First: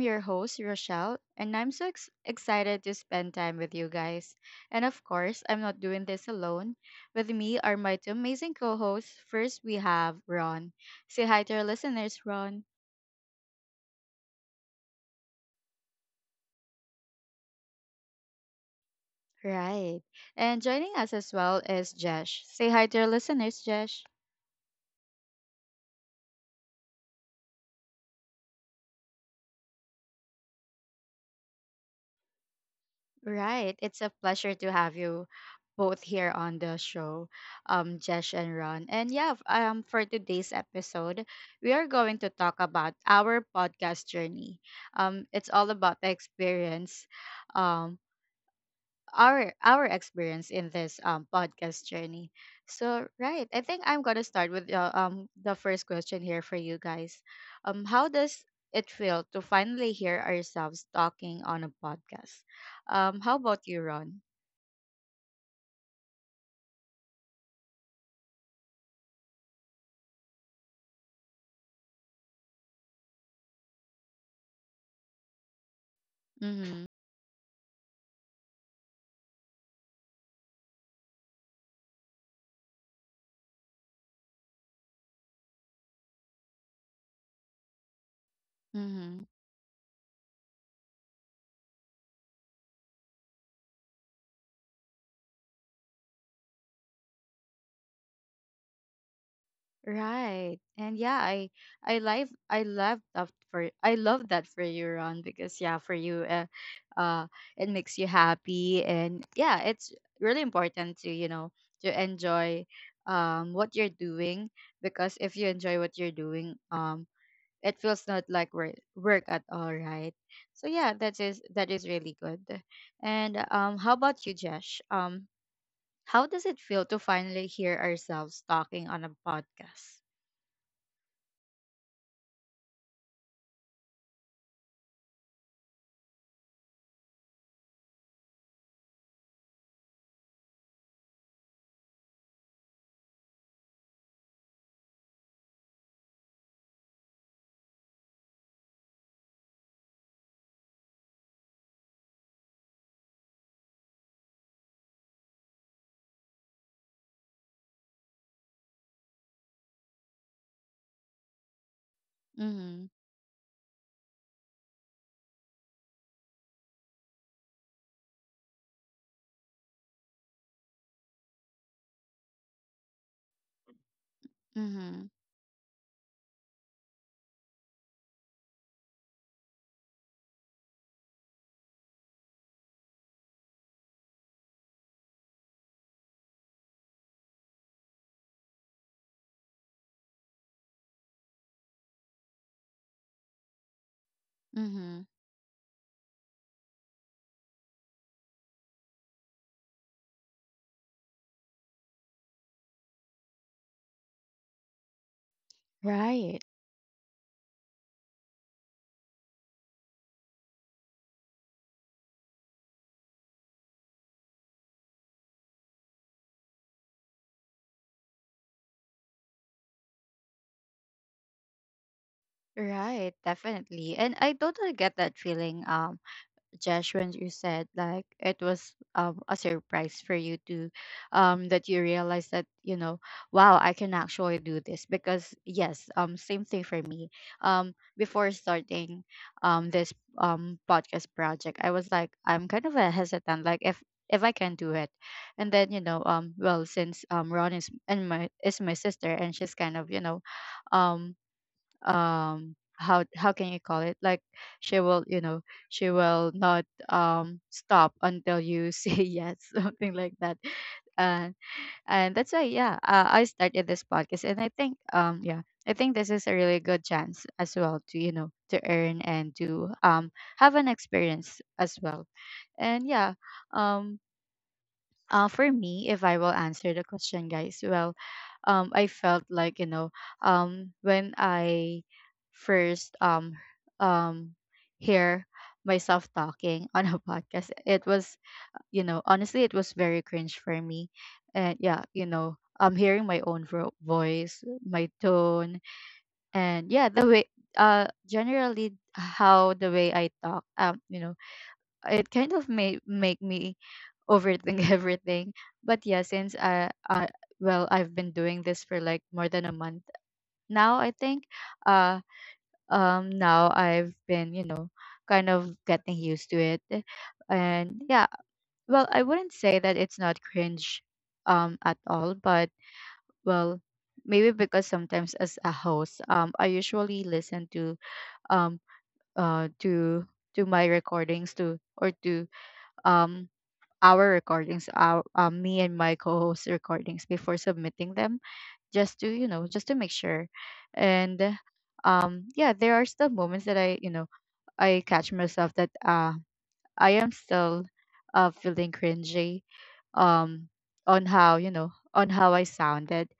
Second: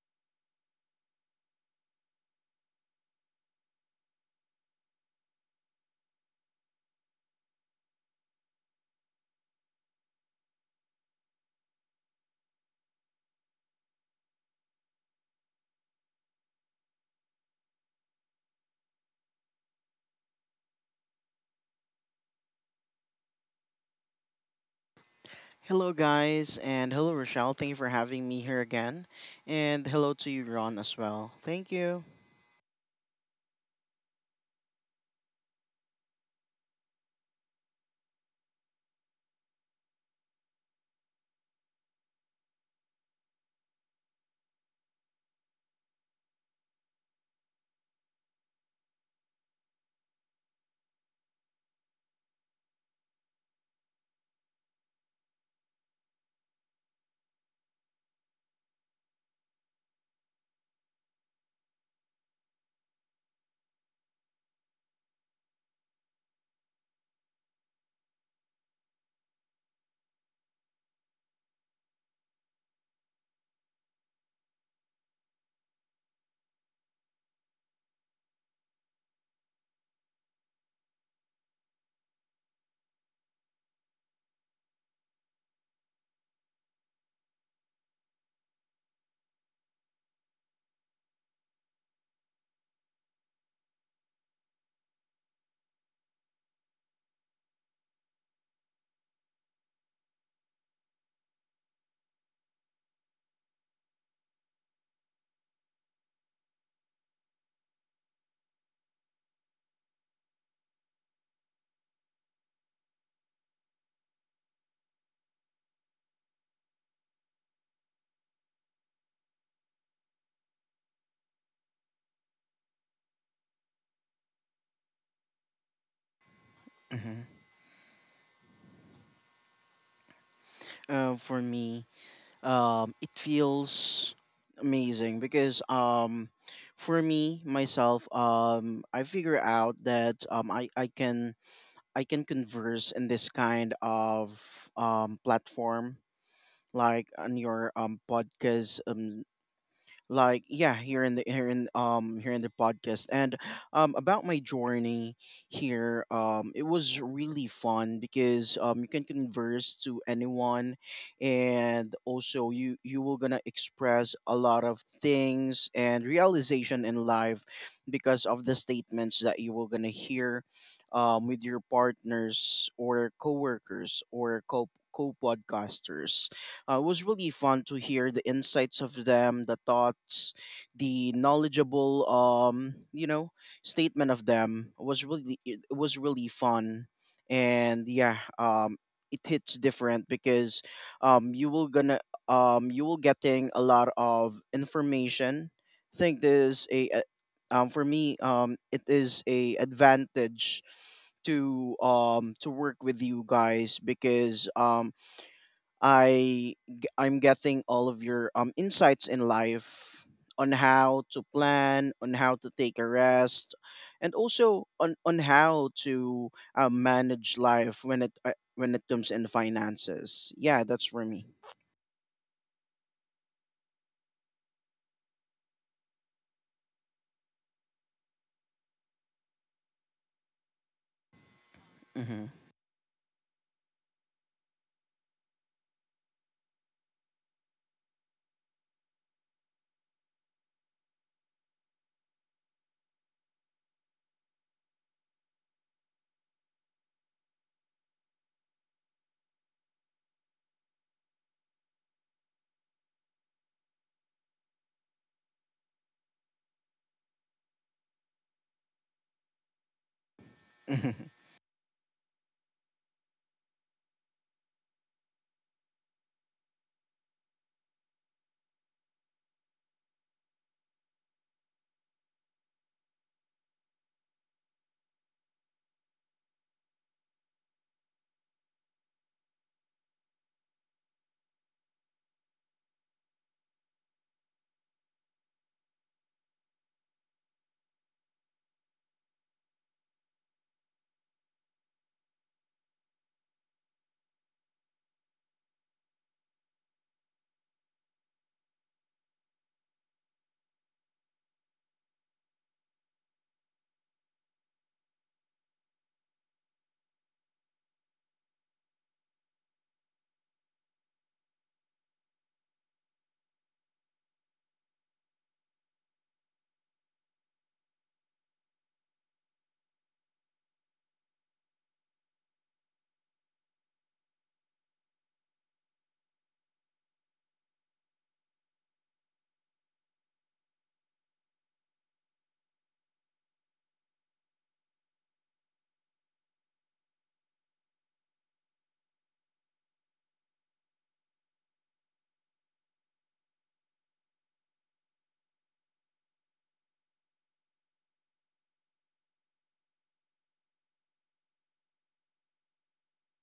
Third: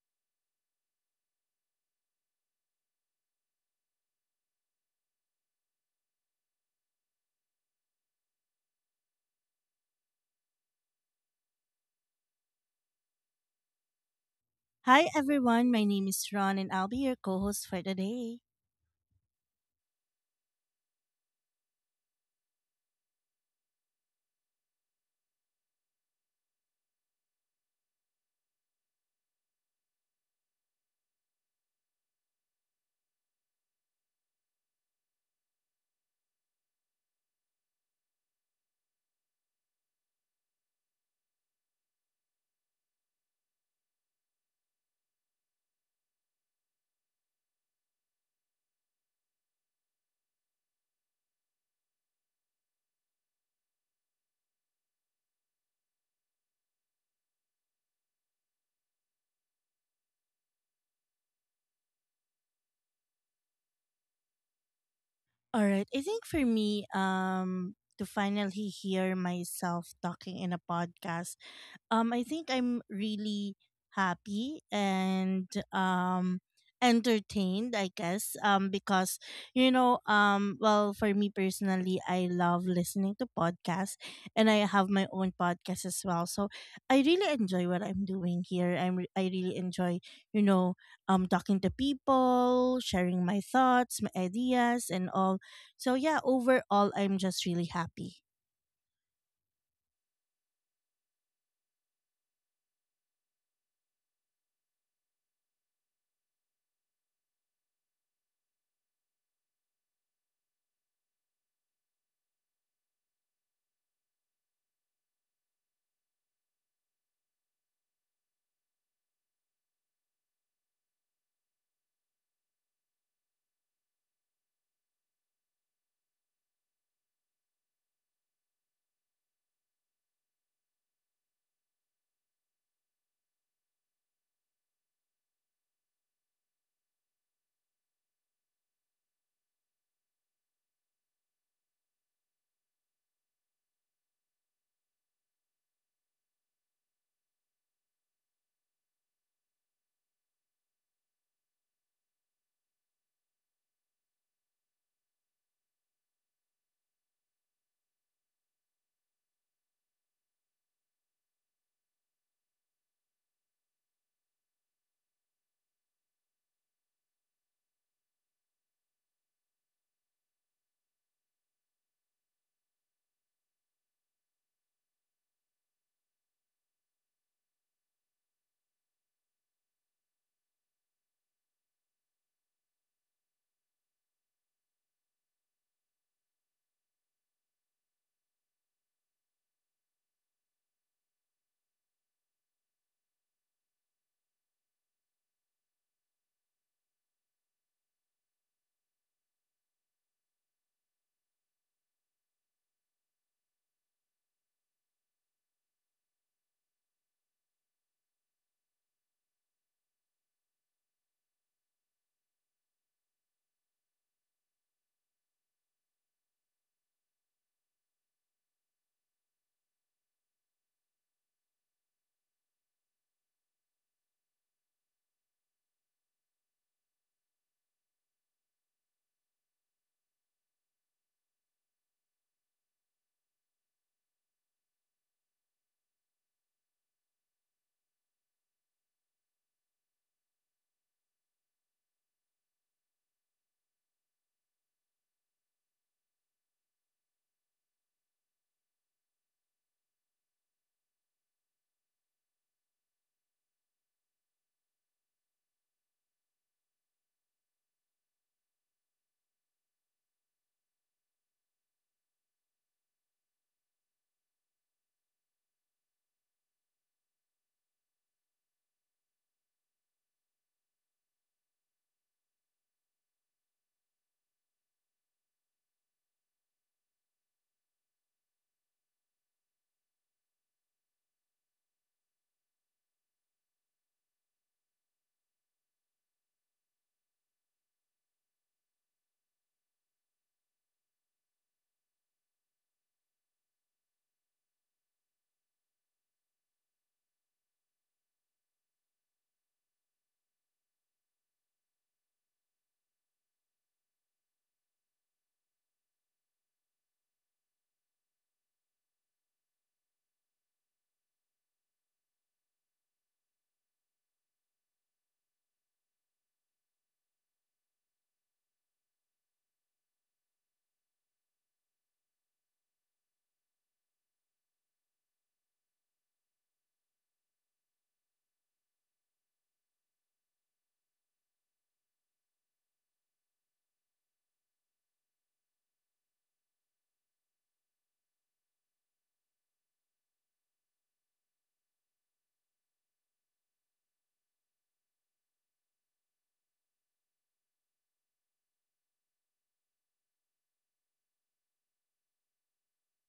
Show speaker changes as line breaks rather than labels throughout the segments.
your host, Rochelle, and I'm so excited to spend time with you guys. And of course, I'm not doing this alone. With me are my two amazing co hosts. First, we have Ron. Say hi to our listeners, Ron.
Hi everyone, my name is Ron and I'll be your co-host for today.
Right. And joining us as well is Jesh. Say hi to our listeners, Jesh.
Hello, guys, and hello, Rochelle. Thank you for having me here again. And hello to you, Ron, as well. Thank you.
Right. It's a pleasure to have you both here on the show, Jesh and Ron. And yeah, for today's episode, we are going to talk about our podcast journey. It's all about the experience, um, our experience in this podcast journey. So right, I think I'm gonna start with the first question here for you guys. How does it feel to finally hear ourselves talking on a podcast? How about you, Ron?
All right, I think for me to finally hear myself talking in a podcast, I think I'm really happy and um
Mm-hmm.
entertained, I guess, because well, for me personally, I love listening to podcasts, and I have my own podcast as well, so I really enjoy what I'm doing here.
Mm-hmm.
I really enjoy, you know, talking to people, sharing my thoughts, my ideas and all. So yeah, overall I'm just really happy.
Right. And yeah, I love that for you, Ron, because yeah, for you uh it makes you happy, and yeah, it's really important to enjoy what you're doing, because if you enjoy what you're doing, it feels not like work at all, right? So yeah, that is really good. And how about you, Jesh? How does it feel to
hmm
finally hear ourselves talking on a podcast?
For me, it feels amazing because for me myself, I, figure out that I can converse in this kind of platform, like on your podcast. Like, yeah, here in the, here in, here in the podcast. And about my journey here, it was really fun because you can converse to anyone, and also you
Mhm,
you will gonna express a lot of things and realization in life because of the statements that you will gonna hear, with your partners or coworkers or co
mhm,
co-podcasters It was really fun to hear the insights of them, the thoughts, the knowledgeable, statement of them. It was really fun, and yeah, it hits different because um, you will gonna you will getting a lot of
mhm.
information. I think there's a- For me, it is a advantage to work with you guys because
Right.
I'm getting all of your insights in life, on how to plan, on how to take a rest, and also on how to manage life when it comes in finances. Yeah, that's for me.
Right, definitely. And I totally get that feeling. Josh, when you said like it was a surprise for you to that you
Hmm.
realize that wow, I can actually do this. Because yes, same thing for me. Before starting this podcast project, I was like, I'm kind of a hesitant like if I can do it. And then well, since Ron is and my is my sister, and she's kind of um how can you call it, like, she will you know she will not stop until you say yes, something like that. And and that's why, yeah, I started this podcast. And I think this is a really good chance as well to earn and to have an experience as well. And yeah, um for me, if I will answer the question, guys, well, I felt like, when I first um hear myself talking on a podcast, it was, honestly, it was very cringe for me. And yeah, I'm hearing my own voice, my tone, and yeah, the way, generally, how the way I talk, it kind of made make me overthink everything. But yeah, since I, well, I've been doing this for like more than a month now, I think. Uh, Now I've been, kind of getting used to it. And yeah, well, I wouldn't say that it's not cringe, at all, but well. Maybe because sometimes as a host, I usually listen to um uh to to my recordings to, or to um our recordings, our, me and my co-host recordings before submitting them, just to, just to make sure. And yeah, there are still moments that I you know I catch myself that, I am still, feeling cringy, um, on how, on how I sounded.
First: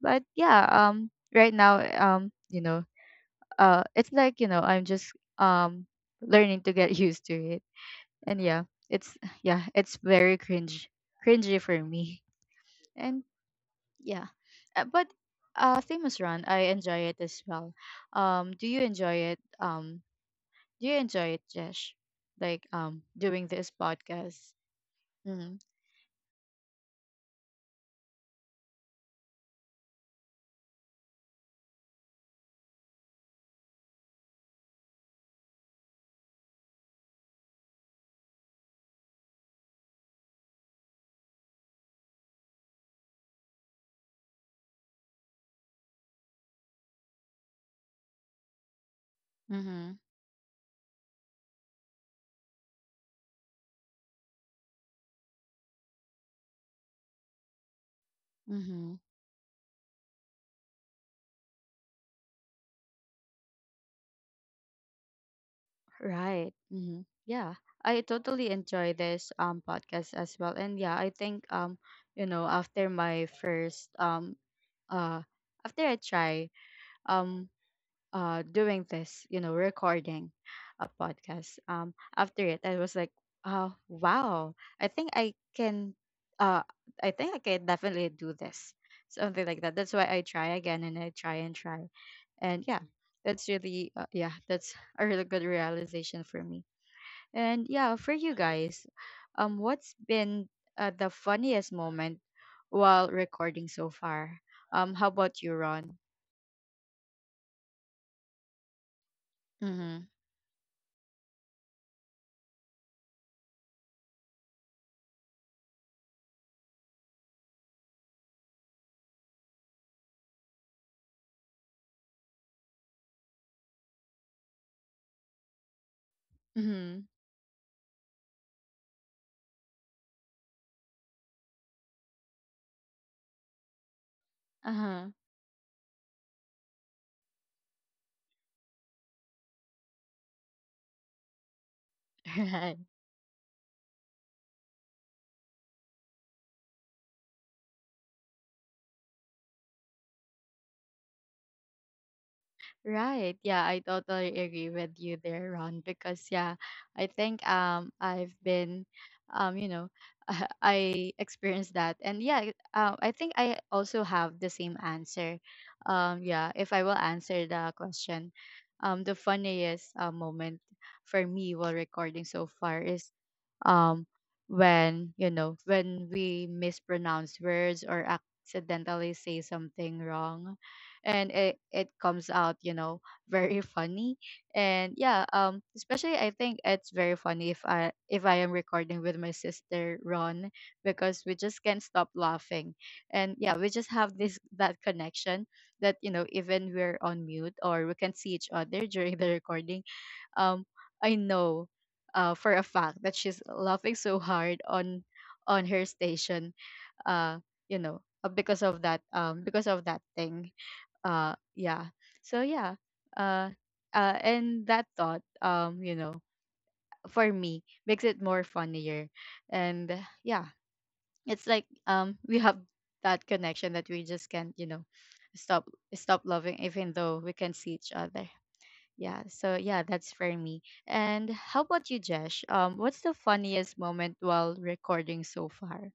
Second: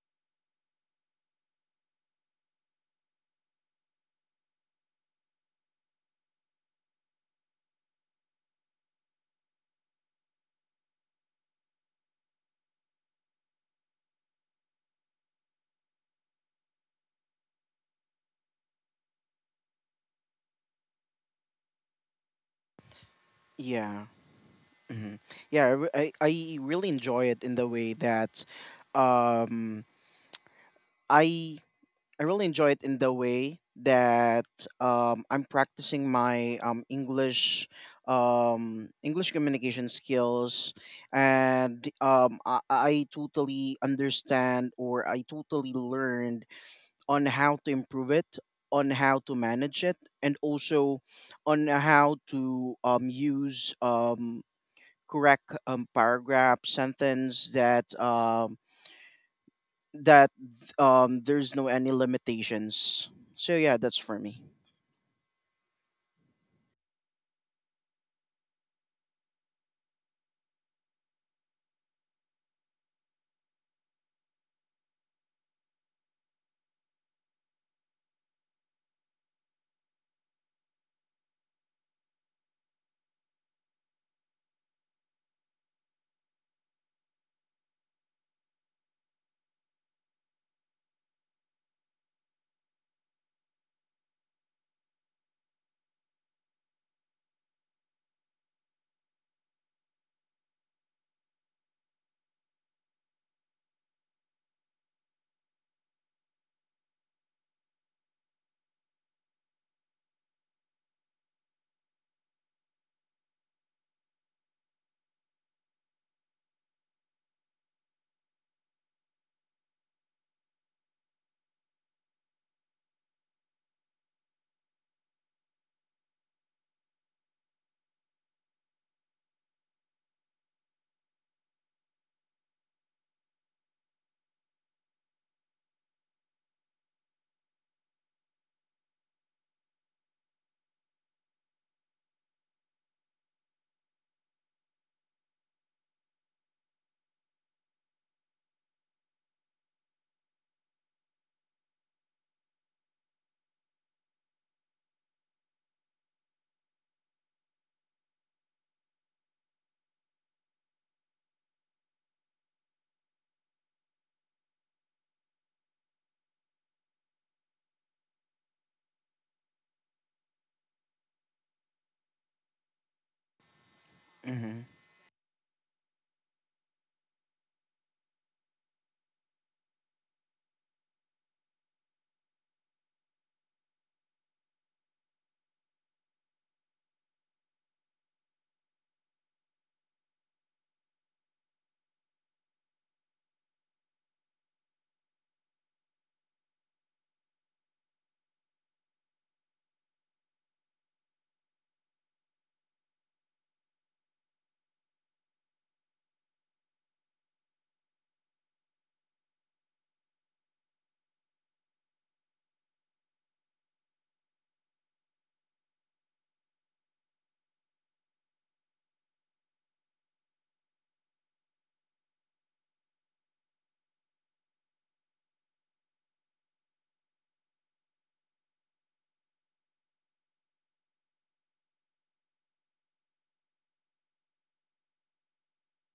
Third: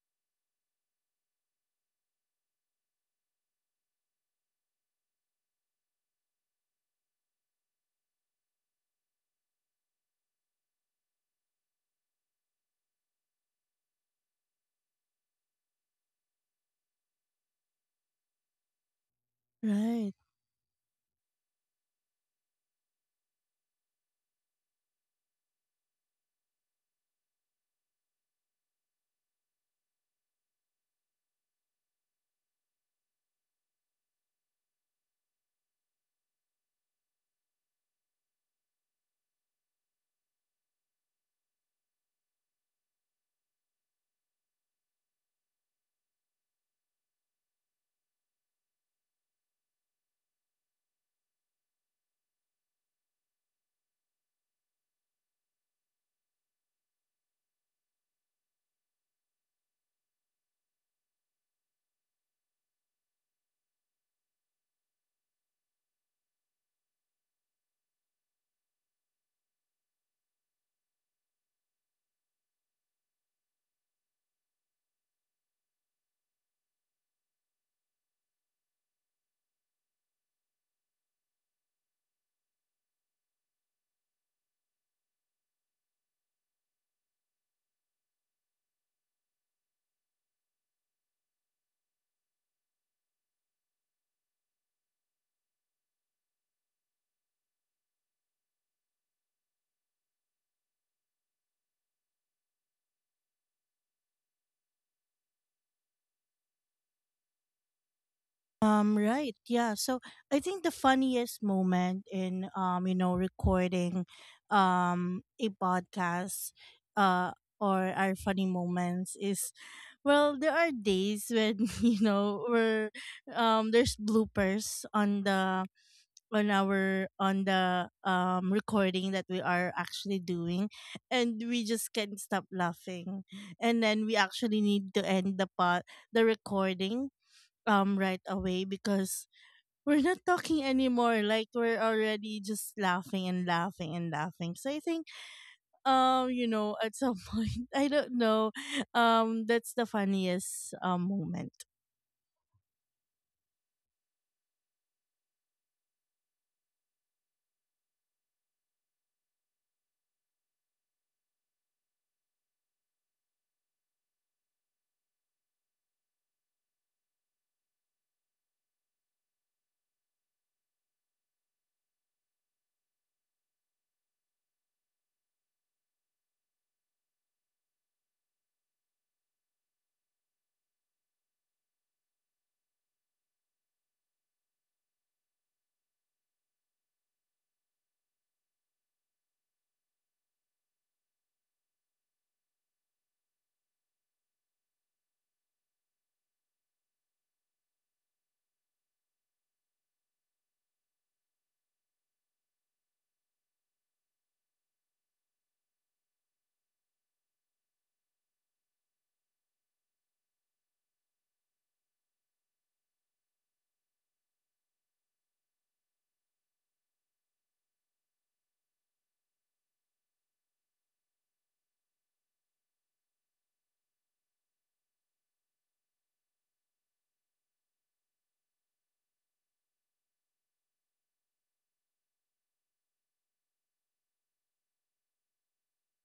But yeah, right now, um, you know it's like, I'm just um learning to get used to it. And yeah, it's, yeah, it's very cringe cringy for me. And yeah, but famous run, I enjoy it as well. Do you enjoy it
Right.
do you enjoy it, Jesh, like doing this
Yeah.
podcast?
hmm
Mm-hmm.
Yeah, I, re- I really enjoy it in the way that um I I really enjoy it in the way that I'm practicing my English communication skills, and I totally understand, or I totally learned on how to improve it, on how to manage
Mm-hmm.
it, and also on how to use correct paragraph sentence that,
Mm-hmm.
that there's no any limitations. So yeah, that's for me.
Right. Mm-hmm. Yeah. I totally enjoy this podcast as well. And yeah, I think, after my first uh after I try, um doing this, recording a podcast, after it I was like, oh wow, I think I can, uh definitely do this, something like that. That's why I try again, and I try and try. And yeah, that's a really good realization for me. And yeah, for you guys, what's been, the funniest moment while recording so far? How about you, Ron?
Right. Yeah.
Mm-hmm.
So I think the funniest moment in, you know, recording a podcast, uh or our funny moments, is well, there are days when, you know, we're there's bloopers on the on our
Mm-hmm.
on the recording that we are actually doing, and we just can't stop laughing. And then we actually need to
Uh-huh.
end the recording right away because we're not talking anymore, like we're already just
Right.
laughing and laughing and laughing. So I think, you know, at some point, I don't know, that's the funniest moment.
Right. Yeah, I totally agree with you there, Ron. Because yeah, I think I've been, um you know I experienced that. And yeah, I think I also have the same answer. Yeah, if I will answer the question, the funniest, moment for me while recording so far is, um
hmm
when, you know, when we mispronounce words or accidentally say something wrong, and it comes out, very funny. And yeah, especially, I think it's very funny if I am recording with my sister Ron, because we just can't stop laughing. And yeah, we just have this, that connection that, even we're on mute or we can see each other during the recording. um I know, for a fact, that she's laughing so hard on her station, uh because of that thing. Yeah. So yeah. uh and that thought, for me makes it more funnier. And, yeah, it's like, we have that connection that we just can't, stop stop loving even though we can see each other. Yeah, so yeah, that's for me. And how about you, Jesh? What's the funniest moment while recording so far?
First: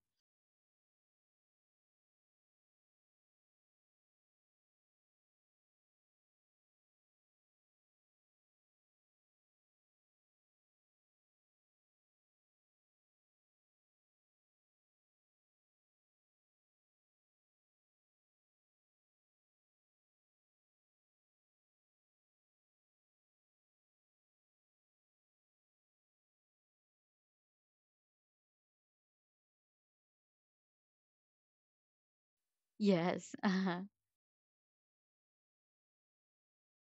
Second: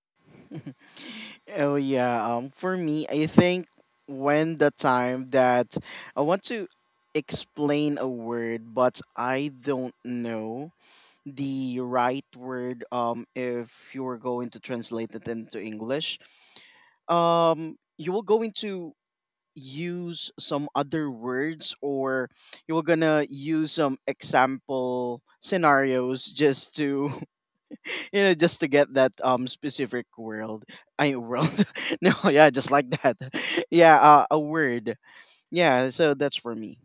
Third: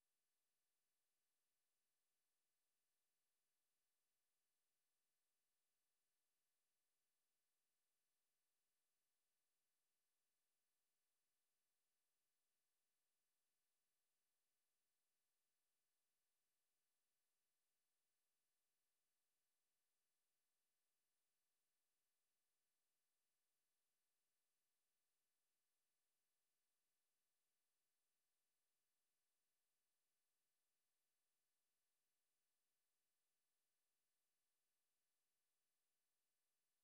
Oh yeah. For me, I think when the time that I want to explain a word, but I don't know the right word. If you're going to translate it into English, you will go into use some other words, or you were gonna use some example scenarios just to just to get that specific world no, yeah, just like that.
Yes.
Yeah, a word. Yeah, so that's for me.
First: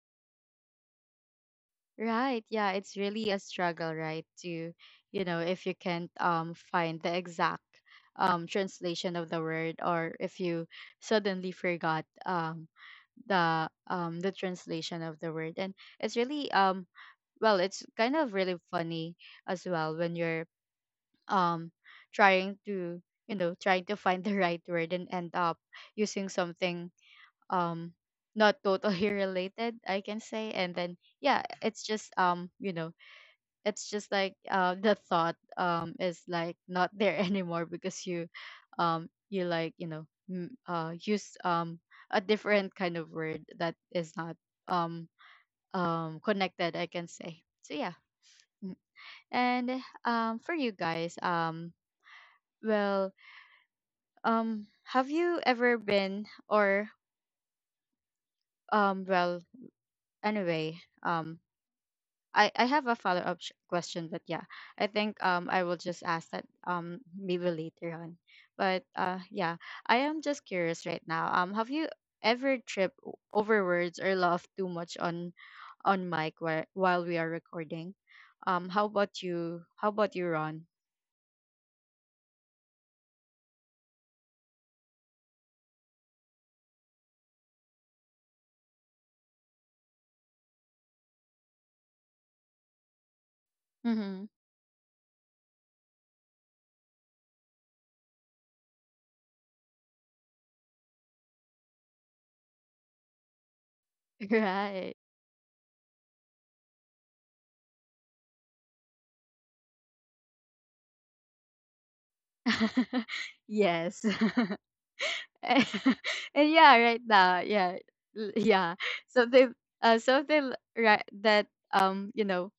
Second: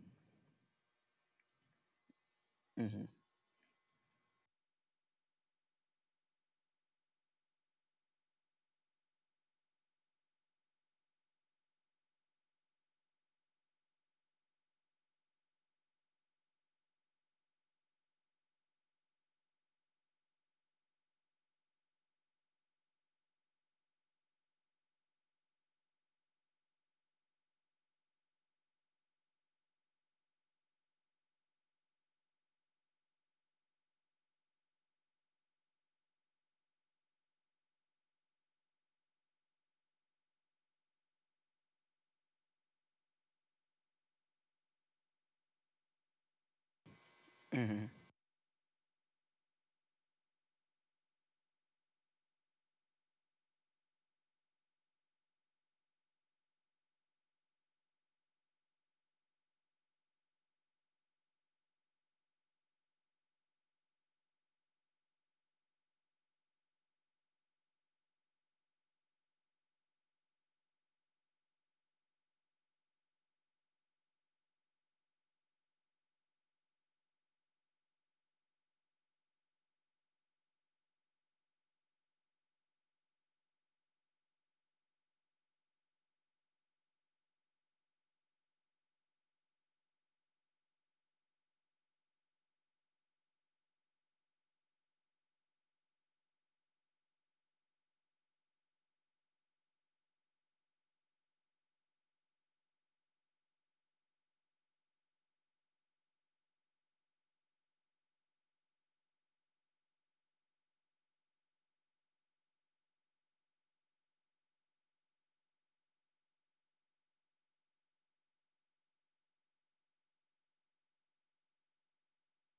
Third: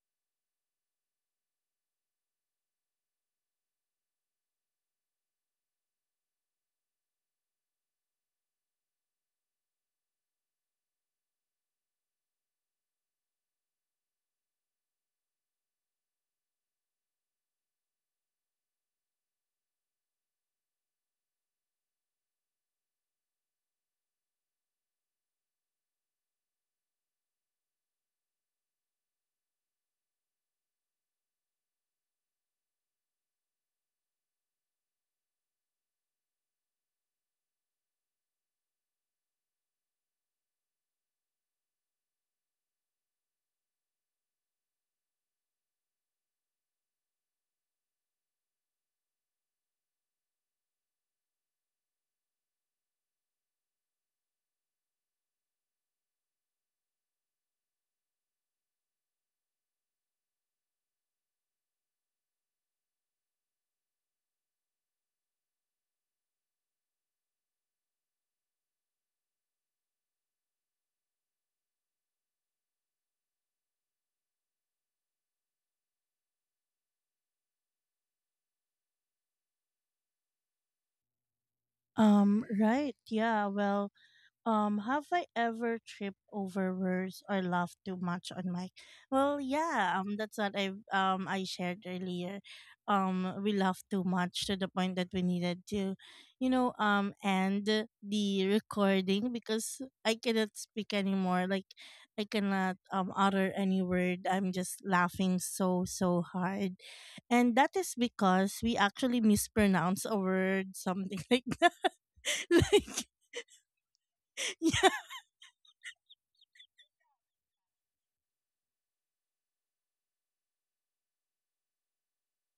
Right. Yeah, it's
hmm
really a struggle, right? To, if you can't find the exact translation of the word, or if you suddenly forgot, the translation of the word. And it's really, well, it's kind of really funny as well when you're, um trying to trying to find the right word and end up using something, um not totally related, I can say. And then yeah, it's just, it's just like, the thought, is like not there anymore, because you like use a different kind of word that is not, um connected, I can say, so
hmm
yeah. Mm. And for you guys, well, have you ever been, or, well, anyway, um I have a follow up question, but yeah, I think I will just ask that maybe later on. But yeah, I am just curious right now. Have you ever tripped over words or laughed too much on mic, while we are recording? How about you? How about you, Ron?
um right yeah well have I ever tripped over words or laughed too much on mic? Well, yeah, that's what I shared earlier. We laughed too
Mm-hmm.
much to the point that we needed to, you know, end the recording because I cannot speak anymore. Like, I cannot utter any word. I'm just
Right.
laughing so so hard, and that is because we actually mispronounce a word, something like that. Like,
Yes.
yeah.
And and yeah, right now, yeah, yeah. Something, something right that, um you know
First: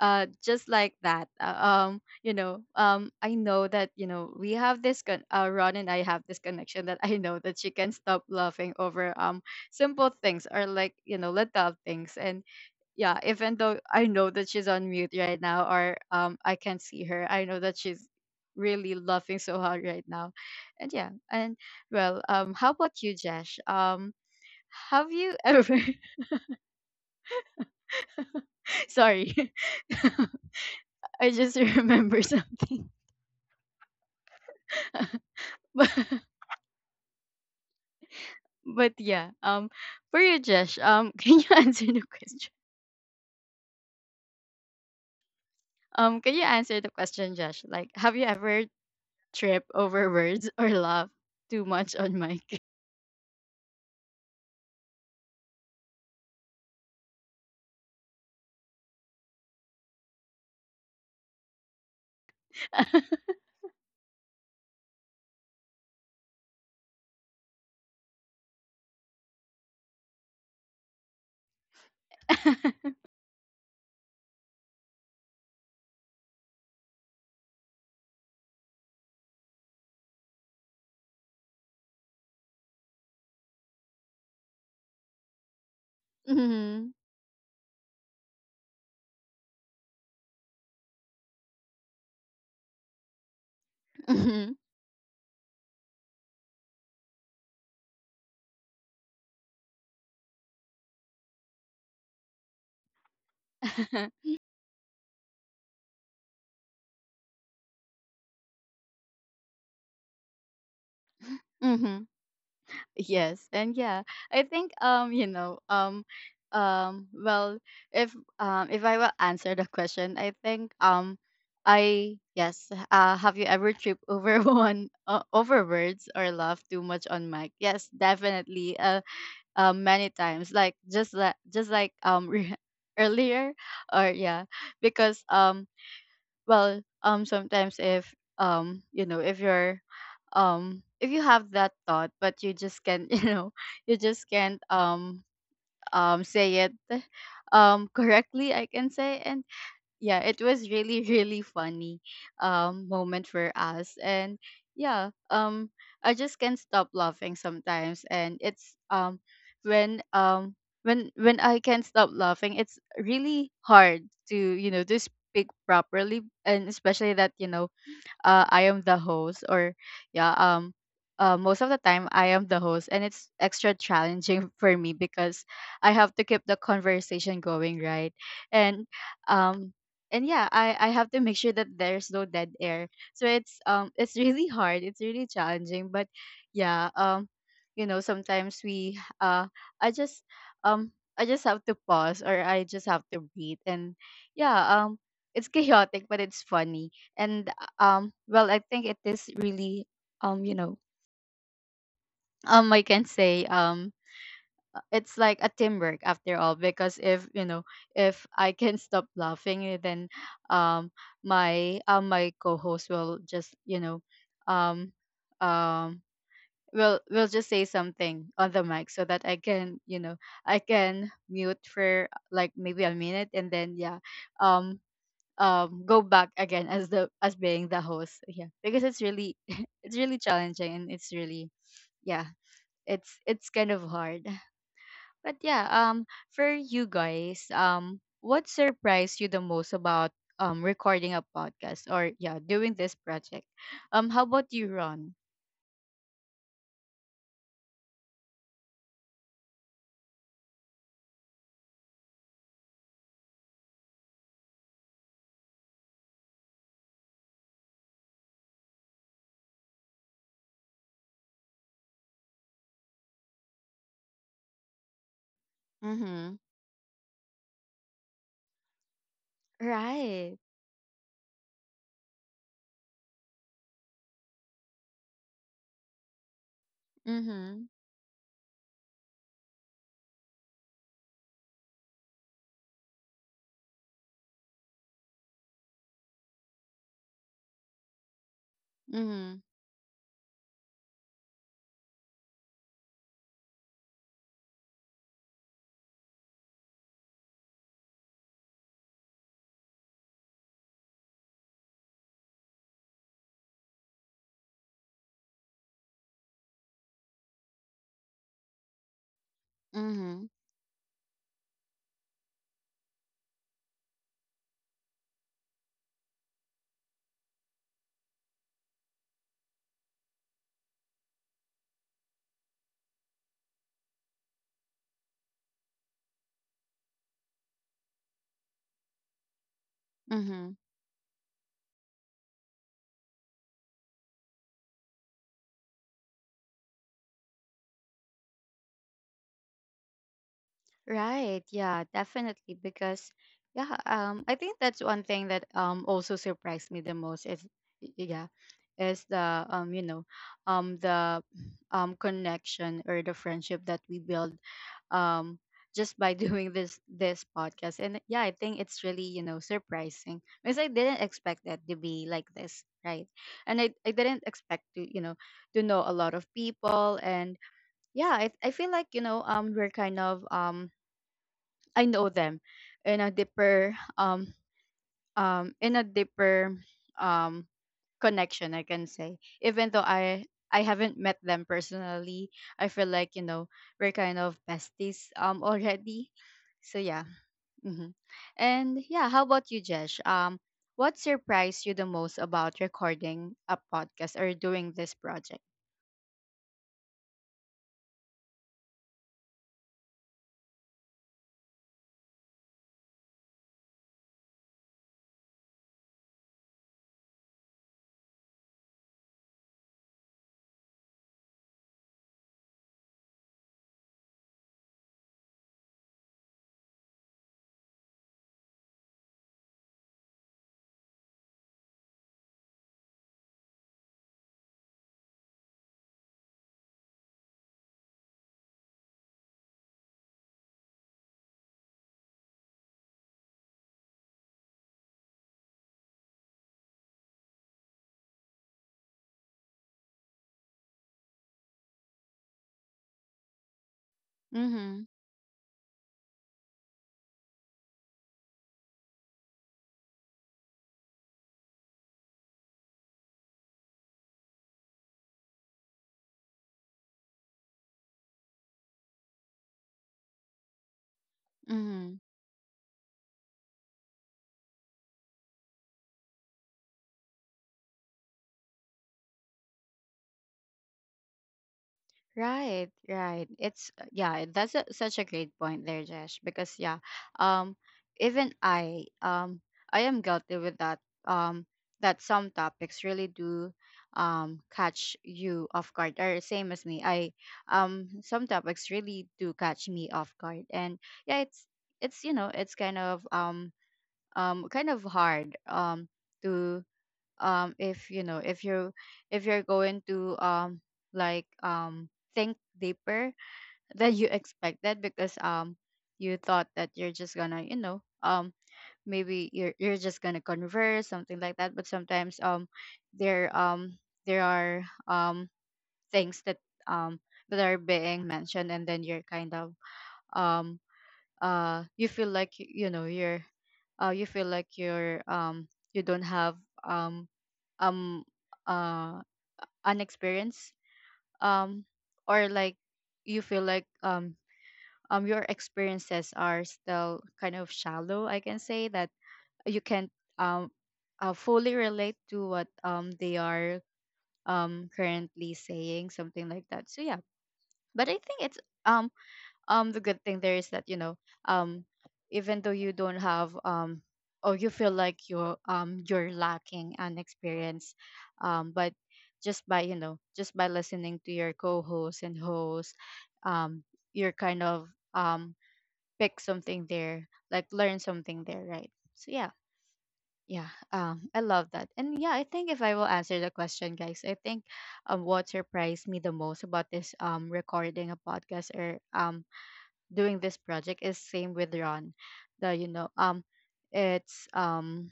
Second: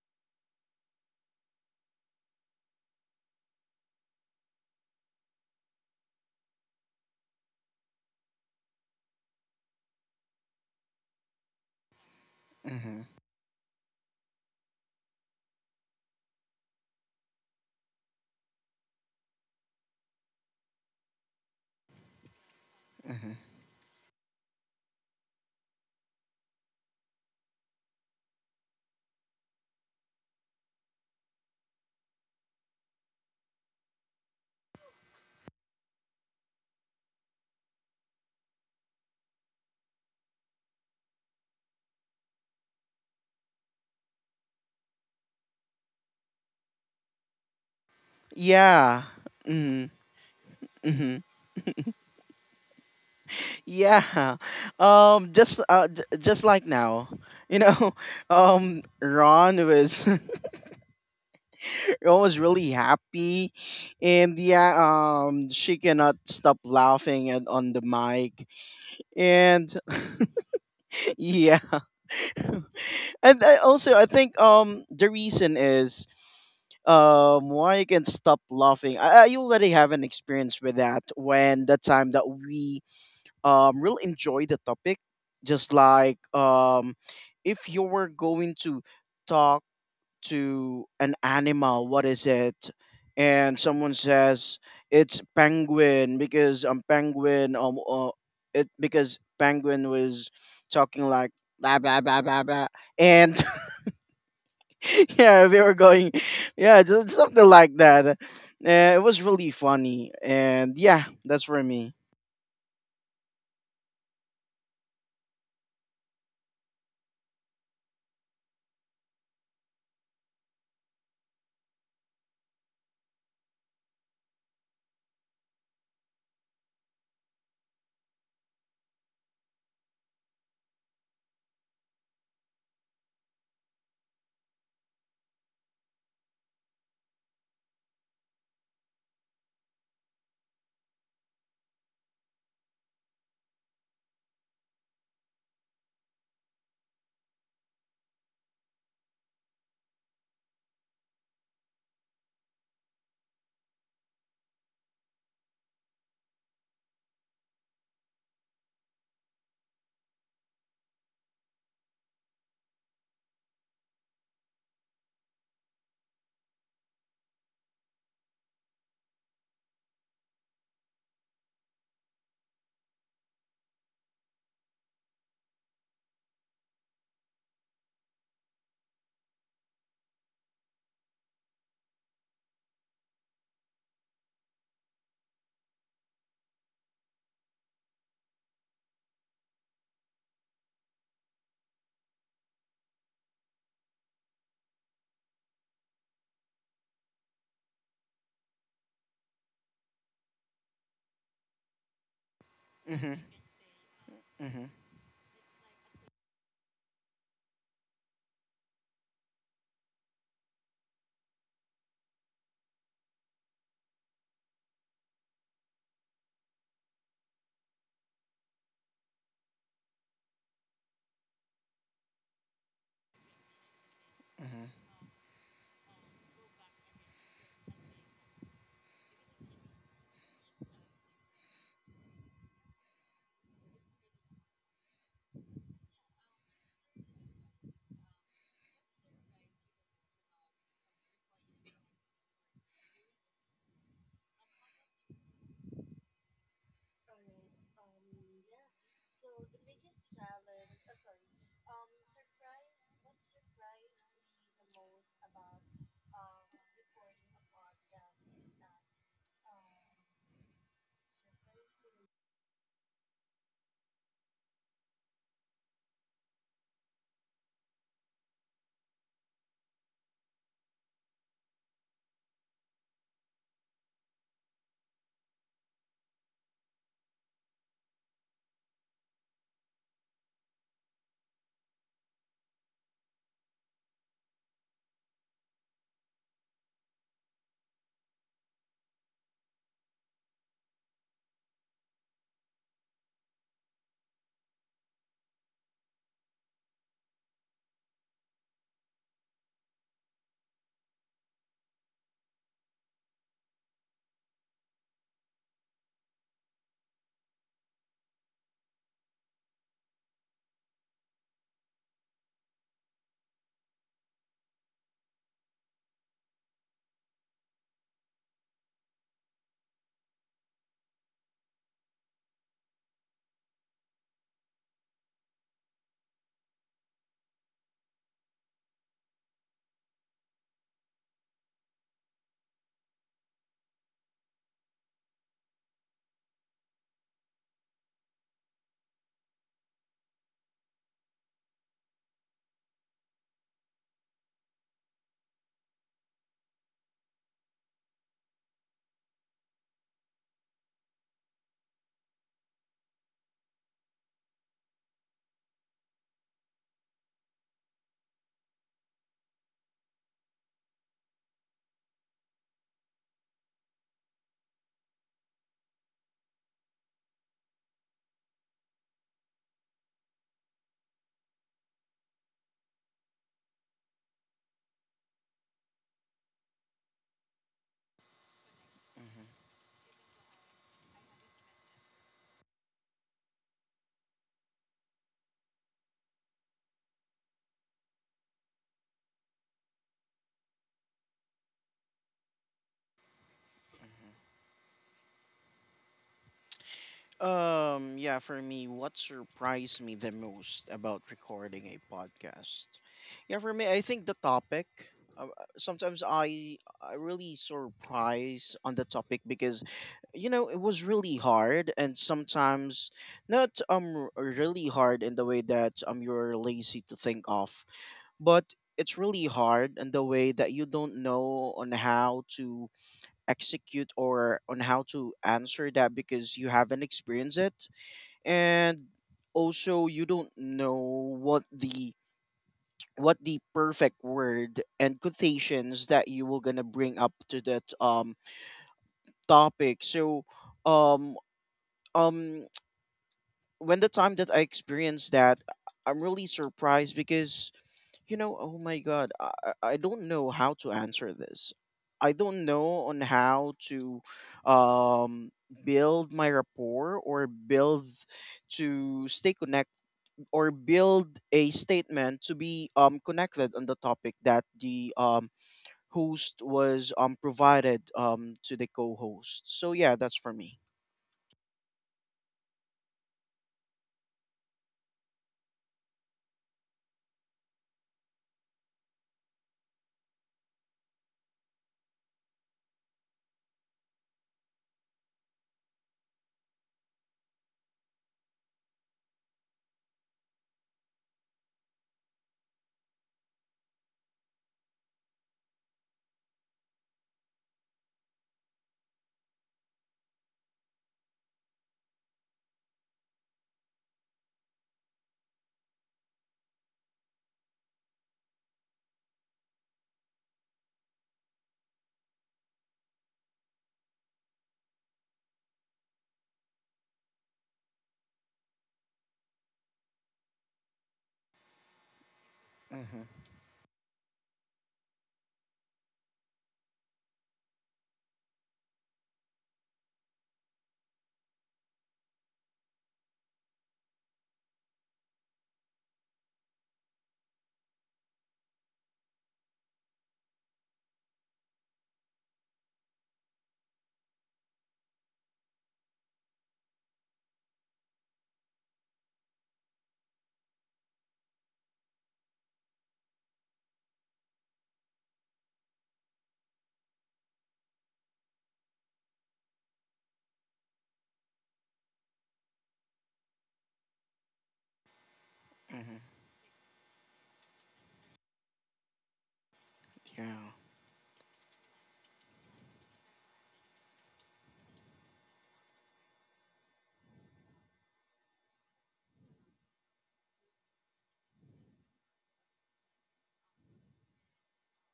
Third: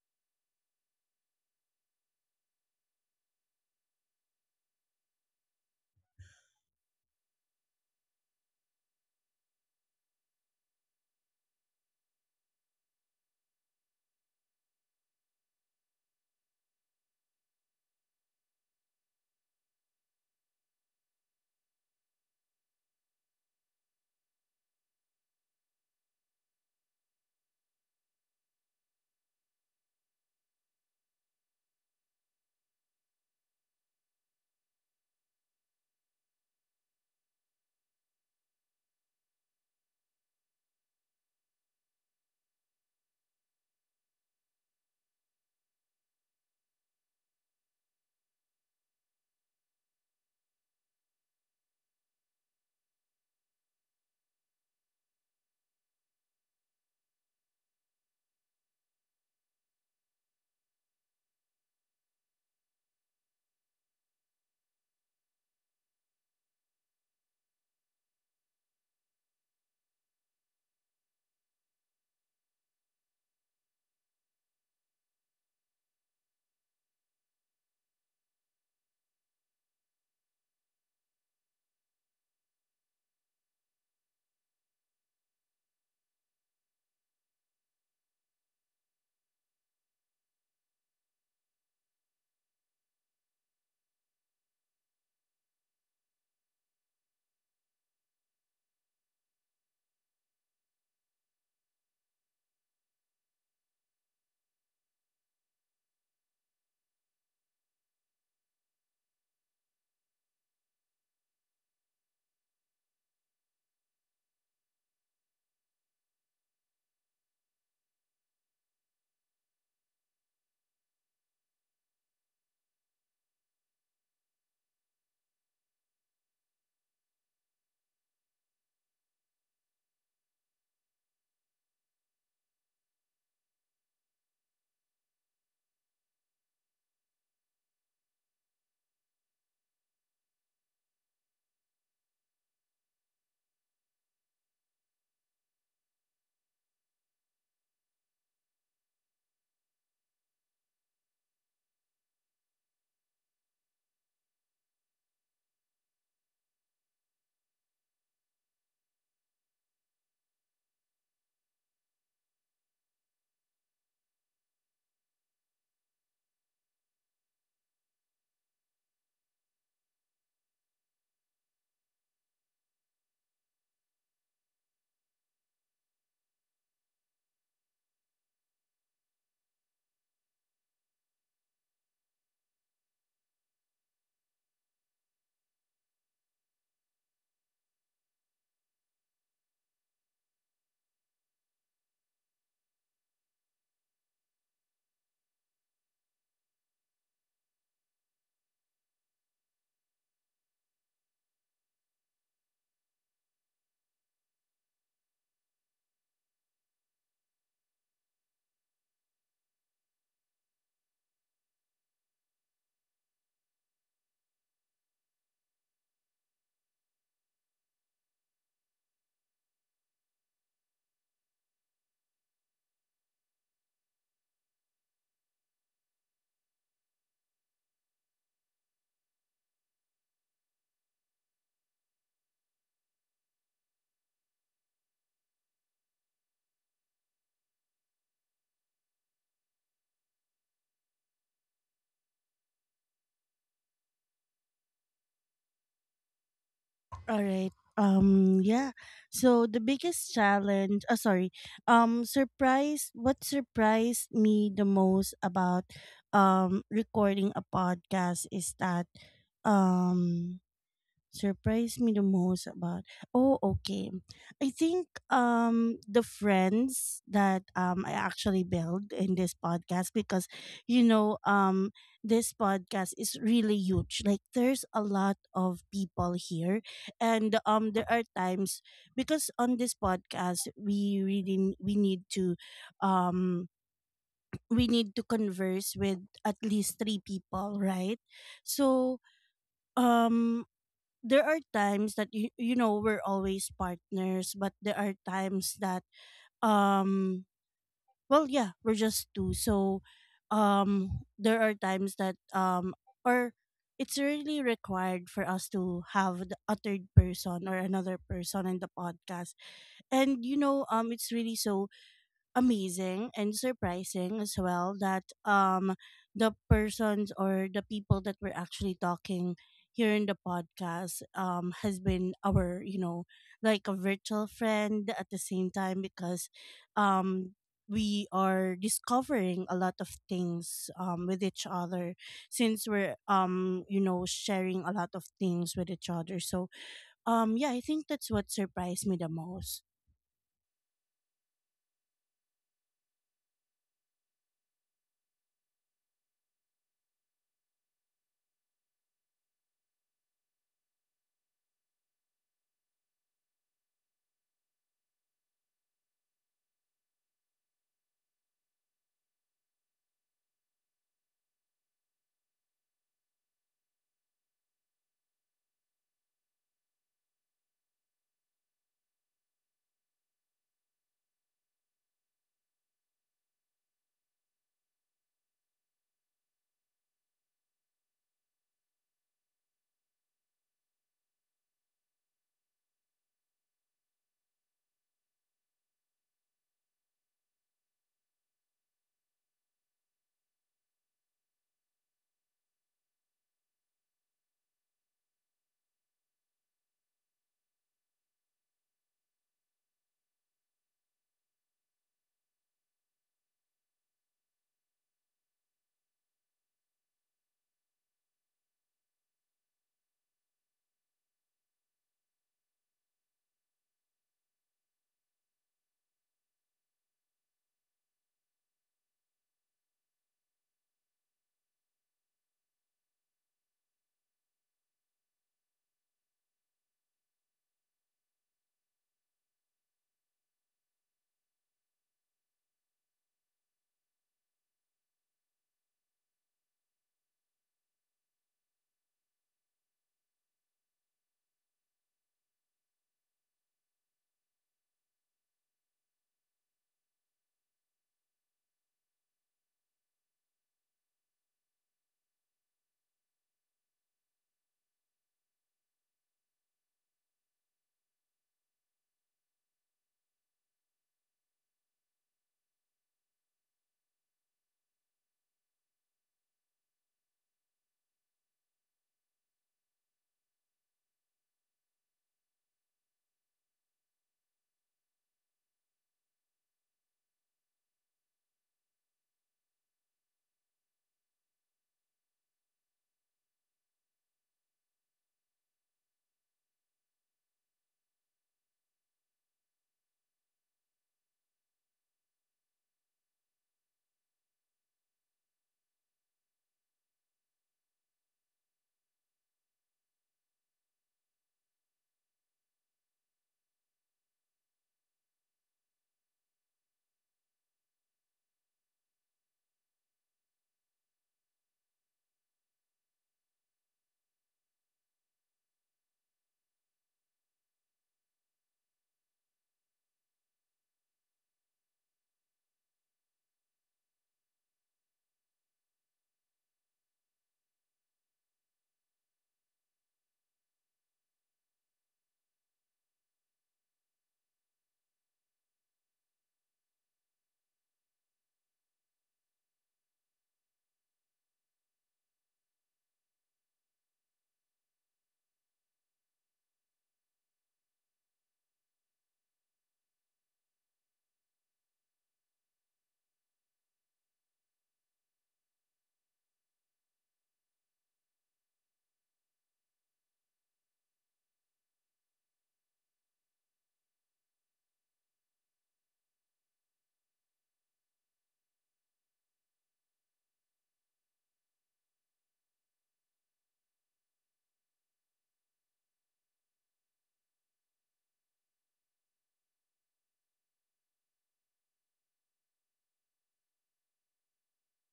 just like that. I know that, we have this Ron and I have this connection that I know that she can stop laughing over, simple things, or like, little things. And
hmm
yeah, even though I know that she's on mute right now, or I can't see her, I know that she's really laughing so hard right now. And yeah, and well, how about you,
hmm
Jash? Have you ever sorry, I just remember something. But yeah, for you, Josh, can you answer the question? Can you answer the question, Josh? Like, have you ever
yeah.
tripped
hmm
over words or laughed
hmm
too much on mic?
yeah. Just just like now, you know Ron was. I was really happy, and yeah, she cannot stop laughing at, on the mic, and yeah, and I think the reason is why I can stop laughing. I already have an experience with that when the time that we really enjoy the topic, just like,
Mm-hmm.
if you were going to talk to an animal, what is it? And someone says it's penguin because penguin, it because penguin was talking like blah blah blah blah blah, and yeah, we were going, yeah, just something like that. It was really funny, and yeah, that's for me.
Mm-hmm. Yes, and yeah, I think, well, if if I will answer the question, I think, I, yes, have you ever tripped over one over words or laughed too much on mic? Yes, definitely. Many times, like just like, earlier. Or yeah, because, well, sometimes if, if you're if you have that thought, but you just can't you just can't, say it, correctly, I can say. And yeah, it was really really funny, moment for us. And yeah, I just can't stop laughing sometimes, and it's, when, when I can't stop laughing it's really hard to, speak properly. And especially that, I am the host, or yeah, most of the time I am the host, and it's extra challenging for me because I have to keep the conversation going, right? And um and yeah, I have to make sure that there's no dead air. So it's really hard. It's really challenging. But yeah, sometimes we I just um I just have to pause, or I just have to breathe. And yeah, it's chaotic but it's funny. And well, I think it is really, um, you know, I can
Mm-hmm,
say,
mm-hmm,
it's like a teamwork after all. Because if you know, if I can stop laughing, eh, then, um, my co-host will just, um, um, will just say something on the mic, so that I can mute for like maybe a minute, and then yeah,
mm-hmm.
um go back again as the as being the host. Yeah, because it's really it's really challenging, and it's really yeah, it's kind of hard. But yeah, for you guys, what surprised you the most about recording a podcast, or yeah, doing this project? How about you, Ron?
All right. Yeah. So the biggest challenge, sorry. Surprise What surprised me the most about recording a podcast is that um Surprised me the most about oh okay I think, the
Mm-hmm.
friends that I actually build in this podcast because,
Right.
you know, this podcast is really huge, like there's a lot of people here. And
Mm-hmm.
there are times, because on this podcast we really we need to, um we need to converse with at least three people, right? So,
Mm-hmm.
um there are times that you know, we're always partners, but there are times that, um well, yeah, we're just two, so there are times that, or it's really required for us to have a third person or another person in the podcast. And
Mm-hmm.
you know, it's really so amazing and surprising as well that the persons or the people that we're actually talking here in the podcast has been our, you know, like a virtual friend at the same time, because um we are discovering a lot of
Mm-hmm.
things with each other, since we're, you know, sharing a lot of things with each other. So, yeah, I think that's what surprised me the most.
Right. Yeah, definitely. Because yeah, I think that's one thing that also surprised me the most is, yeah, is the um the connection or the friendship that we build, um just by doing this podcast. And yeah, I think it's really, surprising, because I didn't expect it to be like this, right? And I didn't expect to, to know a lot of people. And yeah, I feel like, we're kind of, I know them in a deeper, in a deeper, um connection, I can say. Even though I, haven't met them personally, I feel like, we're kind of besties, already. So yeah. Hmm. And yeah, how about you, Jesh? What surprised you the most about recording a podcast or doing this project?
Yeah, for me, what surprised me the most about recording a podcast? Yeah, for me, I think the topic. Sometimes I really surprise on the topic because, it was really hard, and sometimes not really hard in the way that you're lazy to think of, but it's really hard in the way that you don't know on how to execute or on how to answer that because you haven't experienced it, and also you don't know what the what the perfect word and quotations that you were gonna bring up to that topic. So, um um when the time that I
Mm-hmm.
experienced that, I'm really surprised because, you know, oh my god, I don't know how to answer this. I don't know on how to um build my rapport, or build to stay connected, or build a
Mm-hmm.
statement to be connected on the topic that the host was provided to the co-host. So yeah, that's for me.
Right, right. It's, yeah, that's such a great point there, Jesh, because yeah, um even I am guilty with that, um that some topics really do, catch you off guard, or same as me. I Some topics really do catch me off guard. And yeah, it's kind of, kind of hard, to, if if you if you're going to, like um think deeper than you expected, because you thought that you're just gonna, maybe you're just gonna converse something like that. But sometimes, there um there are, um things that, um that are being mentioned, and then you're kind of, um you feel like, you're, you feel like you're, you don't have, um um uh an experience, um or like you feel like, your experiences are still kind of shallow, I can say that you can't, um fully relate to what, they are, currently saying, something like that. So yeah. But I think, it's um the good thing there is that, you know, um even though you don't have, or you feel like you're, you're lacking an experience, but just by, just by listening to your co-host and host, um you're kind of, um
Mm-hmm.
pick something there, like learn something there, right? So yeah.
Yeah.
Yeah. I love that. And yeah, I think, if I will answer the question, guys, I think what surprised me the most about this, recording a podcast, or doing this project, is same with Ron. The you know it's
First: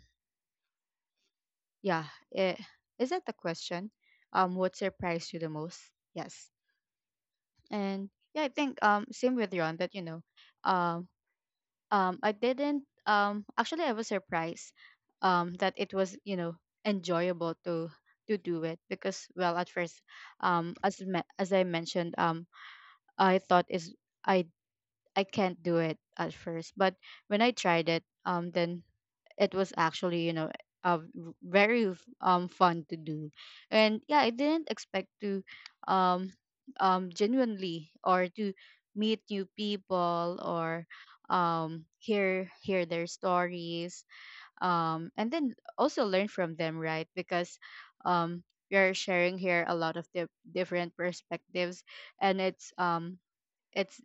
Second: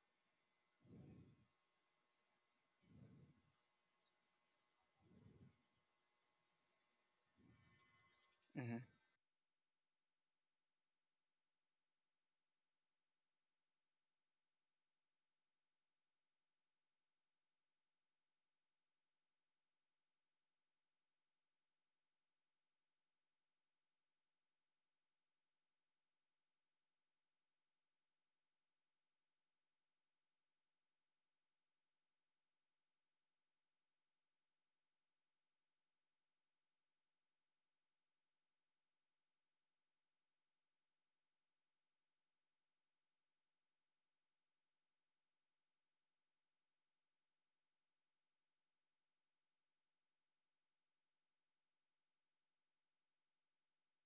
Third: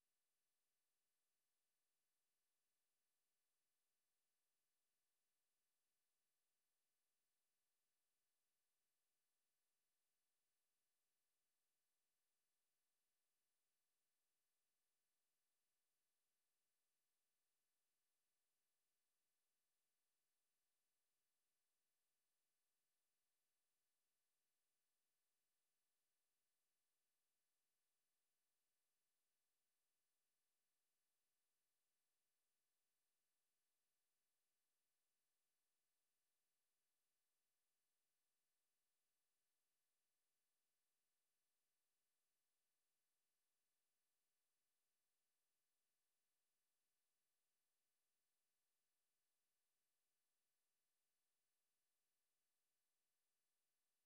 yeah It is that the question, what surprised you the most? Yes. And yeah, I
Mm-hmm.
think, same with Ron, that, um I didn't actually I was surprised, that it was, you know, enjoyable to do it. Because well, at first, as as I mentioned, I thought is I I can't do it at first. But when I tried it, then it was actually, you know, very fun to do. And yeah, I didn't expect to, um genuinely, or to meet new people, or hear their stories, and then also learn from them, right? Because, um we are sharing here a lot of different perspectives. And it's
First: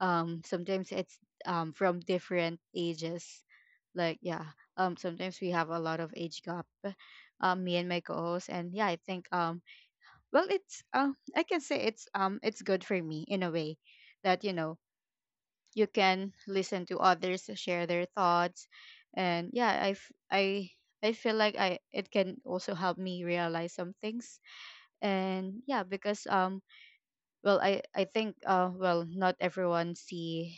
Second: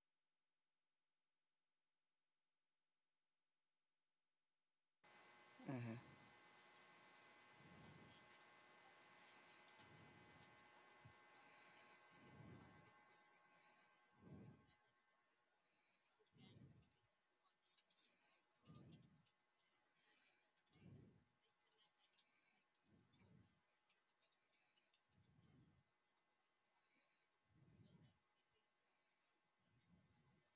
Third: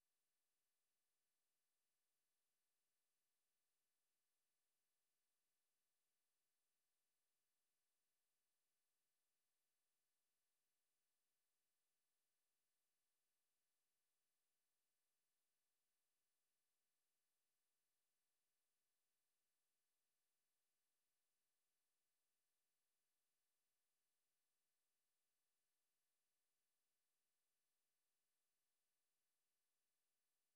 sometimes it's from different ages, like, yeah, sometimes we have a lot of age gap, me and my co-host. And yeah, I think, well, it's I can say, it's good for me in a way, that you can listen to others share their thoughts. And yeah, I feel like, I it can also help me realize some things. And yeah, because, well, I think, well, not everyone see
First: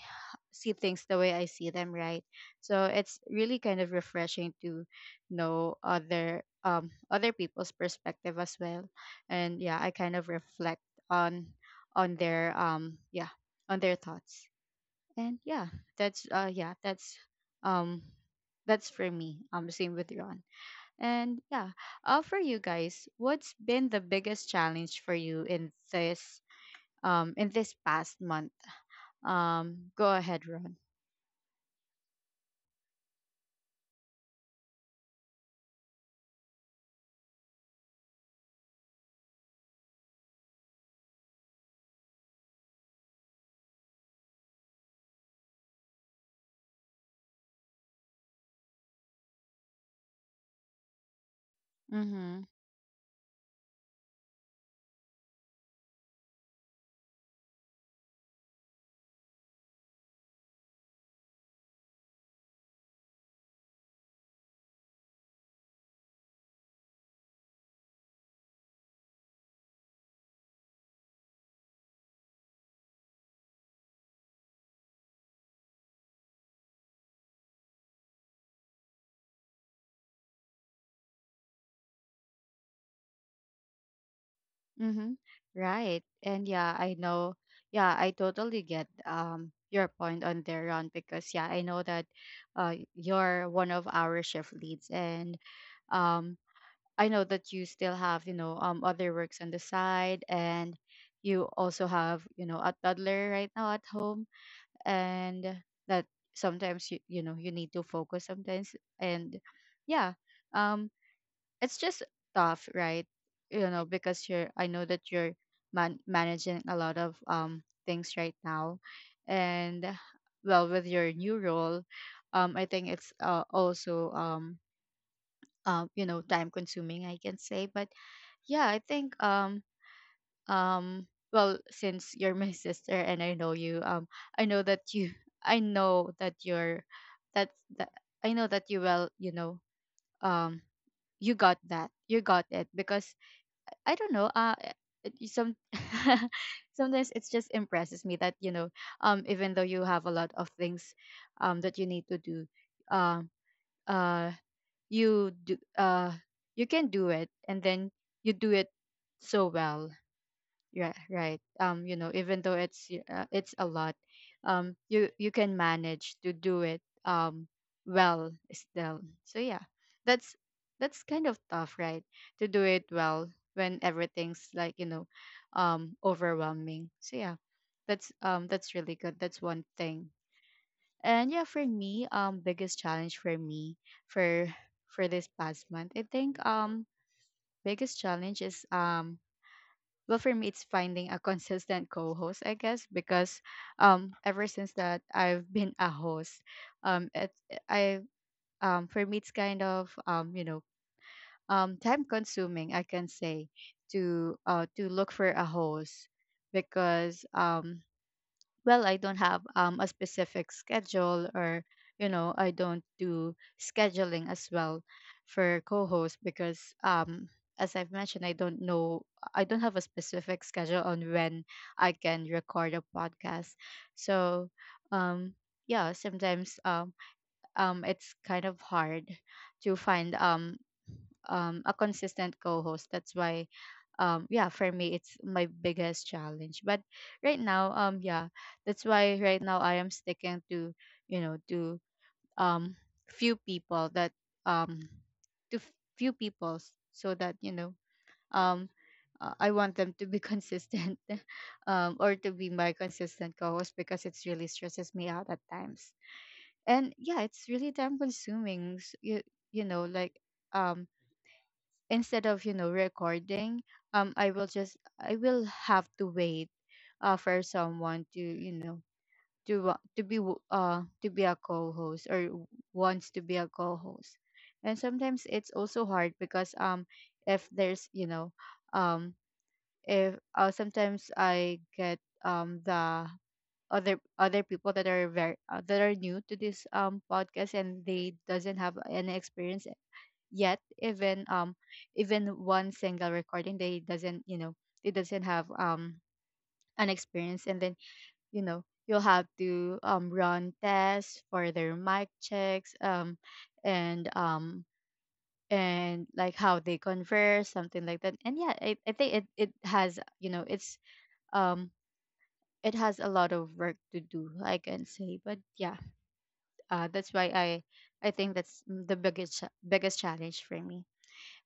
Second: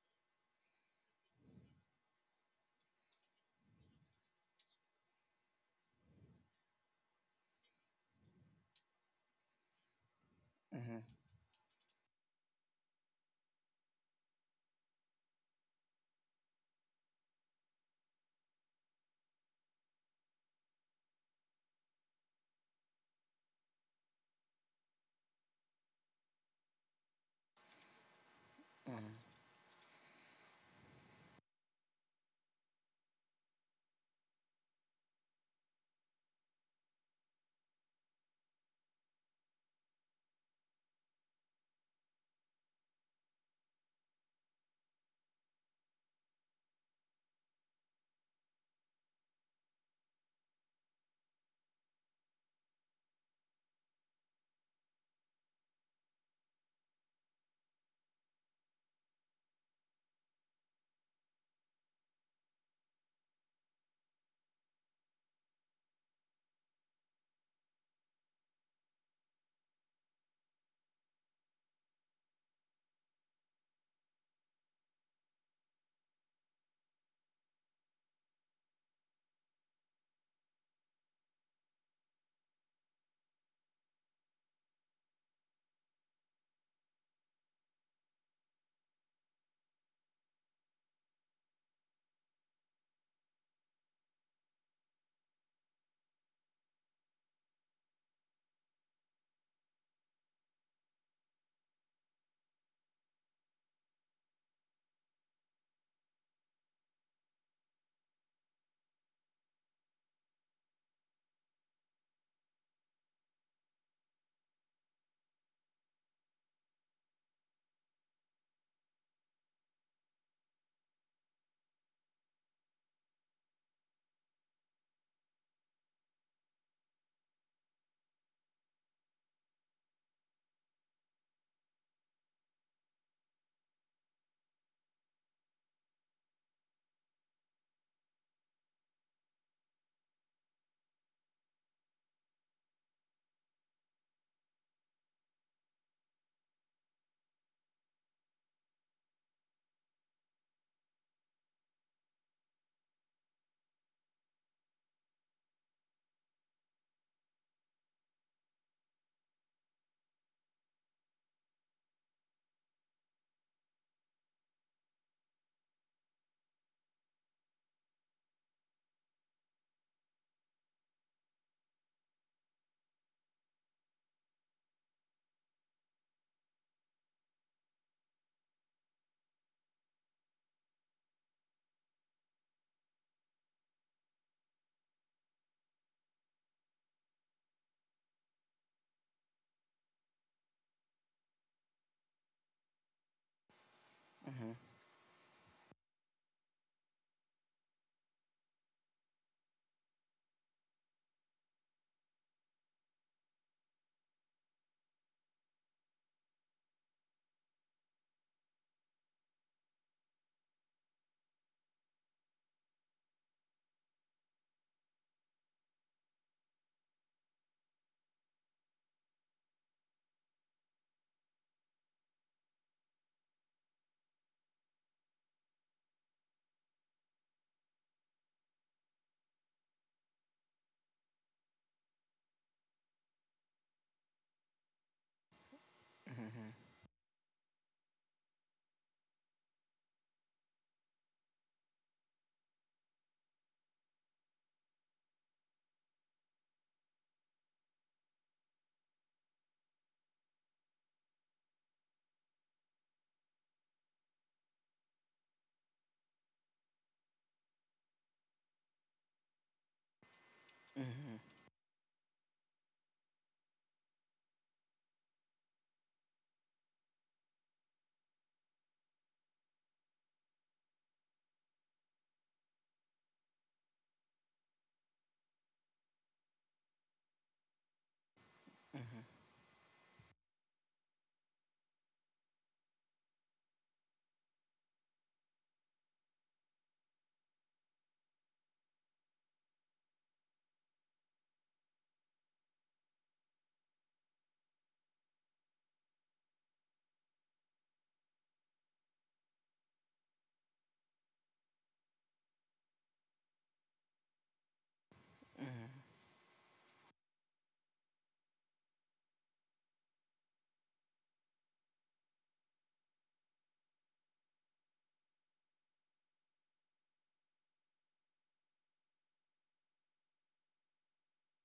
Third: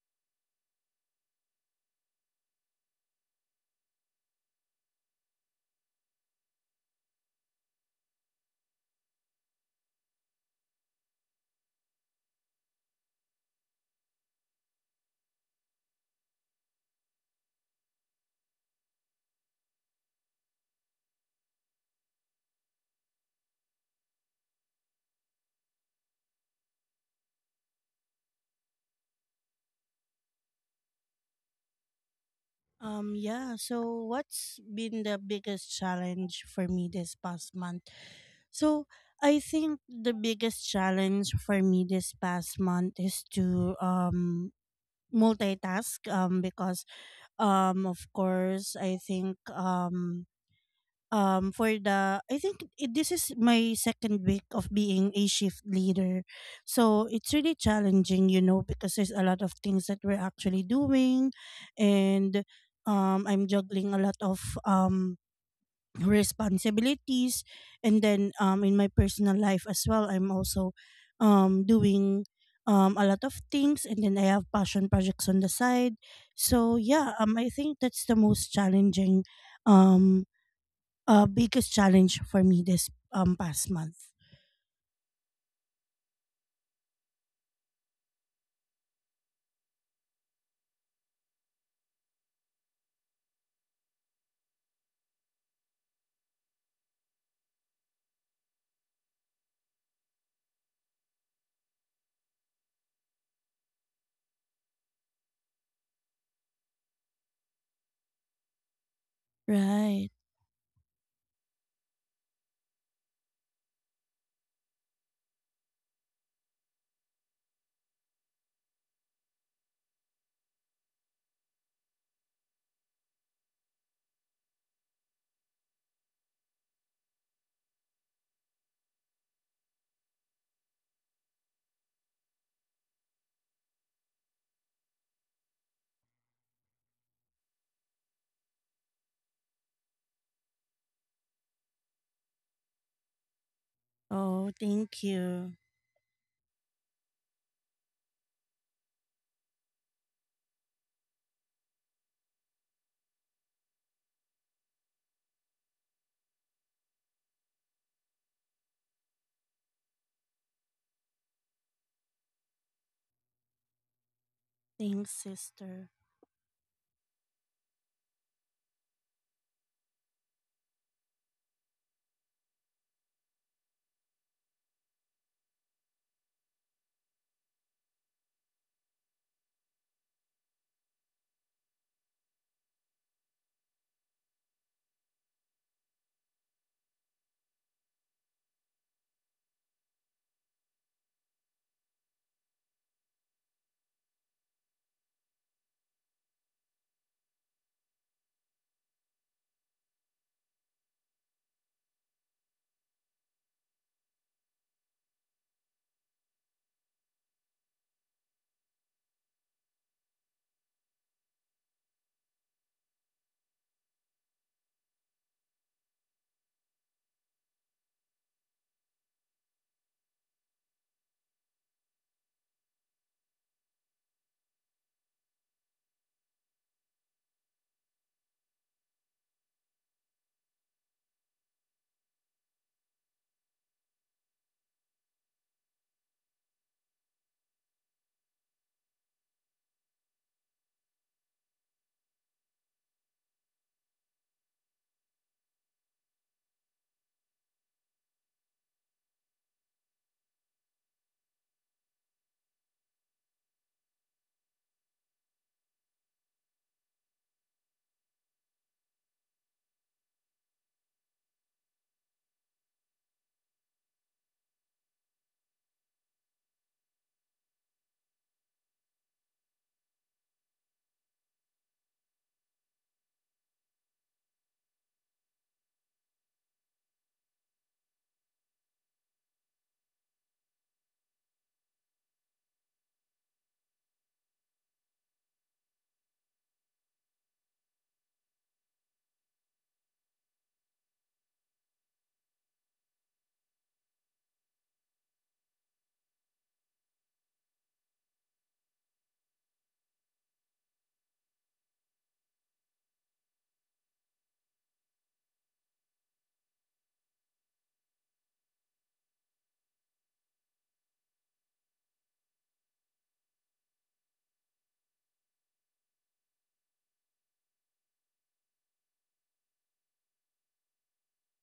see things the way I see them, right? So it's really kind of refreshing to know other people's perspective as well. And yeah, I kind of reflect
Mm-hmm.
on on their thoughts. And yeah, that's yeah um that's for me, same with Ron. And yeah, for you guys, what's been the biggest challenge for you in this, in this past month? Go ahead, Ron.
Yeah, so what's been the biggest challenge for me this past month? So I think the biggest challenge for me this past month is to multitask because, of course, I think, for the I
Mhm.
think it, this is my second week of being a shift leader. So it's really challenging, you know, because there's a lot of things that we're actually doing, and I'm juggling a lot of responsibilities, and then in my personal life as well, I'm also doing a lot of things, and then I have passion projects on the side. So yeah, I think that's the most challenging, um biggest challenge for me this past month.
Mhm. Right. And yeah, I know. Yeah, I totally get, your point on there, Ron, because yeah, I know that, you're one of our shift leads, and um I know that you still have, you know, other works on the side, and you also have, you know, a toddler right now at home, and that sometimes you need to focus sometimes. And
Right.
yeah. Um it's just tough, right? You know, because you're I know that you're, managing a lot of, things right now, and well, with your new role, I think it's, also, you know, time consuming, I can say. But yeah, I think, um well, since you're my sister, and I know you, I know that you I know that you're that's that I know that you will, you know, um you got that, you got it, because I don't know.
Oh, thank
Some
you.
sometimes it just impresses me that, you know, even though you have a lot of things, that you need to do, um, uh, you do, uh, you can do it, and then you do it so well. Yeah, right. You know, even though it's a lot, you
Thanks,
you can
sister.
manage to do it, well, still. So yeah, that's that's kind of tough, right? To do it well when everything's, like, you know, overwhelming. So yeah, that's really good. That's one thing. And yeah, for me, biggest challenge for me for this past month, I think, biggest challenge is, well, for me, it's finding a consistent co-host, I guess. Because ever
Mm-hmm.
since that I've been a host, it I for me, it's kind of, time consuming, I can say, to look for a host. Because well, I don't have, a specific schedule. Or, you know, I don't do scheduling as well for co-hosts, because um as I've mentioned, I don't have a specific schedule on when I can record a podcast. So, um yeah, sometimes, it's kind of hard to find, a consistent co-host. That's why, yeah, for me, it's my biggest challenge.
Mm-hmm.
But right now, yeah, that's why right now I am sticking to, you know, to, um, few people that, um, to few people, so that, you know, um, I want them to be consistent, or to be my consistent co-host, because it's really stresses me out at times. And yeah, it's really time consuming. You, like um
Mm-hmm.
instead of recording, I will have to wait, for someone to to be a co-host or wants to be a co-host. And sometimes it's also hard because, if there's you know
Mm-hmm.
um if sometimes I get the other people that are very, that are new to this podcast, and they doesn't have any experience yet, even even one single recording, they doesn't, it doesn't have an experience. And then, you'll have to run tests for their mic checks, and um and like how they converse, something like that. And yeah, I think it has, it's um it has a lot of work to do, I can say. But yeah, that's why I think that's the biggest challenge for me.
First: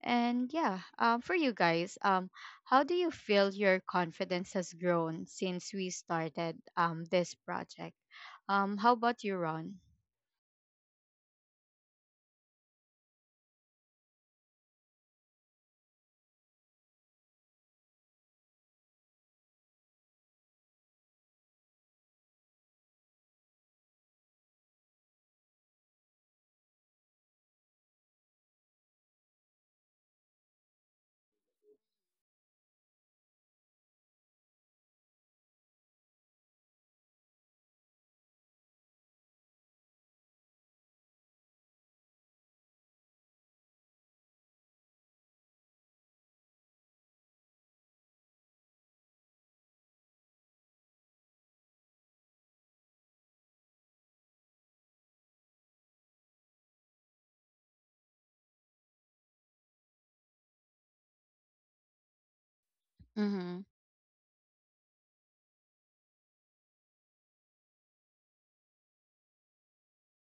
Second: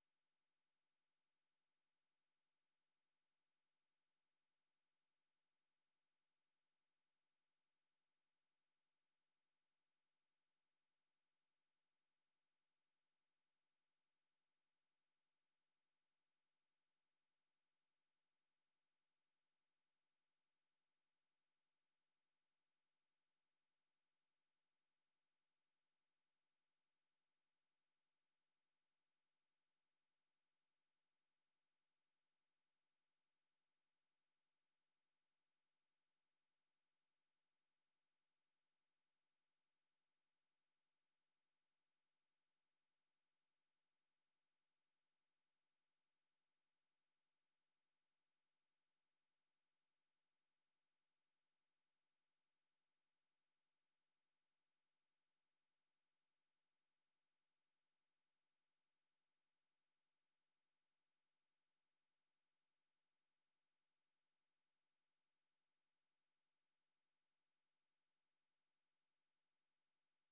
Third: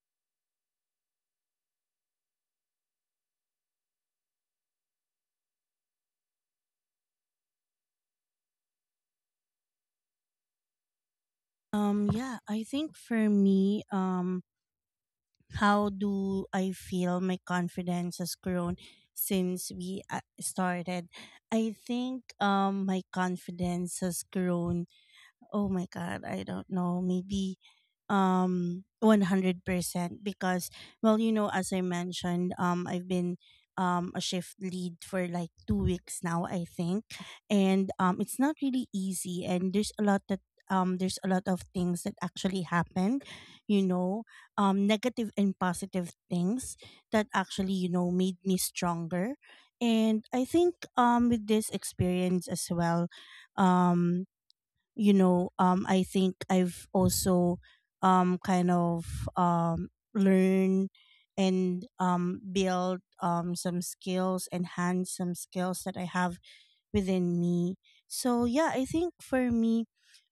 And yeah, for you guys, how do you feel your confidence has grown since we started this project? How about you, Ron?
Yeah, I think for me, how do I feel my confidence has grown since we, started? I think my confidence has grown, oh my god, I don't know. Maybe 100%, because, well, you know, as I mentioned, I've been a shift lead for like two weeks now, I think. And it's not really easy, and there's a lot that, there's a lot of things that actually happened, you know, negative and positive things that actually, you know, made me stronger. And I think with this experience as well, um I think I've also kind of um learned and build
Mm-hmm.
some skills, enhance some skills that I have within me. So yeah, I think for me,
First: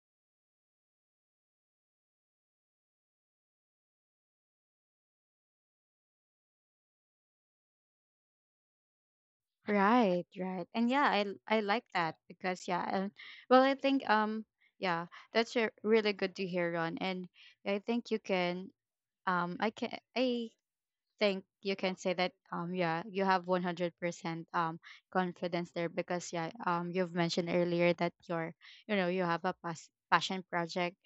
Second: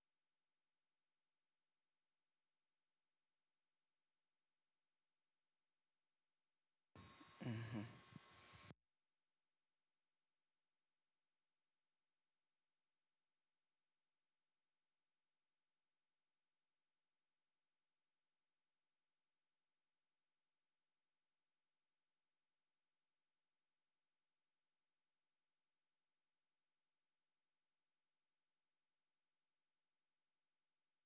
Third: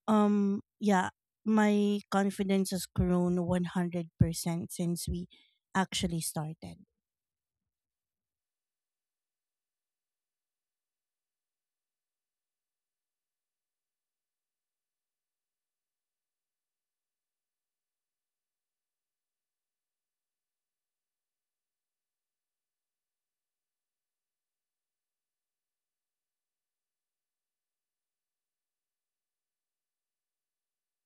yeah, my confidence has grown 100% since we actually started.
Right, right. And yeah, I like that because yeah, and well, I think, yeah, that's a really good to hear, Ron. And I think you can I can I think you can say that, yeah, you have 100% confidence there because yeah, you've mentioned earlier that you're, you have a passion project,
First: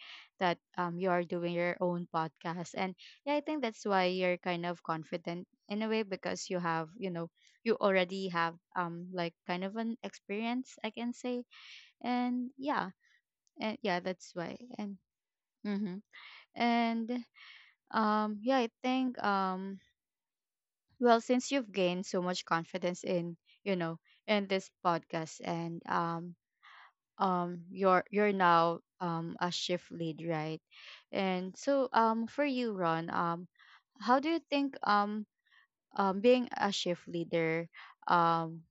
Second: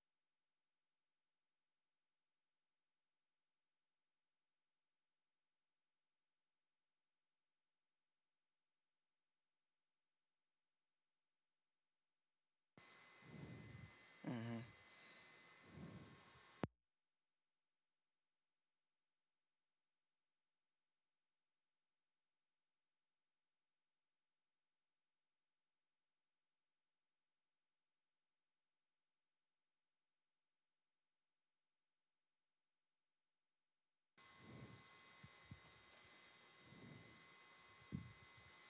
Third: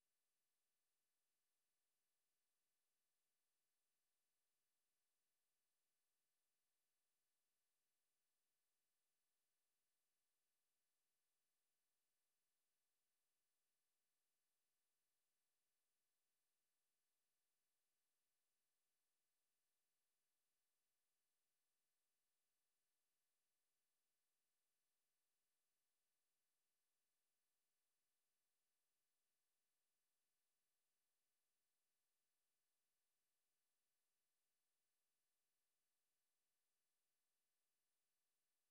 that, you are doing your own podcast. And yeah, I think that's why you're kind of confident in a way because you already have, like, kind of an experience, I can say. and yeah and yeah, that's why. And mm-hmm. and yeah, I think, well, since you've gained so much confidence you know, in this podcast, and you're now a shift lead, right? And so, for you, Ron, how do you think, being a shift leader, um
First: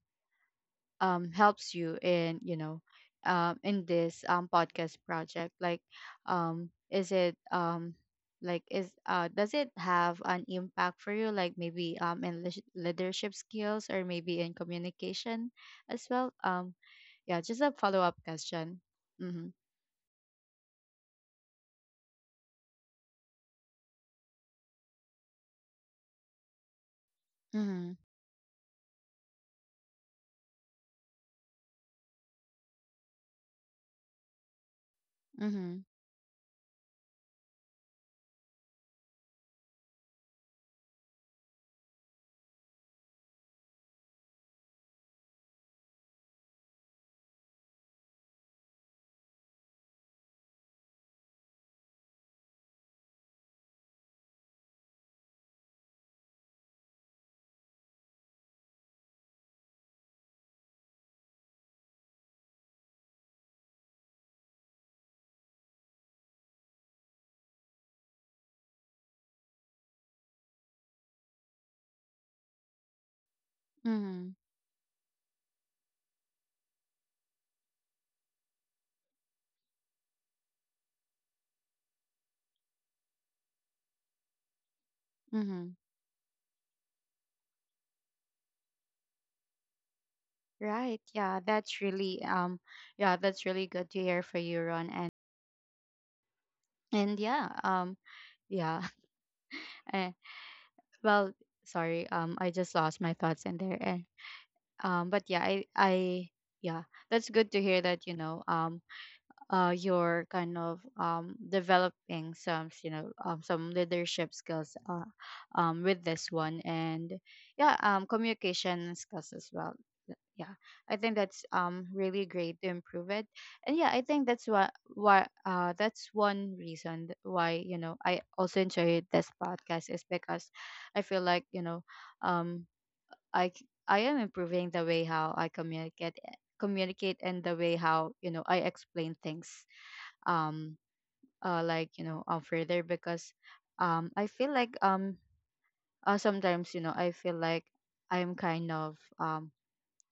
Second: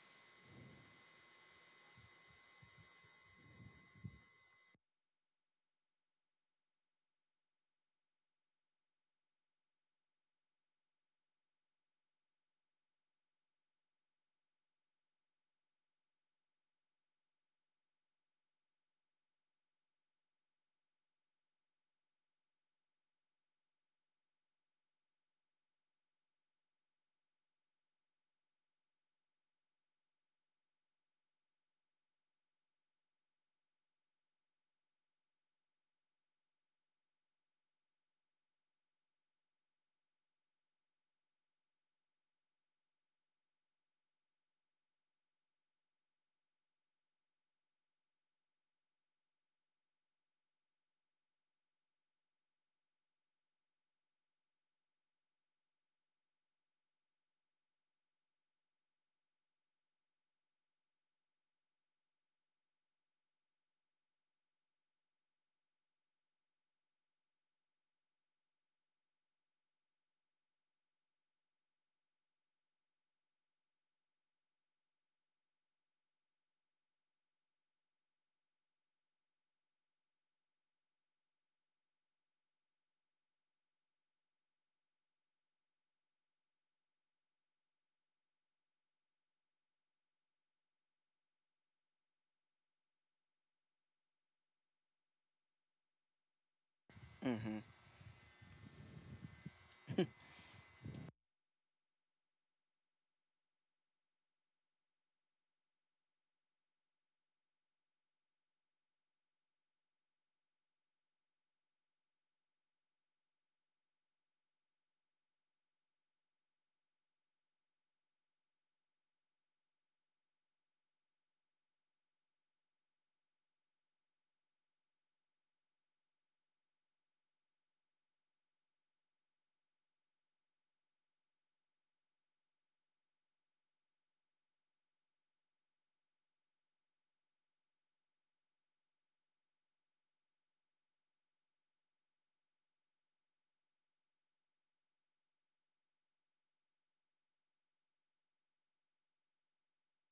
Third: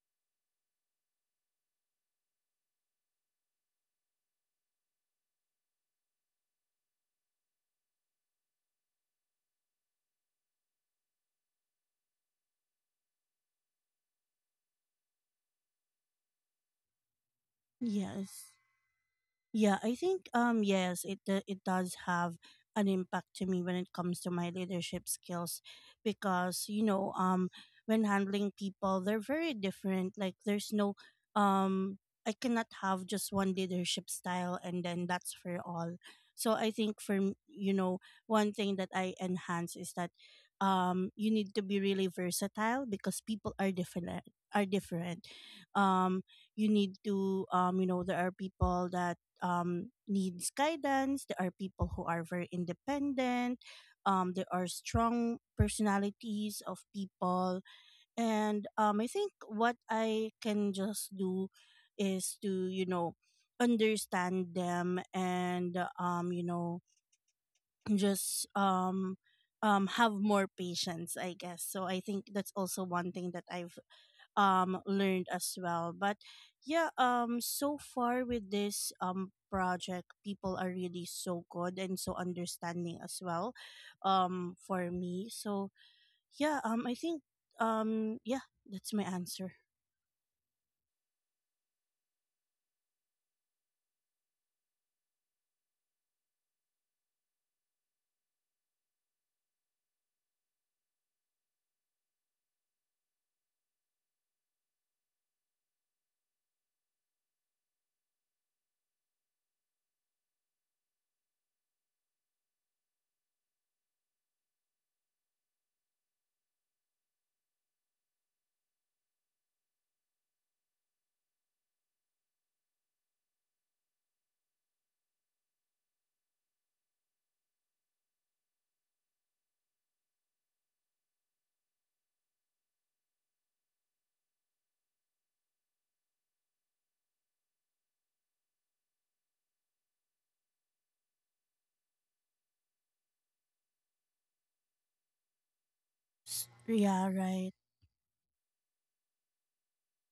helps you in, in this, podcast project, like, is it, like is does it have an impact for you, like maybe, in leadership skills, or maybe in communication as well, yeah, just a follow-up
Yes.
question. Mm-hmm.
Yeah, I think yes, it does have an impact to me when it comes to my leadership skills, because you know,
Mm-hmm.
when handling people, they're very different. Like, there's no um I cannot have just one leadership style and then that's for
Mm-hmm.
all. So I think you know, one thing that I enhance is that, you need to be really versatile because people are different. Um, you need to, you know, there are people that, needs guidance. There are people who are very independent. There are strong personalities of people, and I think what I can just do is to, you know, understand them and, you know, just have more patience, I guess. So I think that's also one thing that I've
Mm-hmm.
learned as well. But yeah, so far with this project, people are really so good and so understanding as well, for me. So
Mm-hmm.
yeah, I think, yeah, that's my answer.
Right, yeah, that's really, yeah, that's really good to hear for you, Ron. And yeah, yeah. Well, sorry, I just lost my thoughts in there. And but yeah, I yeah, that's good to hear that, you're kind of developing some, some leadership skills, with this one. And yeah, communication skills as well. Yeah, I think that's really great to improve it. And yeah, I think that's what why that's one reason why, you know, I also enjoy this podcast is because I feel like, um I am improving the way how I communicate, and the way how, I explain things, um like, further, because I feel like,
S-
sometimes, you know,
yeah
I feel
right
like I'm kind of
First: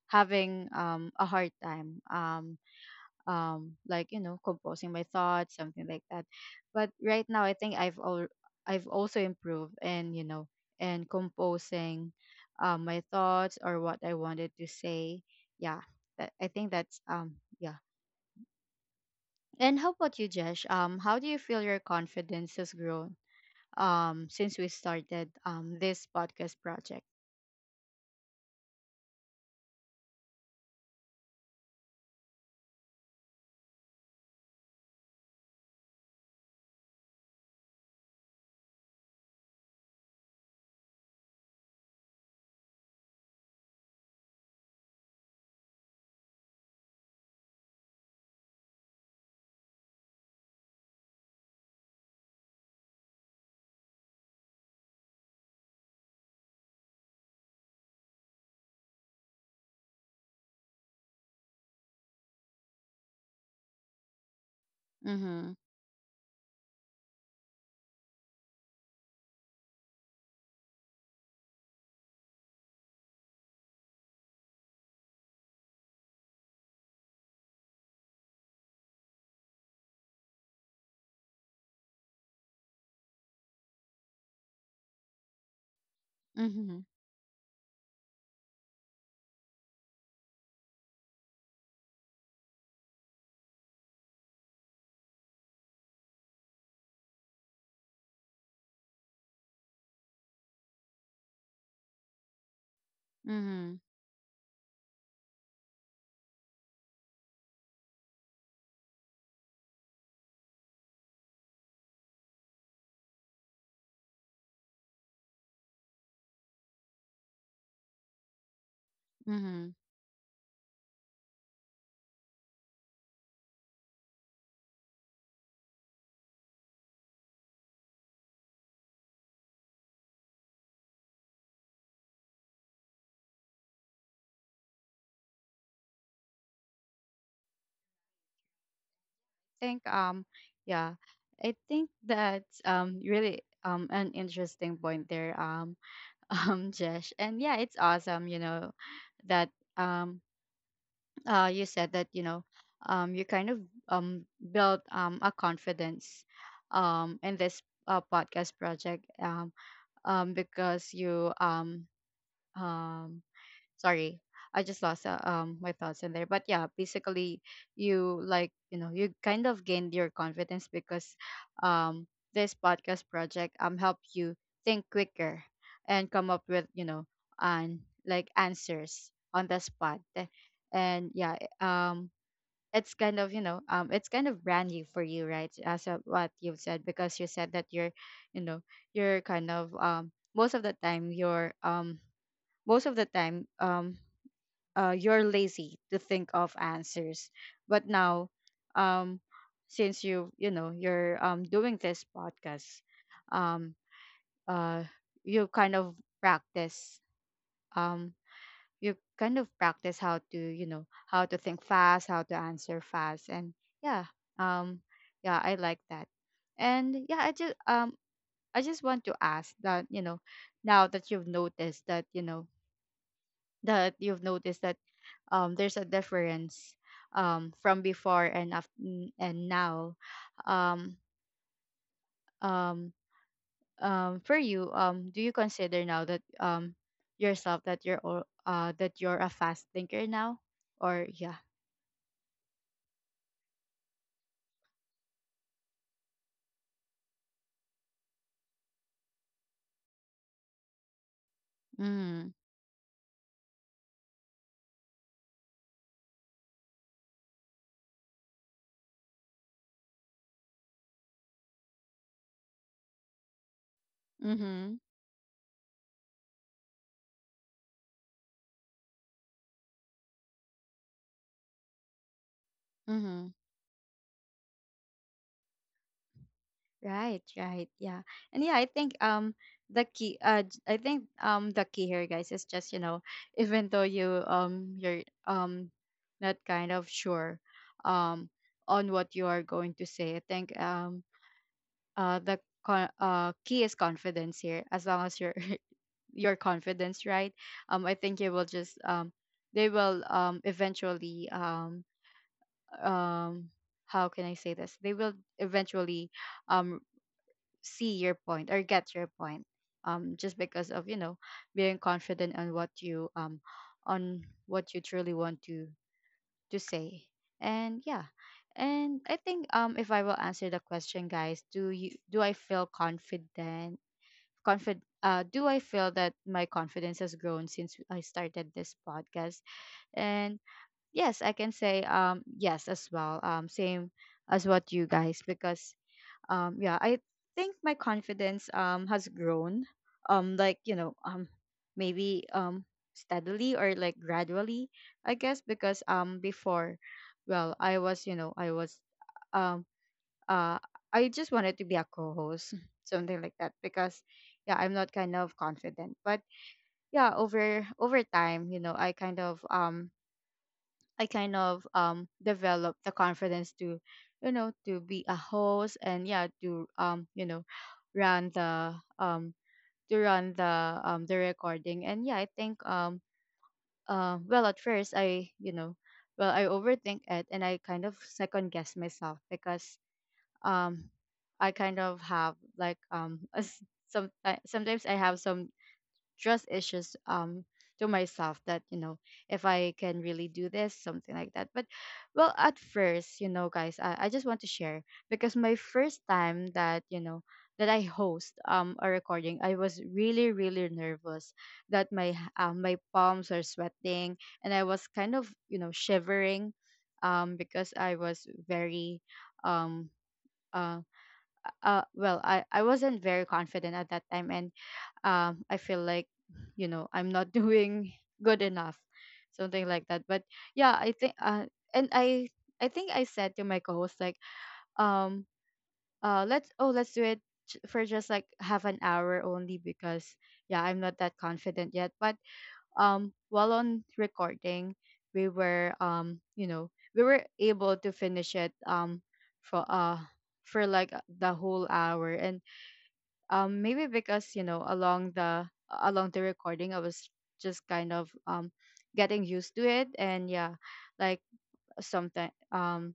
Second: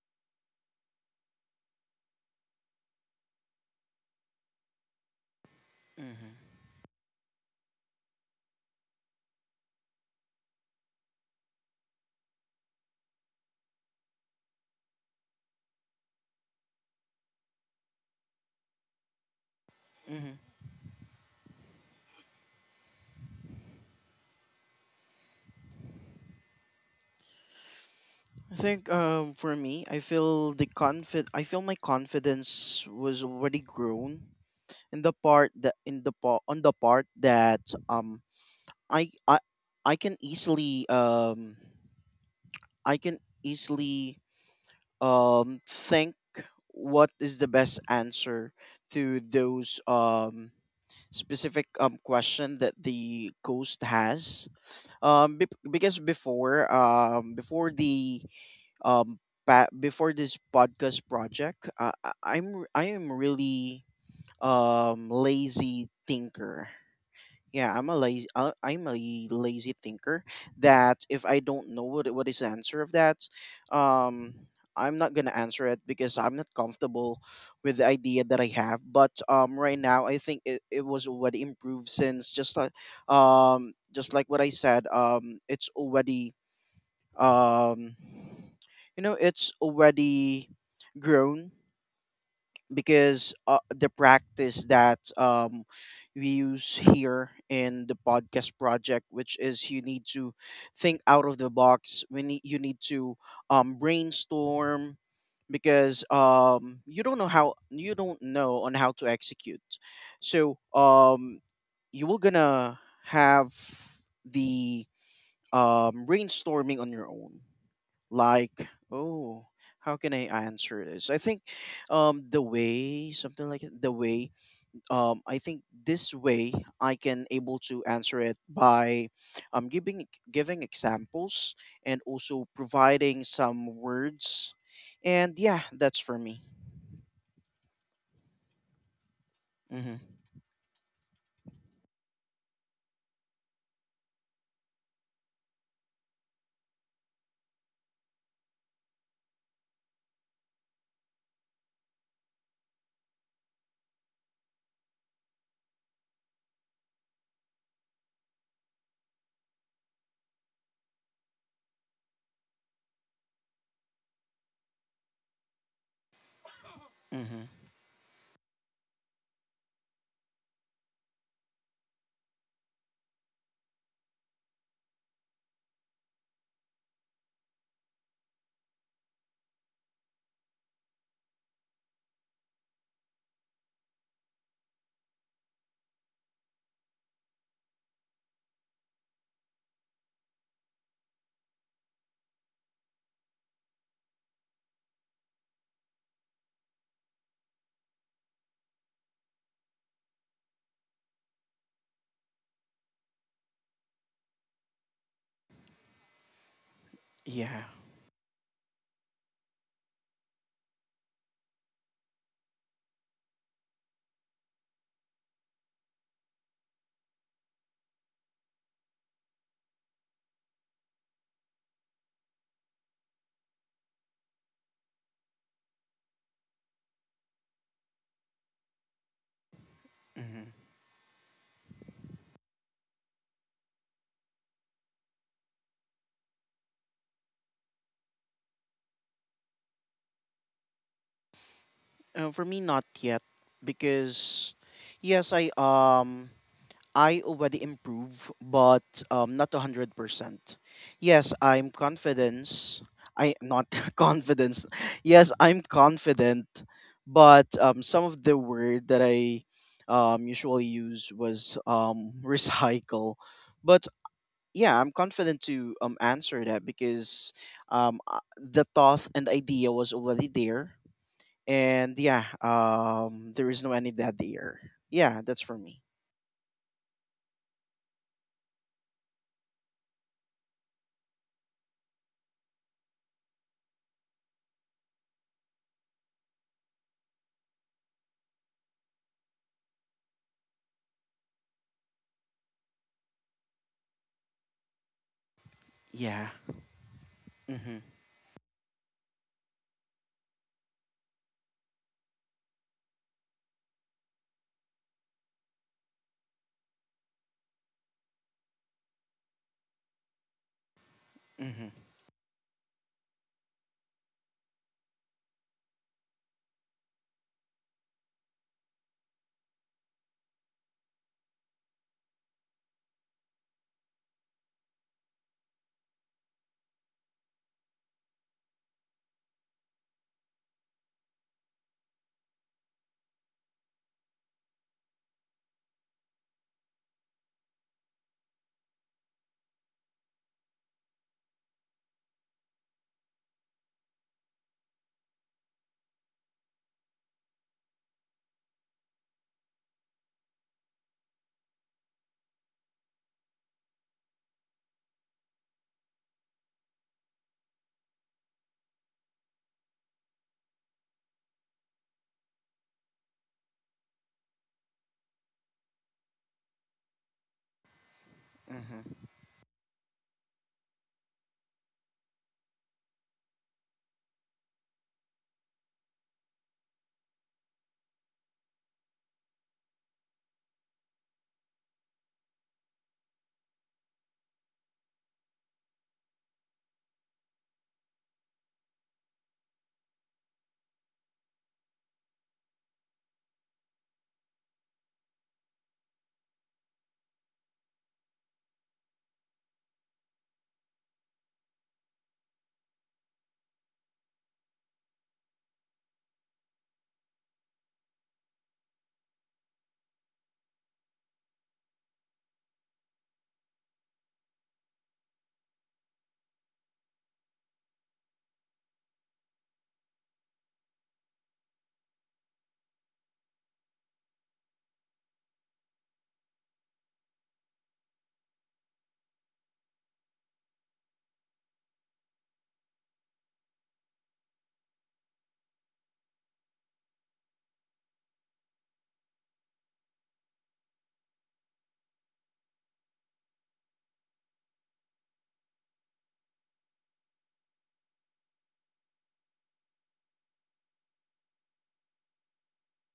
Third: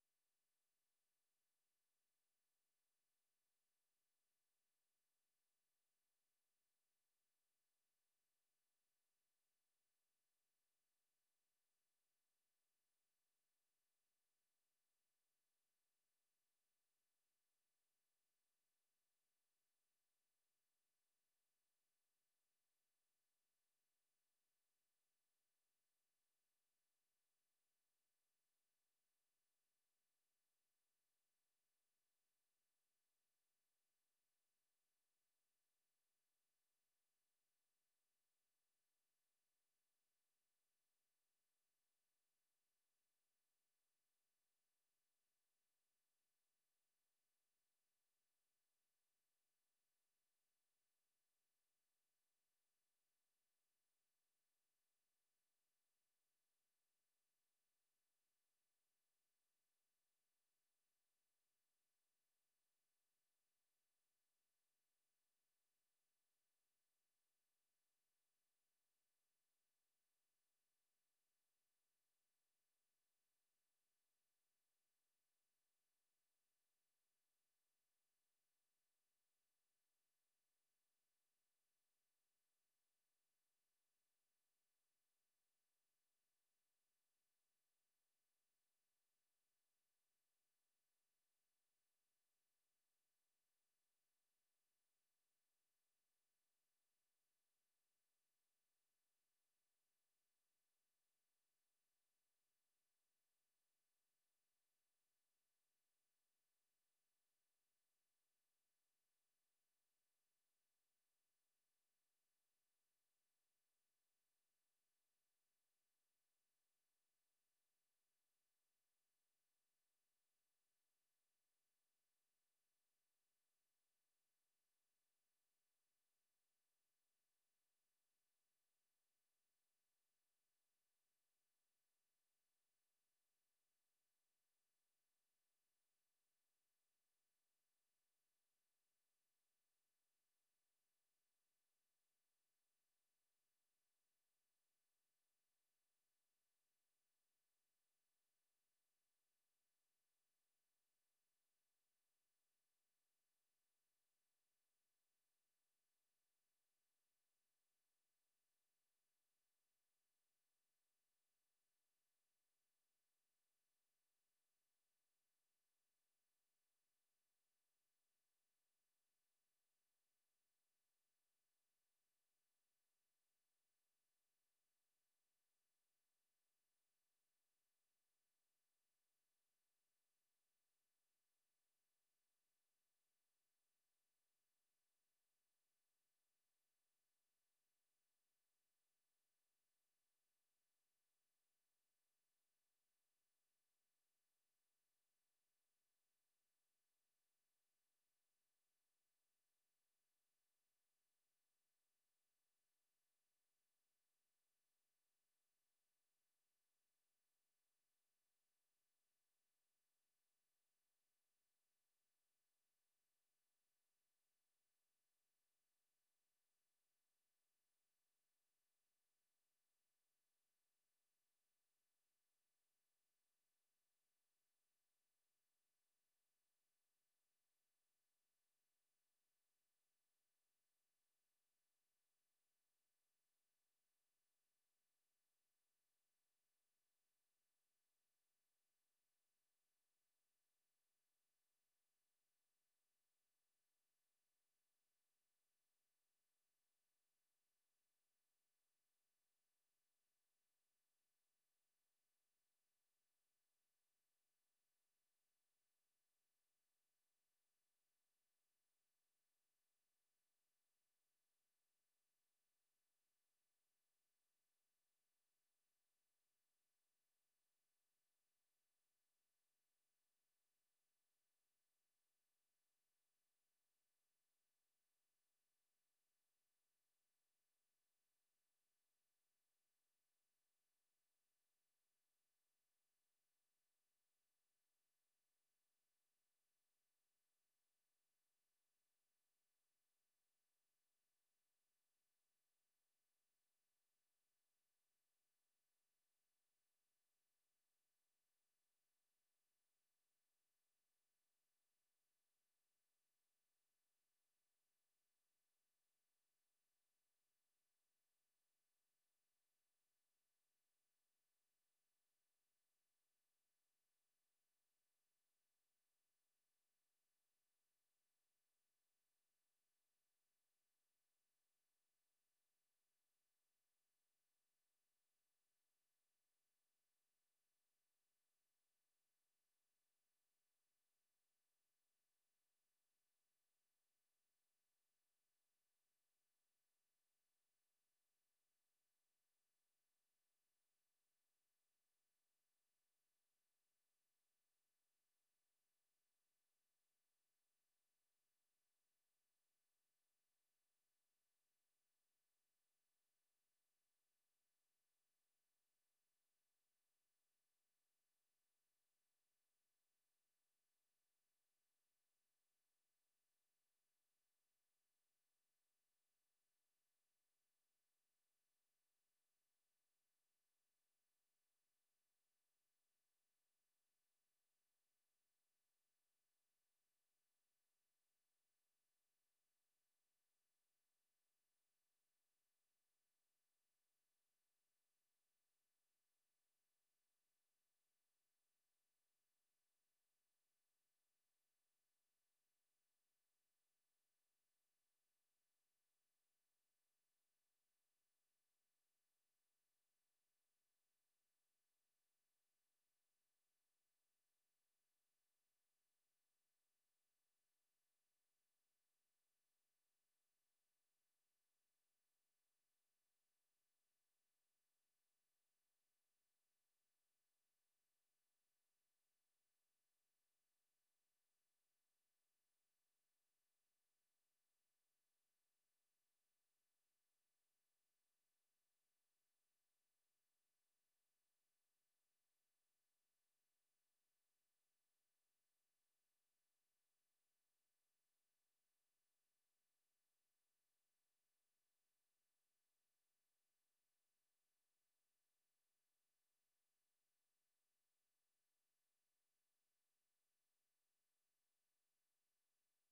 having a hard time, like, composing my thoughts, something like that.
Mm-hmm.
But right now, I think I've also improved in, in composing my thoughts or what I wanted to say. Yeah, I think that's yeah. And how about you,
Mm-hmm.
Jesh? How do you feel your confidence has grown since we started this podcast project?
I think, for me, I feel I feel my confidence was already grown in the part that in the part on the part that um I I I can easily, I can easily think what is the best answer to those specific question that the ghost has. Because um before this podcast project, I am really
Mm-hmm.
lazy thinker. Yeah, I'm a lazy thinker, that if I don't know what is the answer of that, um I'm not gonna answer it because I'm not comfortable with the idea that I have. But right now I think it was already improved, since, just like what I said, it's already,
Mm-hmm.
um it's already grown because, the practice that we use here in the podcast project, which is you need to think out of the box. We need You need to
Mm-hmm.
brainstorm because, you don't know on how to execute. So, you will gonna have the brainstorming on your own, like, oh,
Mm-hmm.
how can I answer this? I think the way, something like it, the way, I think this way I can able to answer it by giving examples, and also providing some words, and yeah, that's for me.
think
Mm-hmm,
Yeah, I think that's really, an interesting point there, Jesh, and yeah, it's awesome, you know, that, um you said that, you kind of um built a confidence in this, podcast project, because you, um Sorry, I just lost my thoughts in there. But yeah, basically,
mm-hmm,
you kind of gained your confidence because um this podcast project helped you think quicker and come up with, you know and like, answers on the spot. And yeah, it's kind of brand new for you, right? As of what you've said, because you said that you're you know you're kind of most of the time, you're lazy to think of answers. But now, um, since you're, doing this podcast, um, uh, you kind of practice.
yeah,
Um, you kind of practice how to, how to think fast, how to answer fast, and yeah, um, yeah, I like that. And yeah, I just want to ask that, now that you've noticed that you know that you've noticed that, there's a difference, from before and and now.
mm-hmm.
Um, um, for you, do you consider now that, yourself, that that you're a fast thinker now, or yeah?
For me, not yet, because yes, I already improve, but, not 100%. Yes, I'm
Mm.
confidence. I not confidence. Yes, I'm confident, but some of the word that I usually use was, recycle. But yeah,
Mm-hmm.
I'm confident to answer that because, the thought and idea was already there, and yeah,
Mm-hmm.
there is no any dead air. Yeah, that's for me.
Right, right. Yeah. And yeah, I think I think the key here, guys, is just, you know, even though you're um not kind of sure um on what you are going to say, I think the key is confidence here. As long as you're
Yeah.
your confidence, right?
Mm-hmm.
I think you will just they will, eventually, um how can I say this? They will eventually um see your point or get your point, just because of,
Mhm.
being confident on what you truly want to say. And yeah, and I think, if I will answer the question, guys, do I feel confident, confid do I feel that my confidence has grown since I started this podcast? And yes, I can say, yes as well, same as what you guys, because yeah, I think my confidence, has grown, like, you know, maybe, steadily, or like, gradually, I guess, because before, well, I was you know I was um uh I just wanted to be a co-host something like that, because yeah, I'm not kind of confident. But yeah, over time, you know, I kind of I kind of developed the confidence to, you know, to be a host. And yeah, to, you know, run the
Mhm.
to run the, the recording. And yeah, I think, well, at first, I, you know, well, I overthink it and I kind of second guess myself because um I kind of have, like, some, sometimes I have some trust issues, to myself, that, you know, if I can really do this, something like that. But well, at first, you know, guys, I just want to share because my first time that, that I host a recording, I was really, really nervous, that my my palms are sweating, and I was kind of, you know, shivering, because I was very, um uh well, I wasn't very confident at that time, and, I feel like, you know, I'm not doing good enough, something like that. But yeah, I think, and I think I said to my co-host, like, um, let's, oh, let's do it for just like half an hour only, because yeah, I'm not that confident yet. But, while on recording, we were, you know, we were able to finish it, for uh for like the whole hour. And, maybe because, you know, along the recording, I was just kind of, getting used to it. And yeah, like, something,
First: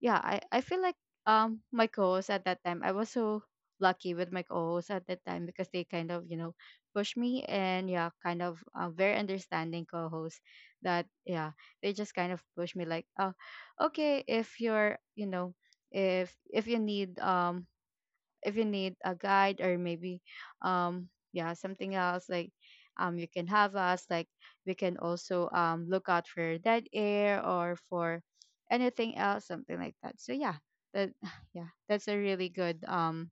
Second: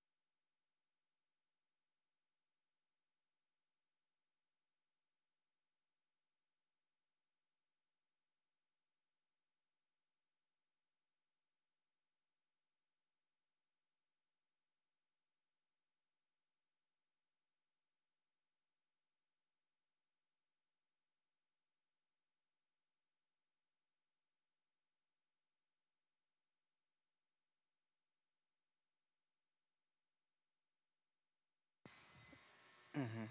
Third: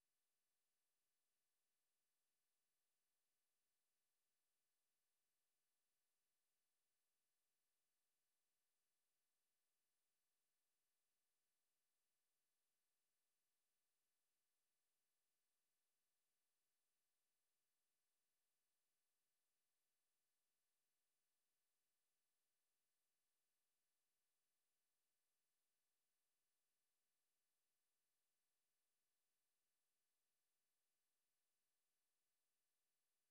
yeah, I feel like, my co-host at that time, I was so lucky with my co-host at that time because they kind of, you know, pushed me, and yeah, kind of, very understanding co-host, that yeah, they just kind of pushed me, like, oh, okay, if you're, you know, if you need, if you need a guide, or maybe, yeah, something else, like, you can have us, like, we can also look out for dead air or for anything else, something like that. So yeah, that yeah, that's a really good,
Mhm.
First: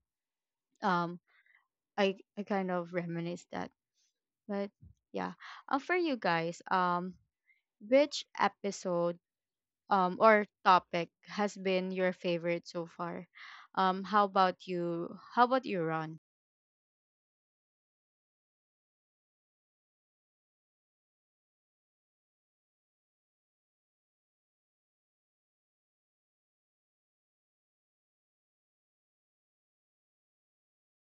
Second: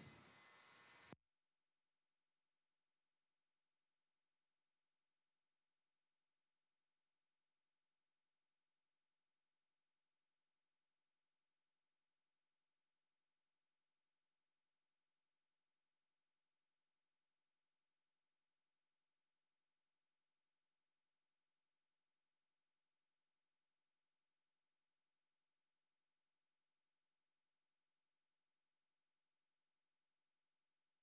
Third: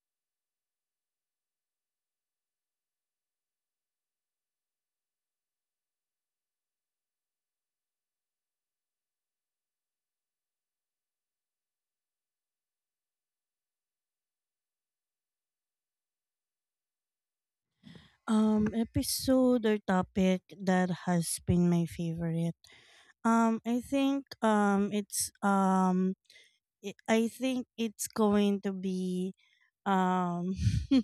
um I kind of reminisce that. But yeah, for you guys, which episode, or topic has been your favorite so far? How about you, Ron?
um, episode or topic that has been my favorite, I think, it's I think it's going to be, um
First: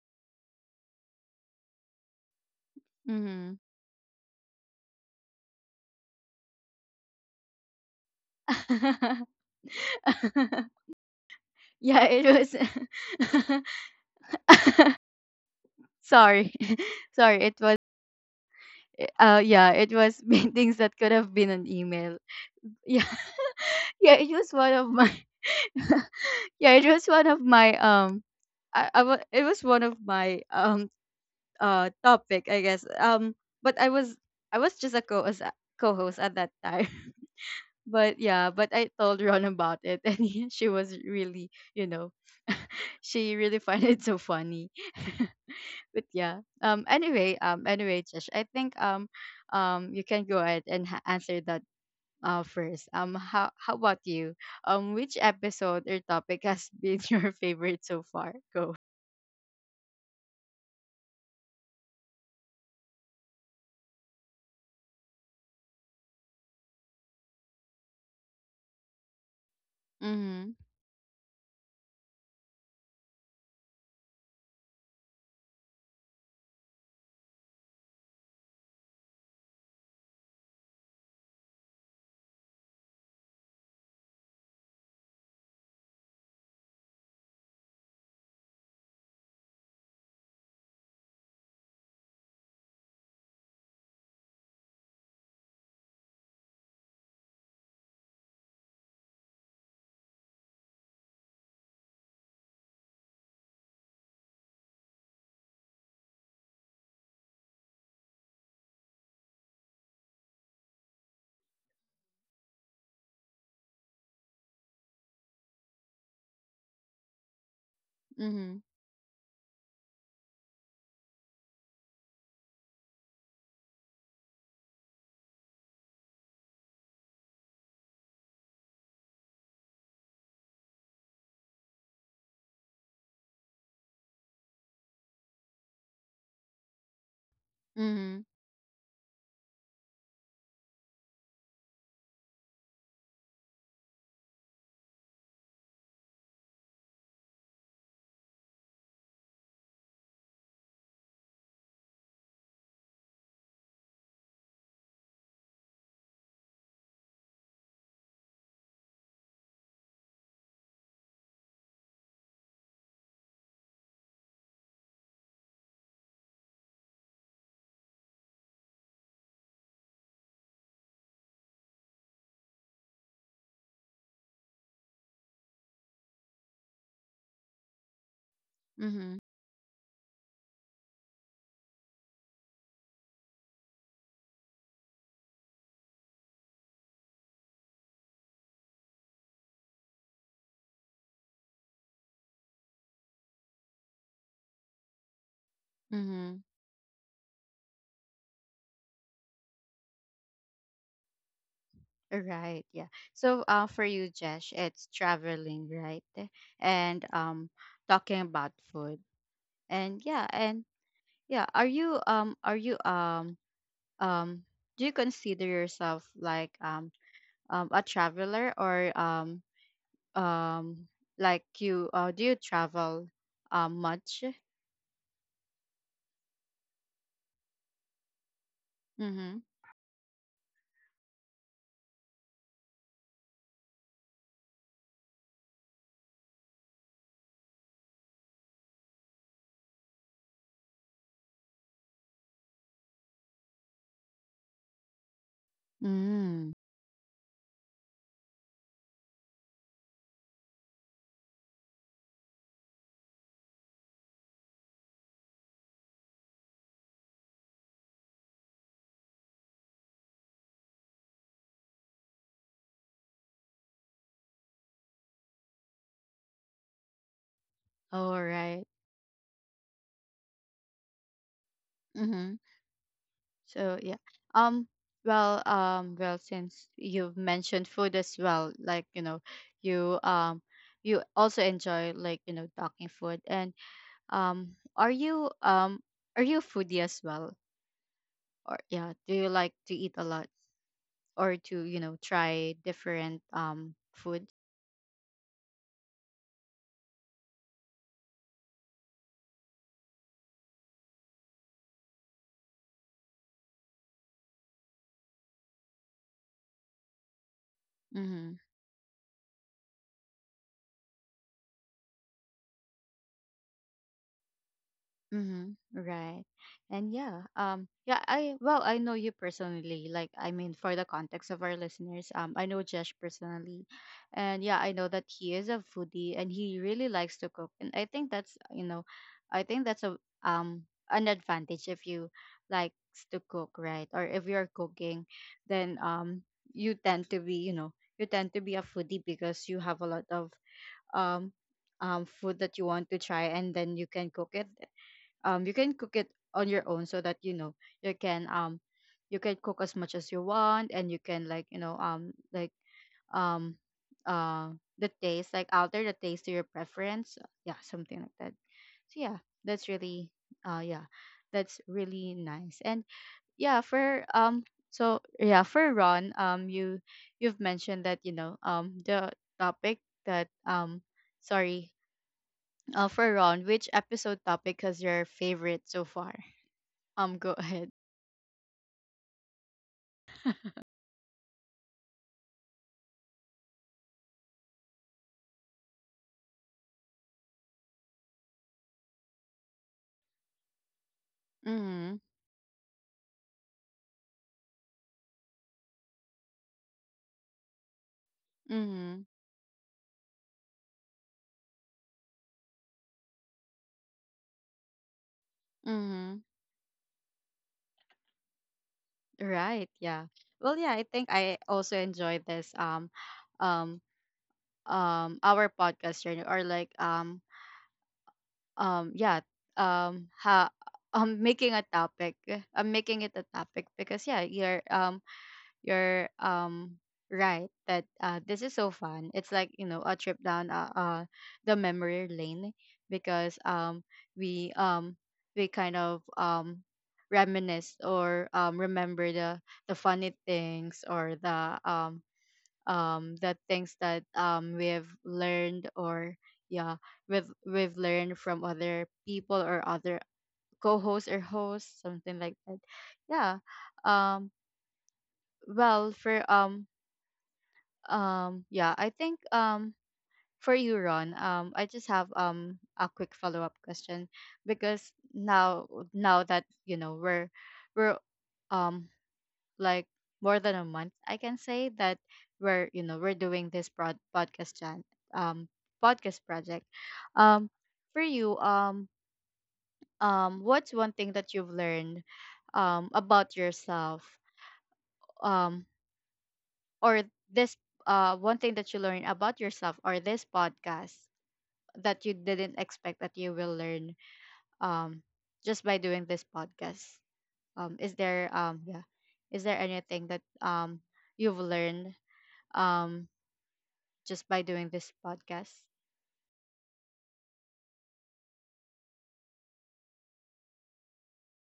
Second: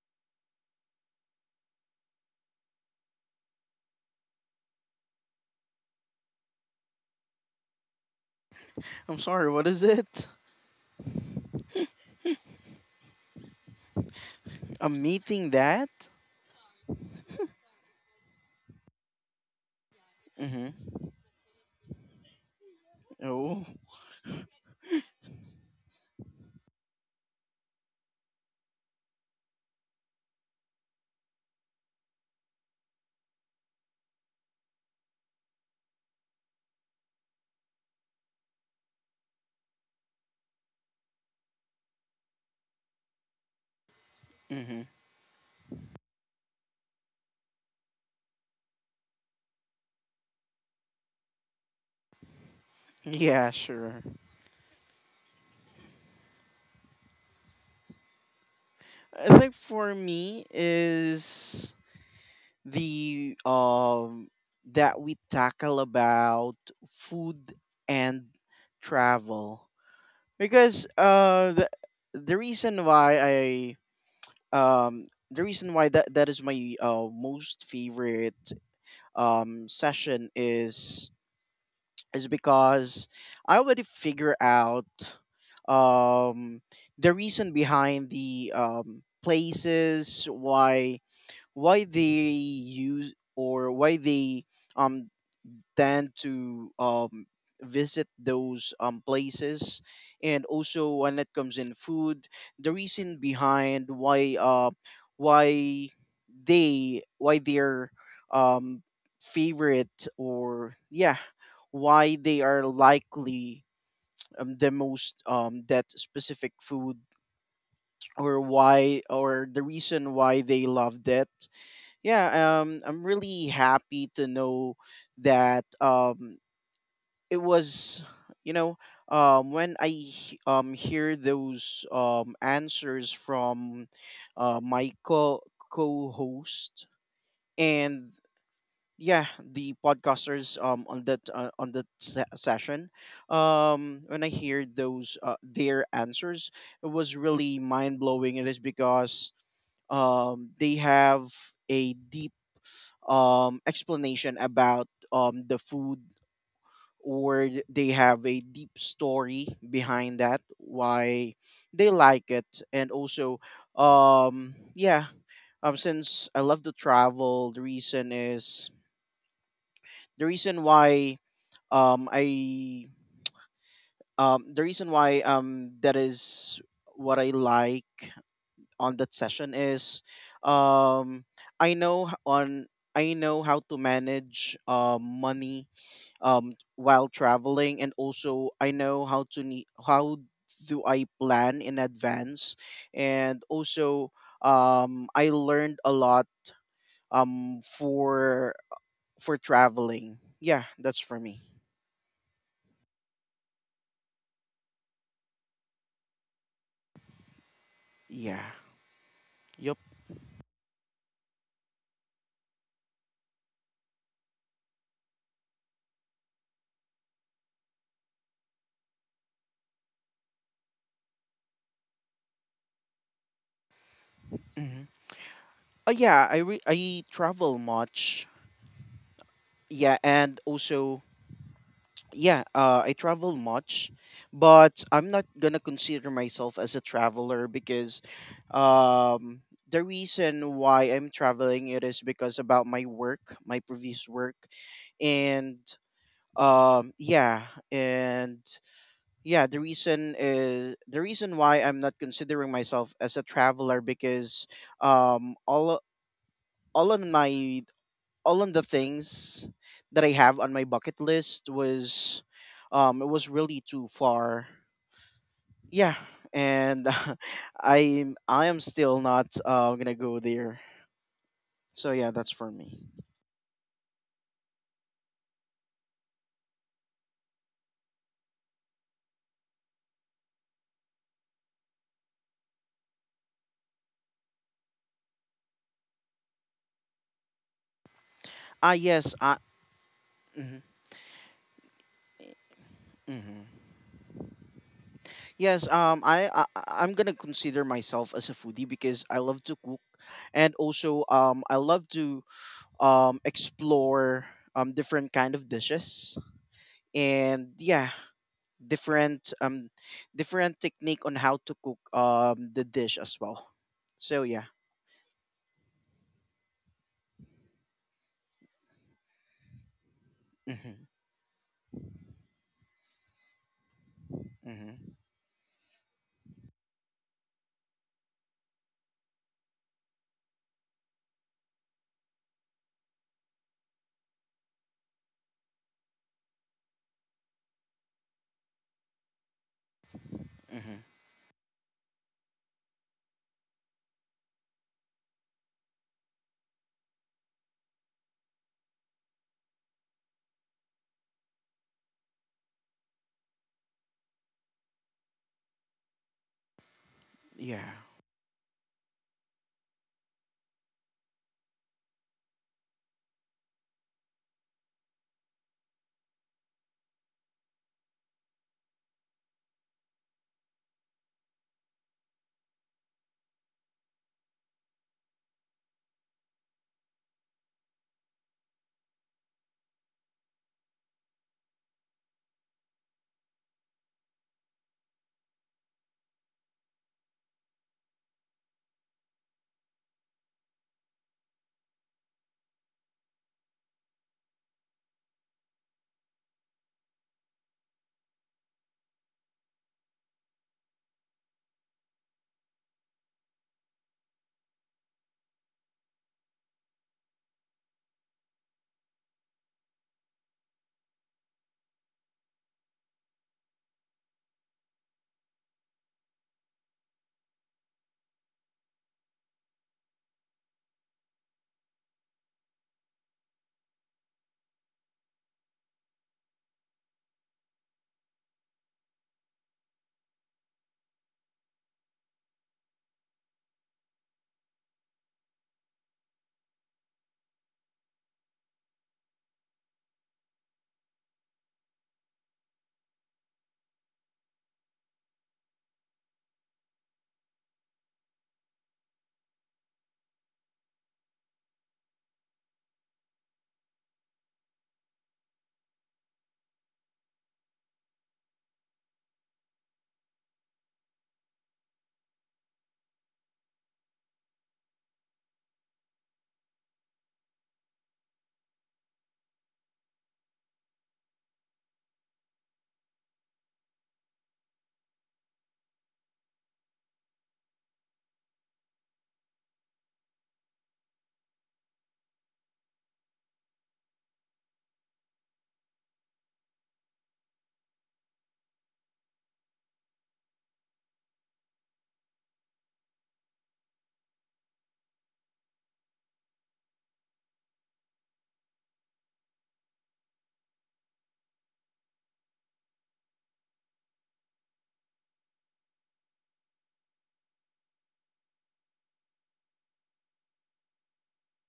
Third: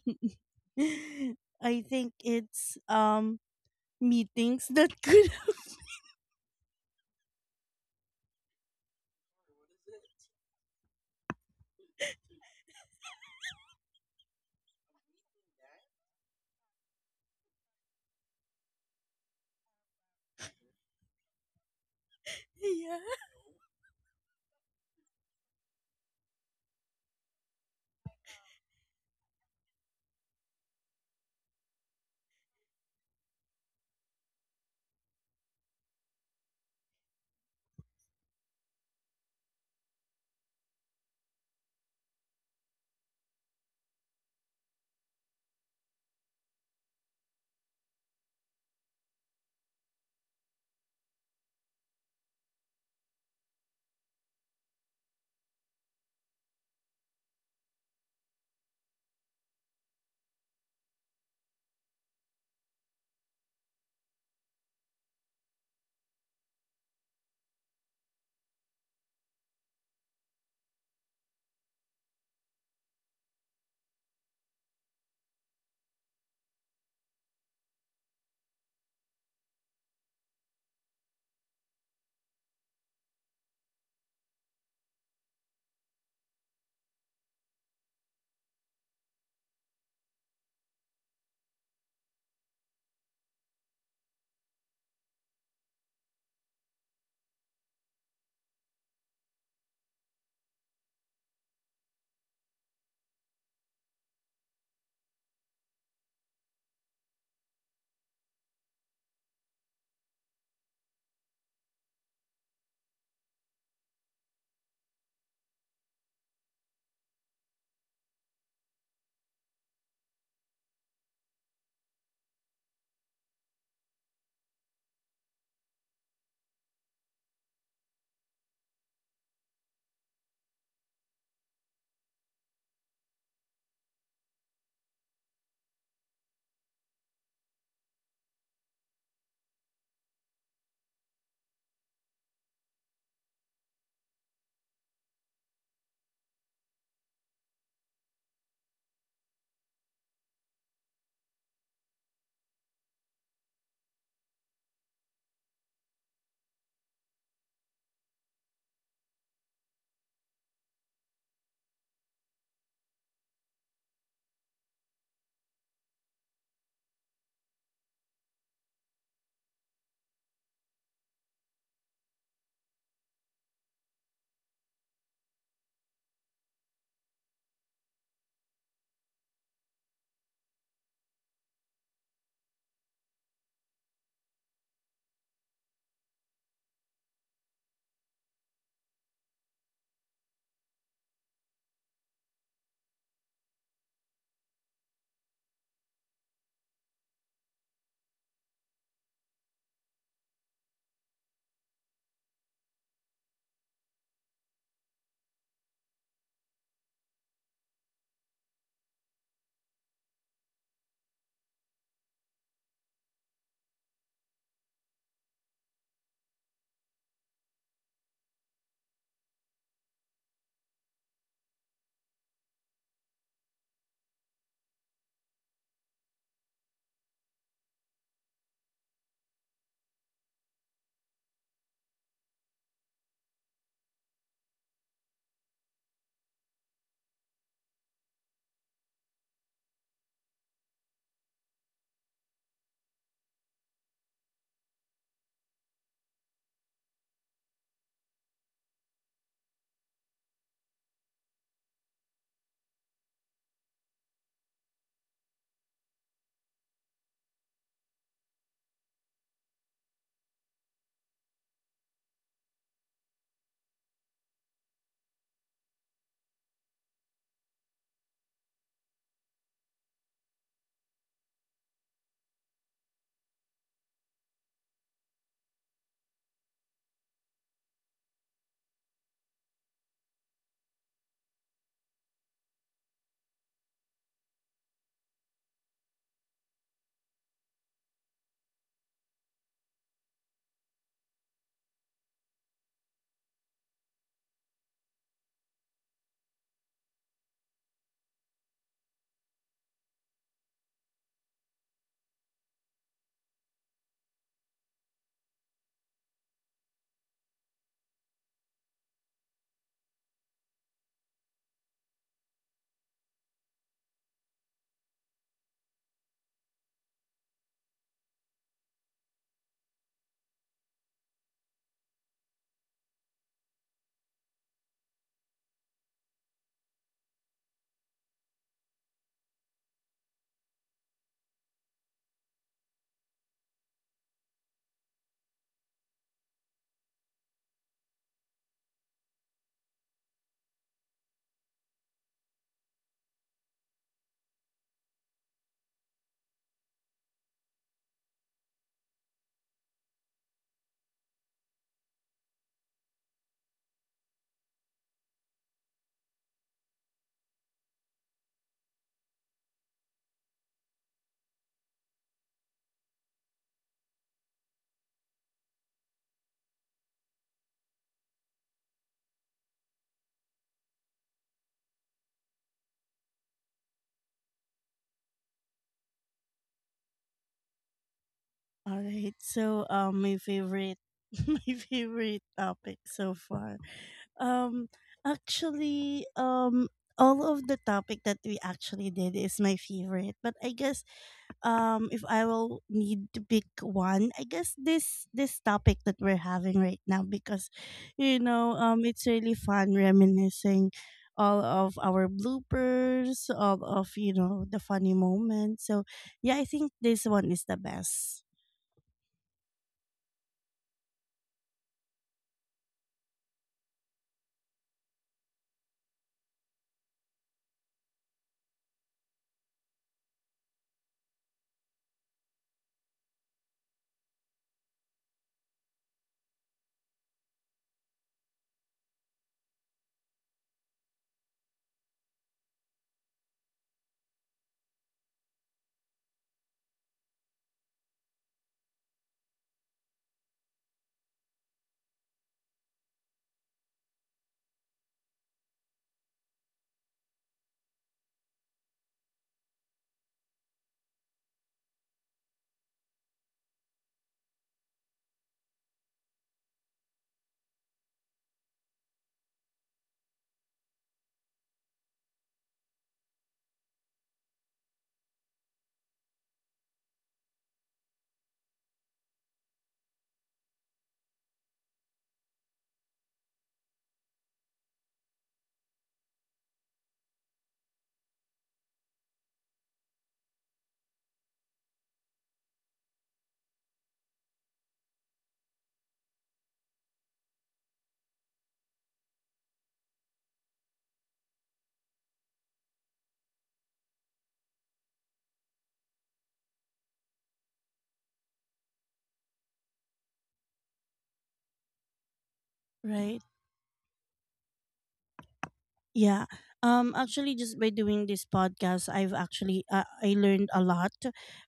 I think it's, meetings that could
I'm sorry, what is it?
Yeah, it was.
A meeting that.
Sorry. Sorry, it was. Yeah, it was
Mhm.
meetings that could have been an email.
yeah.
Yeah,
Oh.
yeah, it was one of my. Yeah, it was one of my, it was one of my topic, I guess, but I was just a co as co-host at that time. But yeah, but I told Ron about it, and she was really, you know, she really find it so funny.
Mhm.
But yeah, anyway, Josh, I think, you can go ahead and answer that first.
Yeah,
How about
sure.
you? Which episode or topic has been your favorite so far? Go.
I think for me is the, that we tackle about food and travel,
Mhm.
because the reason why, I the reason why that, that is my most favorite session is, because I already figure out, um, the reason behind the, places, why they use, or why they um, than to visit those places. And also when it comes in food, the reason behind why, why they why their um favorite, or yeah, why they are likely the most that specific food, or
Mhm.
why, or the reason why they loved it. Yeah, I'm really happy to know that, it was, you know when hear those answers from my co co-host, and
Mhm.
yeah, the podcasters on that, session. When I hear those, their answers, it was really mind-blowing. It is because, they have a deep, explanation about, the food. They have a deep story behind that, why they like it, and also, yeah, since I love to travel, the reason is the reason why I the reason why, that is what I like on that
Mhm.
session is, um I know h- on I know how to manage money while traveling, and also I know how do I plan in advance, and also I learned a lot,
Mhm.
for traveling. Yeah, that's for me.
Right, yeah. So, for you, Jesh, it's traveling, right? And talking
Yeah.
about food.
Yep.
And yeah, are you um do you consider yourself like a traveler, or um like you do you travel much?
hmm Oh yeah, I travel much.
Mm-hmm.
Yeah, and also, yeah, I travel much, but I'm not gonna consider myself as a traveler because, um, the reason why I'm traveling, it is because about my work, my previous work, and,
Mm.
yeah, and yeah, the reason why I'm not considering myself as a traveler because, um, all all of my all of the things that I have on my bucket list was, it was really too far. Yeah, and
All
I am
right.
still not, gonna go there. So yeah, that's
Mm-hmm.
for me.
So yeah. Um well, well, since you've mentioned food as well, like you know, you um you also enjoy, like you know, talking food. And um are you um are you a foodie as well? Or
Ah
yeah,
yes,
do you
I.
like to eat a lot,
Mhm,
or to, you know, try different
mhm.
food?
Yes, I'm gonna consider myself as a foodie because I love to cook, and also I love to explore different kind of dishes, and yeah,
Mm-hmm.
different um different technique on how to cook the dish as well. So yeah.
Mm-hmm. Right. And yeah, yeah, I know you personally. Like, I mean, for
Mm-hmm,
the context of our listeners, I know Josh personally, and yeah, I know
mm-hmm,
that he is a foodie and he really likes to cook, and I think that's a um an advantage if you likes to cook, right? Or if you're cooking, then you tend to be a foodie because you have a lot of
hmm,
um food that you want to try, and then You can cook it on your own, so that you know, you can um you can cook as much as you want, and you can um uh the taste like alter the taste to your preference. Yeah,
yeah,
something like that. So yeah, that's really, yeah, that's really nice. And yeah, for so yeah, for Ron, you've mentioned that you know, the topic that, sorry. For Ron, which episode topic is your favorite so far? Go ahead.
All right. So my favorite, my favorite topic so far. Um, actually, all of the topic that we actually did is my favorite, but I guess,
Mhm.
if I will need to pick one, I guess this topic that we're having right now, because you know,
Mhm.
it's really fun reminiscing all of our bloopers, all of, you know, the funny moments. So
Mhm.
yeah, I think this one is the best,
Right, yeah. Well, yeah, I think I also enjoy this um our podcast journey, or like yeah, ha making a topic. I'm making it a topic because yeah, you're right that this is so fun. It's like you know, a trip down the memory lane, because we um we kind of reminisce, or remember the funny things, or the things that we have learned, or yeah, we've learned from other people, or other co-hosts or hosts, something like that. Yeah. um well, for yeah, I think, for you, Ron, I just have a quick follow up question, because now that you know, we're um like more than a month, I can say, that we're you know we're doing this broad podcast, jan um podcast project. Um, for you, what's one thing that you've learned about yourself, um or this, one thing that you learned about yourself or this podcast that you didn't expect that you will learn, um just by doing this podcast. um is there um yeah is there anything that you've learned um
right?
just by doing this podcast?
Yeah. Um, actually just by doing this podcast I've actually, I learned a lot.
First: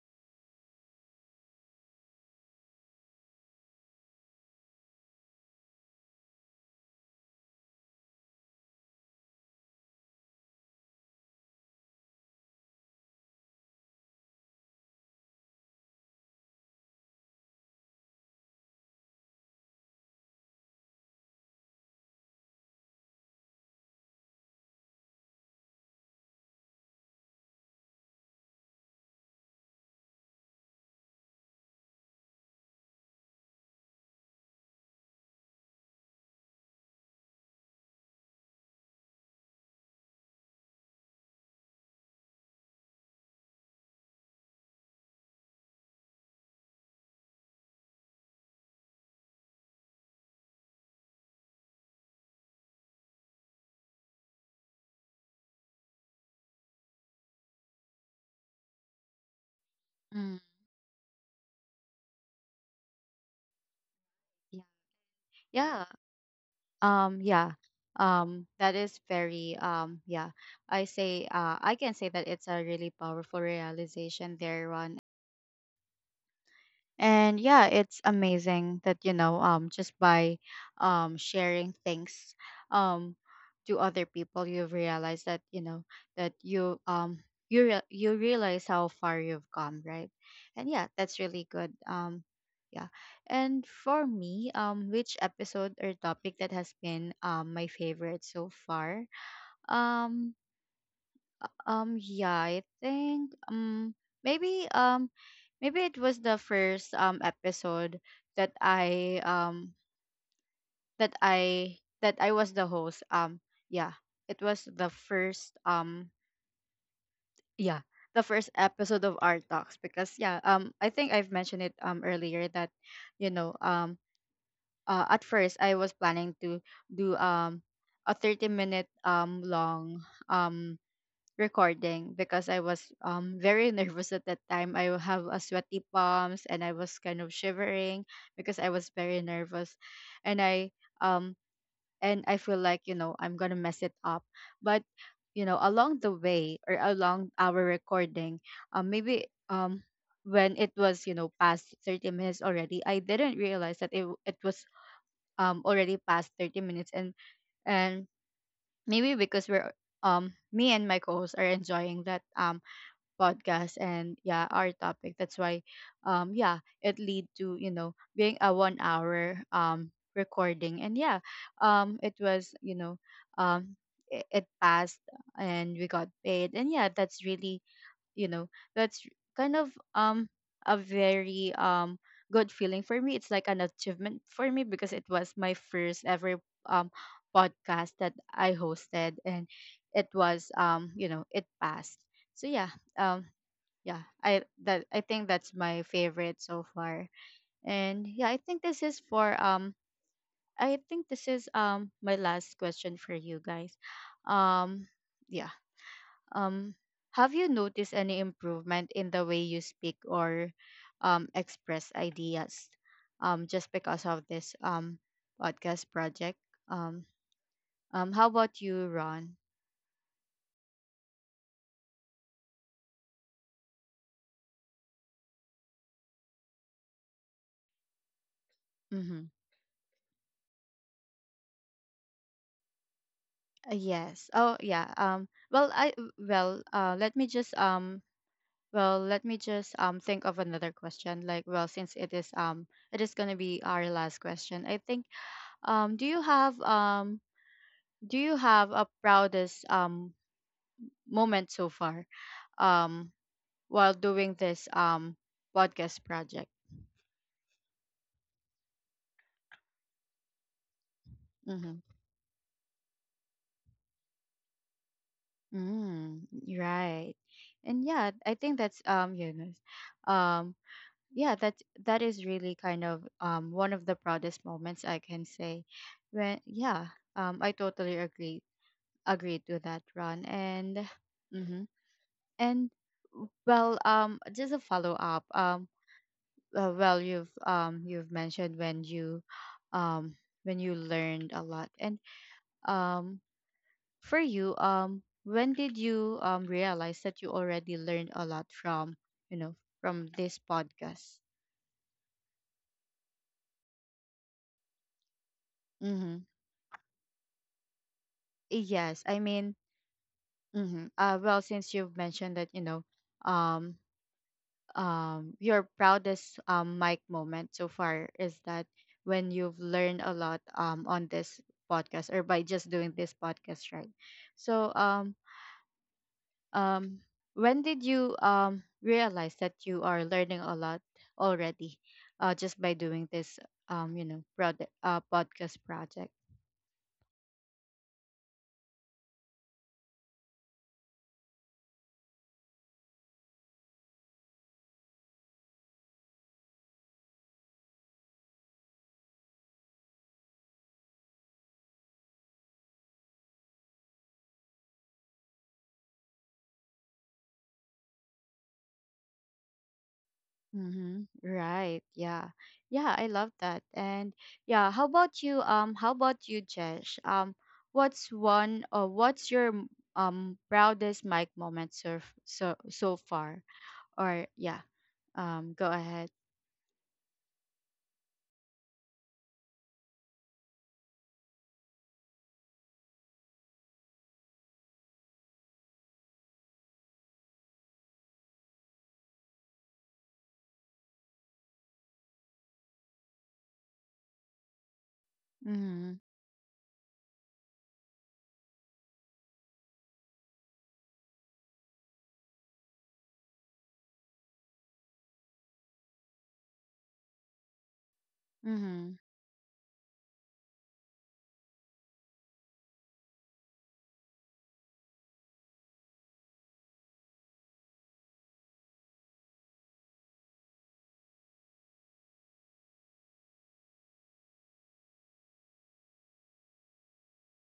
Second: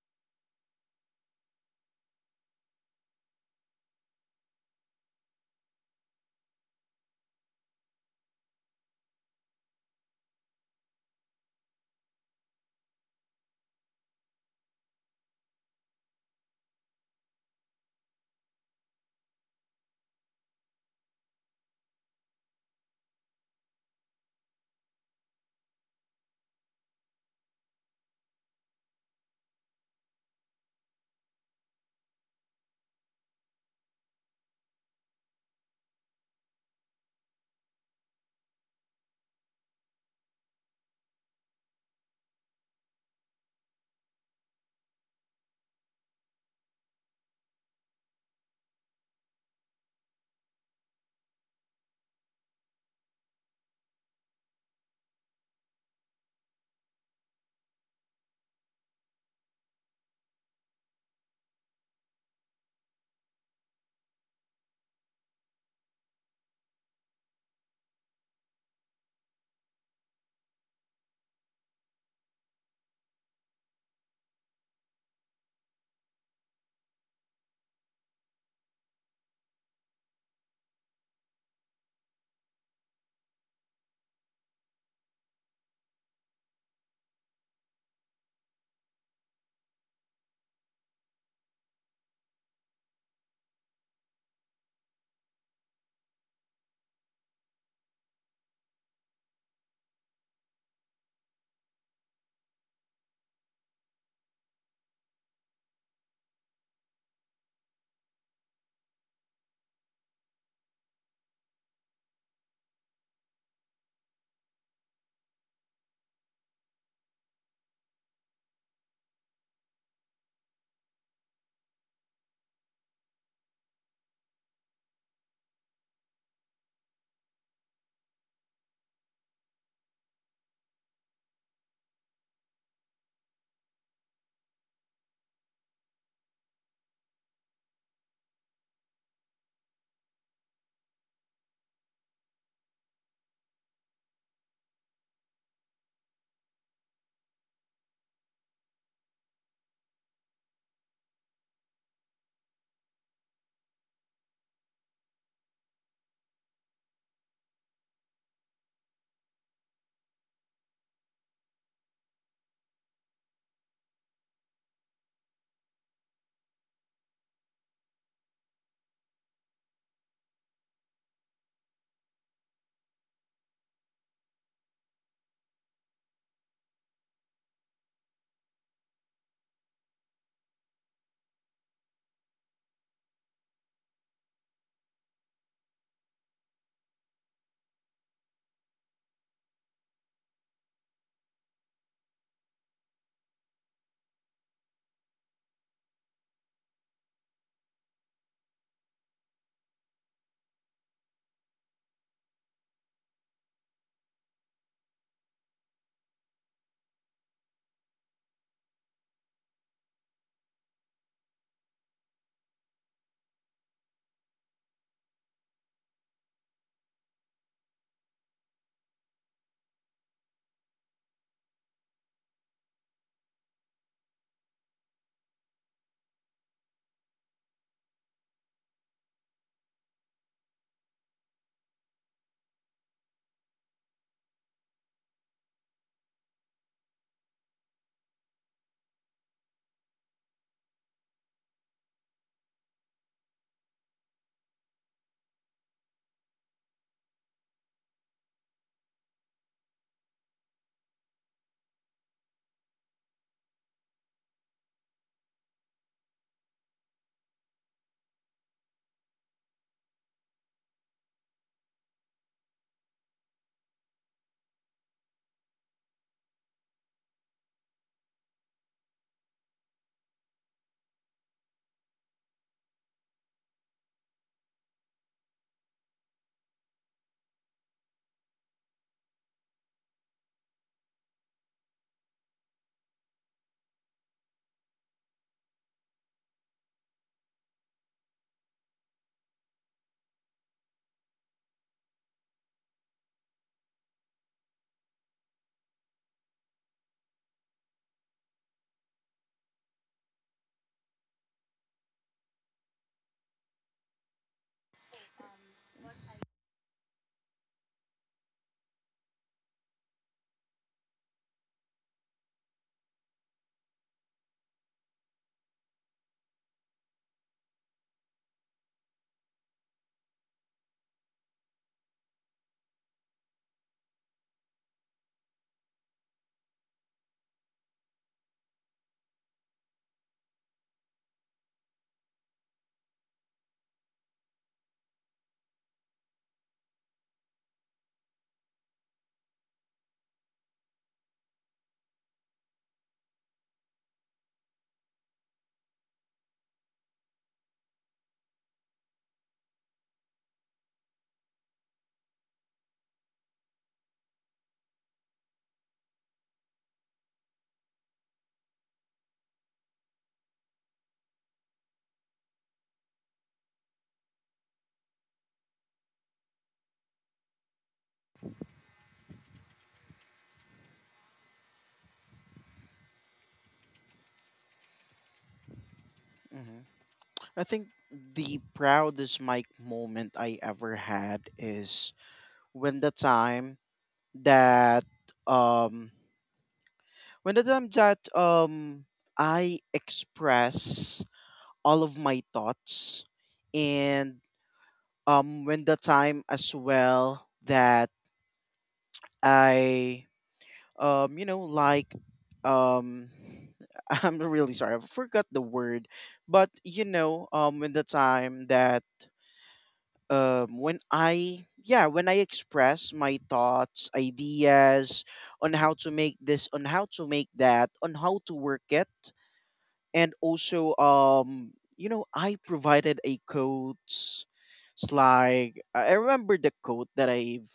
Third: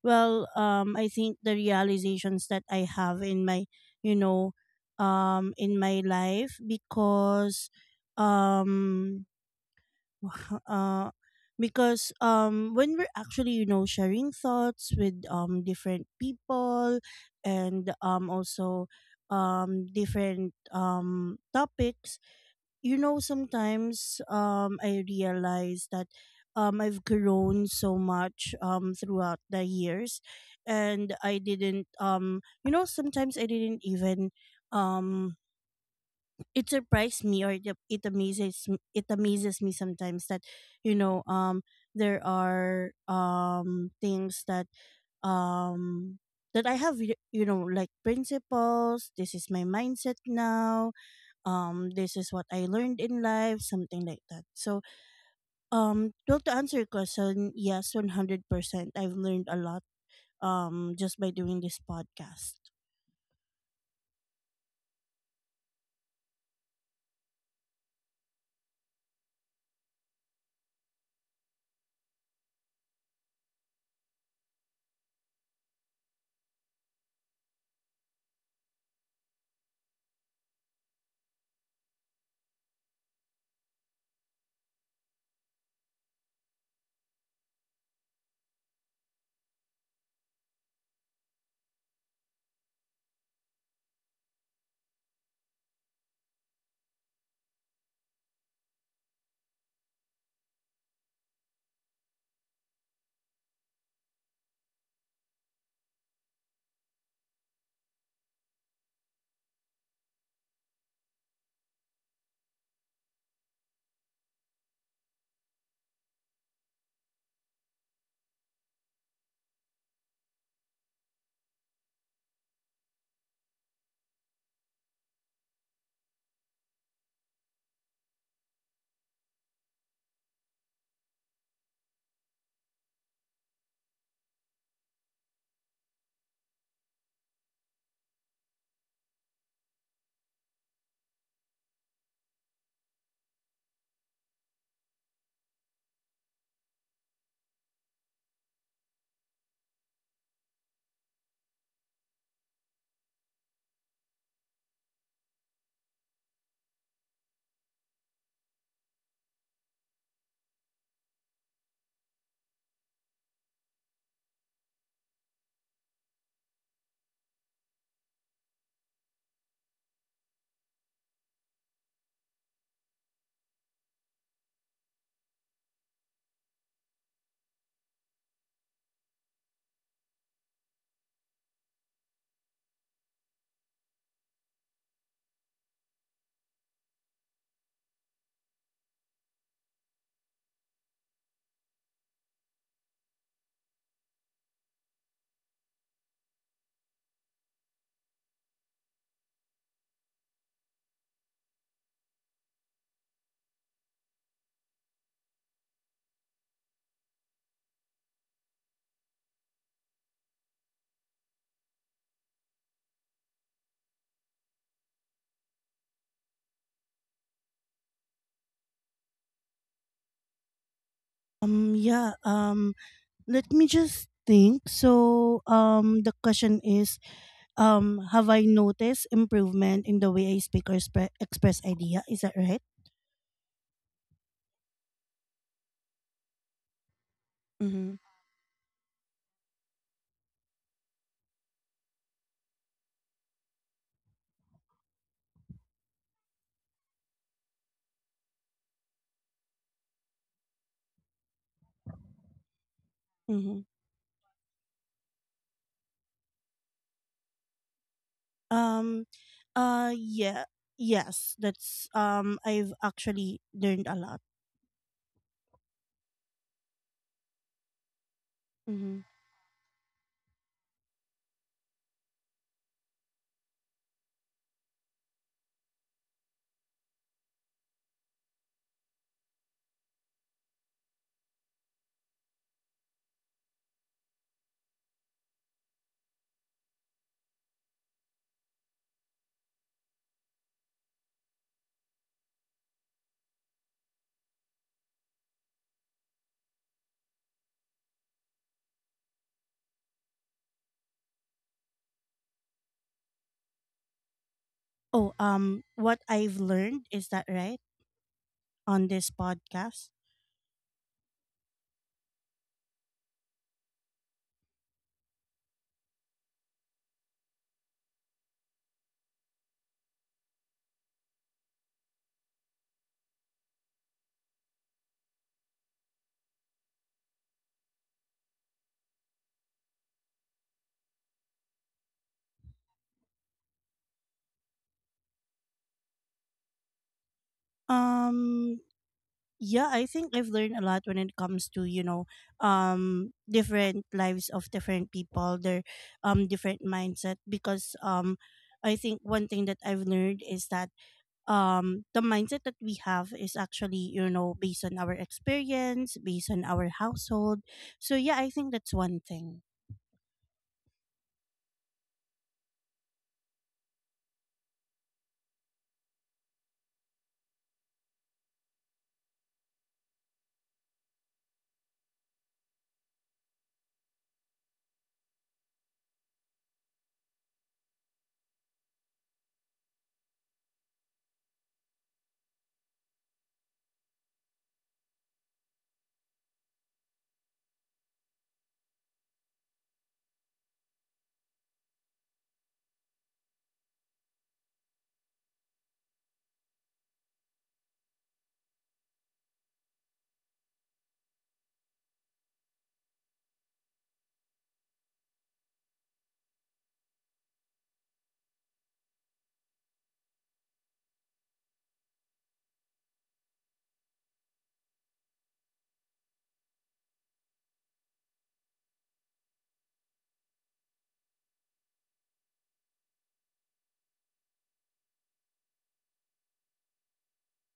Well, I think the realizations that I have in my, you know, in my life, because um uh because when we're actually, you know, sharing thoughts with different people, and also different topics, you know, sometimes I realize that I've grown so much throughout the years, and I didn't, you know, sometimes I didn't even, um it surprised me, or it amazes it amazes me sometimes that, you know, there are, things that, um that I have, you know, like principles. This is my mindset now, this is what I learned in life, something like that. So well, to answer your question, yes, 100%, I've learned a lot,
mm,
just by doing this podcast.
yeah. Yeah, yeah, that is very, yeah, I can say that it's a really powerful realization there, Ron. And yeah, it's amazing that you know, just by sharing things um to other people, you realize that you know, that you realize how far you've come, right. And yeah, that's really good. Yeah, and for me, which episode or topic that has been my favorite so far? um. Yeah, I think maybe um maybe it was the first episode that I that I that I was the host. Yeah, it was the first, yeah, the first episode of Art Talks, because yeah, I think I've mentioned it earlier that you know, at first I was planning to do, a 30-minute minute long um recording, because I was very nervous at that time. I have a sweaty palms, and I was kind of shivering because I was very nervous, and um I feel like you know, I'm gonna mess it up. But you know, along the way, or along our recording, maybe when it was, you know, past 30 minutes already, I didn't realize that it was, already past 30 minutes. And maybe because we're, me and my co-host are enjoying that podcast, and yeah, our topic, that's why, yeah, it lead to you know, being a 1 hour recording. And yeah, it was, you know, um it passed, and we got paid, and yeah, that's really, you know, that's kind of a very good feeling for me. It's like an achievement for me, because it was my first ever um podcast that I hosted, and it was, you know, it passed. So yeah. um yeah, I think that's my favorite so far. And yeah, I think this is my last question for you guys. um yeah um have you noticed any improvement in the way you speak, or express ideas, just because of this podcast project? um how about you, Ron?
Yeah. Let me just think. So the question is, have I noticed
Mm-hmm.
improvement in the way I speak or express idea, is that right?
Yes. Oh yeah, well I well let me just
Mm-hmm.
Well, let me just think of another question. Like, well, since it is gonna be our last question, I think. um do you have um do you have a proudest moment so far, um
Mm-hmm.
while doing this podcast project?
um yeah. Yes,
Mm-hmm.
that's, I've actually learned a lot.
Mm, right. And yeah, I think that's, you know, yeah that that is really kind of one of the proudest moments I can say. When yeah, I totally agree to that, Ron. And hmm and well, just a follow up. Well, you've mentioned when um, you learned a lot, and um, for you, when did you realize that you already learned a lot from you know, from this podcast?
Oh, what
Mm-hmm.
I've learned is that right on
Yes,
this
I mean.
podcast.
Mm-hmm. Well, since you've mentioned that you know, um, your proudest mic moment so far is that, when you've learned a lot on this podcast, or by just doing this podcast, right? So um when did you realize that you are learning a lot already, just by doing this, you know, product podcast project?
Um, yeah, I think I've learned a lot when it comes to, you know, different lives of different people, their different mindset. Because, I think one thing that I've learned is that the mindset that we have is actually, you know, based on our experience, based on our household. So yeah, I think that's one thing.
Mm-hmm. Right. Yeah. Yeah, I love that. And yeah, how about you? How about you, Jesh? What's one or what's your proudest mic moment so so far? Or yeah, go ahead.
mm-hmm. I think the proudest mic moment I ever had is when the time that um when the time that, I express all of my thoughts, and when the
Mm-hmm.
time as well that, I you know like um I'm really sorry, I forgot the word. But, in the time that,
Mm-hmm.
when I express my thoughts, ideas on how to make this, on how to make that, on how to work it, and also, I provided a quotes. It's like, I remember the quote that, i've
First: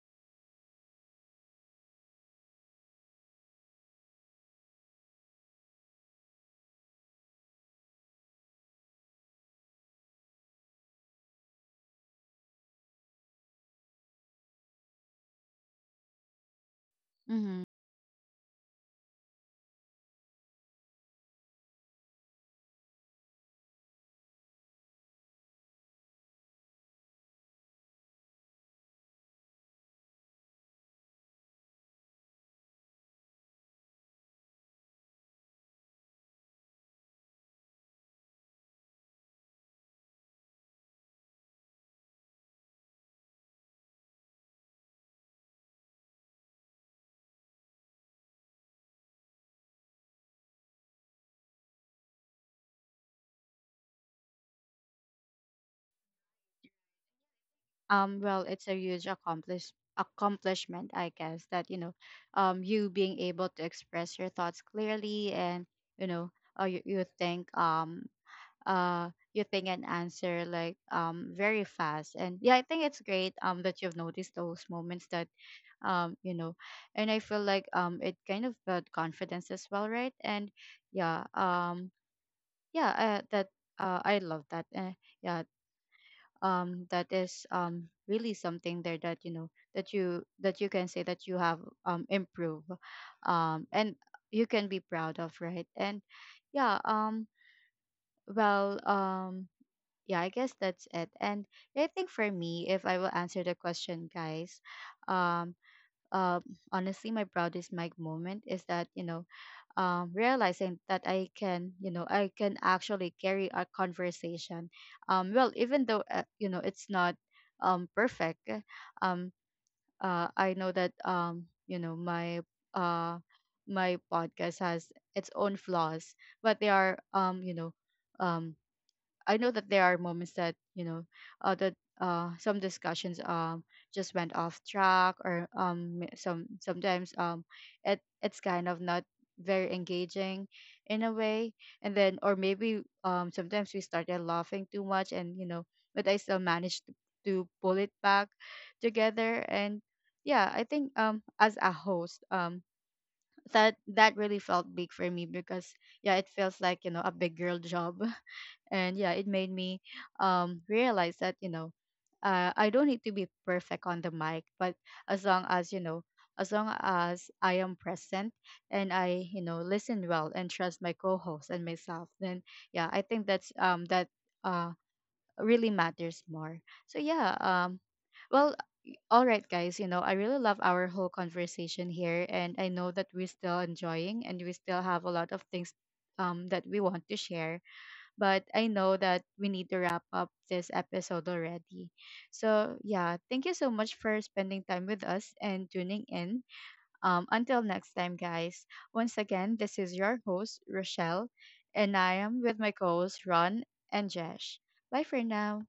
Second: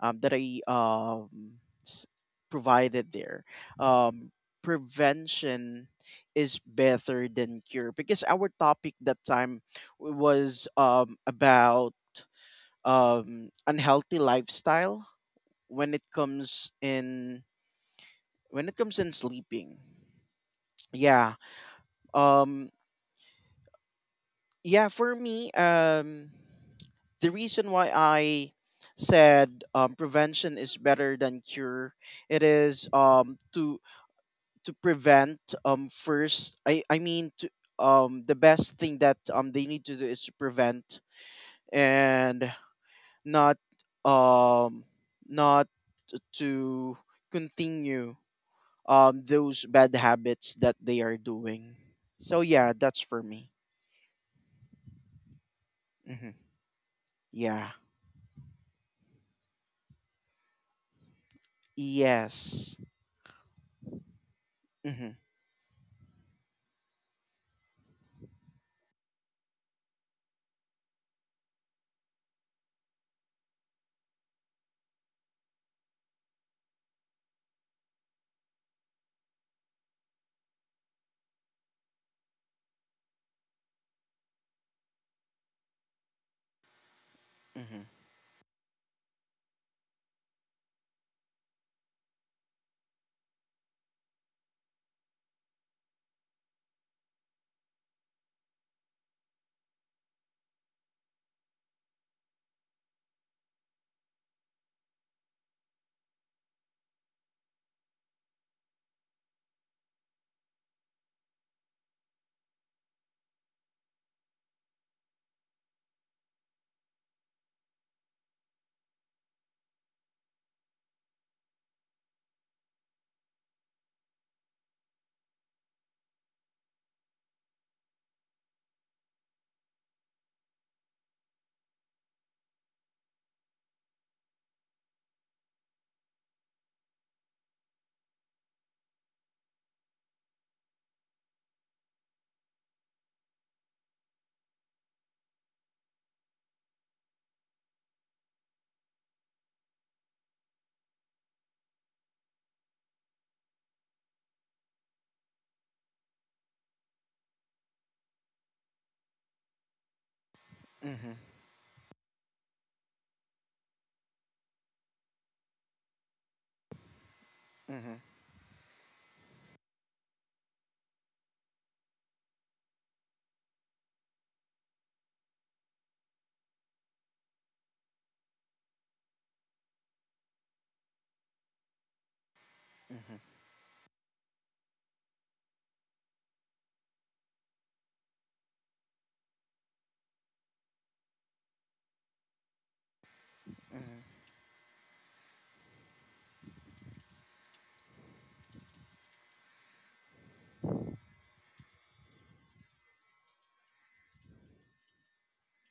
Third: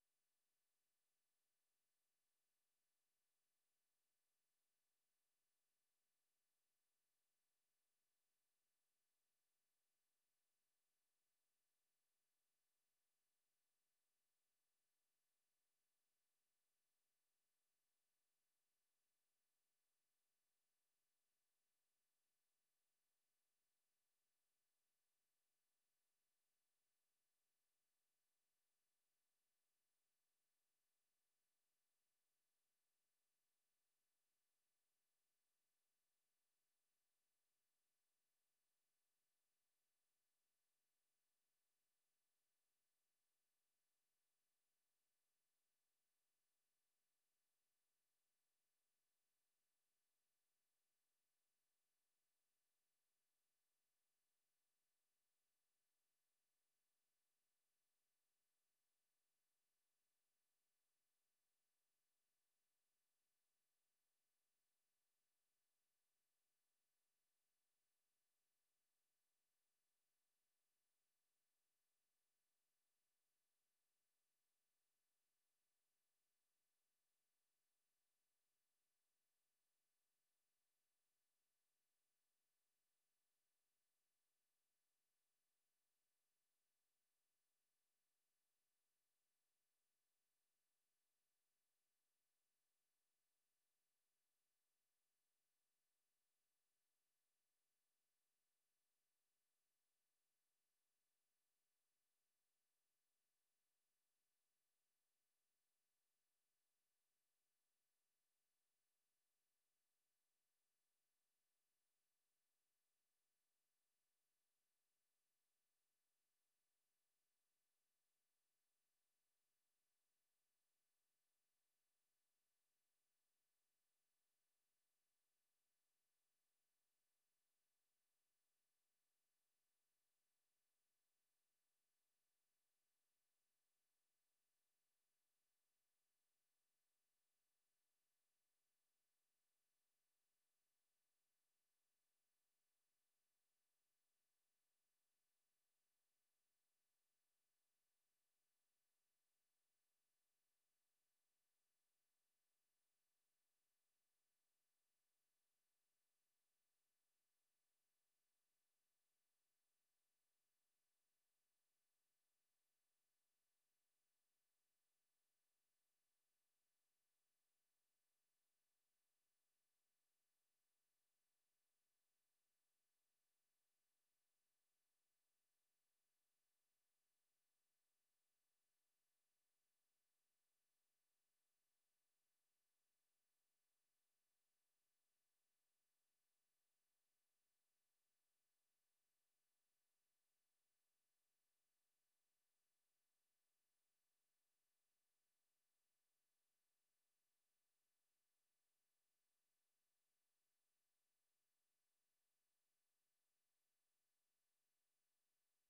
um that i um s- provided there, um prevention is better than cure, because our topic that time was, about unhealthy lifestyle, when it comes in
Mm-hmm.
when it comes in sleeping. Yeah, um yeah, for me, the reason why I said, prevention is better than cure, it is, to prevent. First I mean, the best thing that they need to do is to prevent, and not um not to continue those bad habits that they are doing. So yeah, that's for me. hmm yeah.
Well, it's a huge accomplishment, I guess, that you know,
Yes.
you being able to express your thoughts
Mhm,
clearly, and you know, uh, you, you think um you think and answer like very fast. And yeah, I think it's great, that you've noticed those moments that, you know. And I feel like, it kind of built confidence as well, right? And yeah, yeah, that I love that, yeah, that is,
mhm,
really something there, that you know, that you can say that you have improved, and you can be proud of, right. And yeah, well, yeah, I guess that's it. And I think for me, if I will answer the question, guys, um, uh, honestly, my proudest mic moment is that, you know, realizing that I can actually carry a conversation. Well, even though, you know, it's not perfect, eh, um, I know that, you know, uh, my podcast has its own flaws, but they are, you know, um I know that there are moments that you know, that some discussions just went off track, or sometimes it's kind of not very engaging, in a way. And then, or maybe, sometimes we started laughing too much, and you know, but I still managed to pull it back together. And yeah, I think, as a host, that really felt big for me, because yeah, it feels like, you know, a big girl job. And yeah, it made me
mhm,
realize that you know, I don't need to be perfect on the mic, but as long as you know, as long as I am
mhm,
present, and I, you know, listen well and trust my co-host and myself, then yeah, I think that's, that uh really matters more. So yeah. Well, all right, guys, you know, I really love our whole conversation here, and I know that
mhm,
we're still enjoying and we still have a lot of things that we want to share, but I know that we need to wrap up this episode already. So yeah, thank you so much
mhm.
for spending time with us and tuning in. Until next time, guys, once again, this is your host, Rochelle, and I am with my co hosts, Ron and Jesh. Bye for now.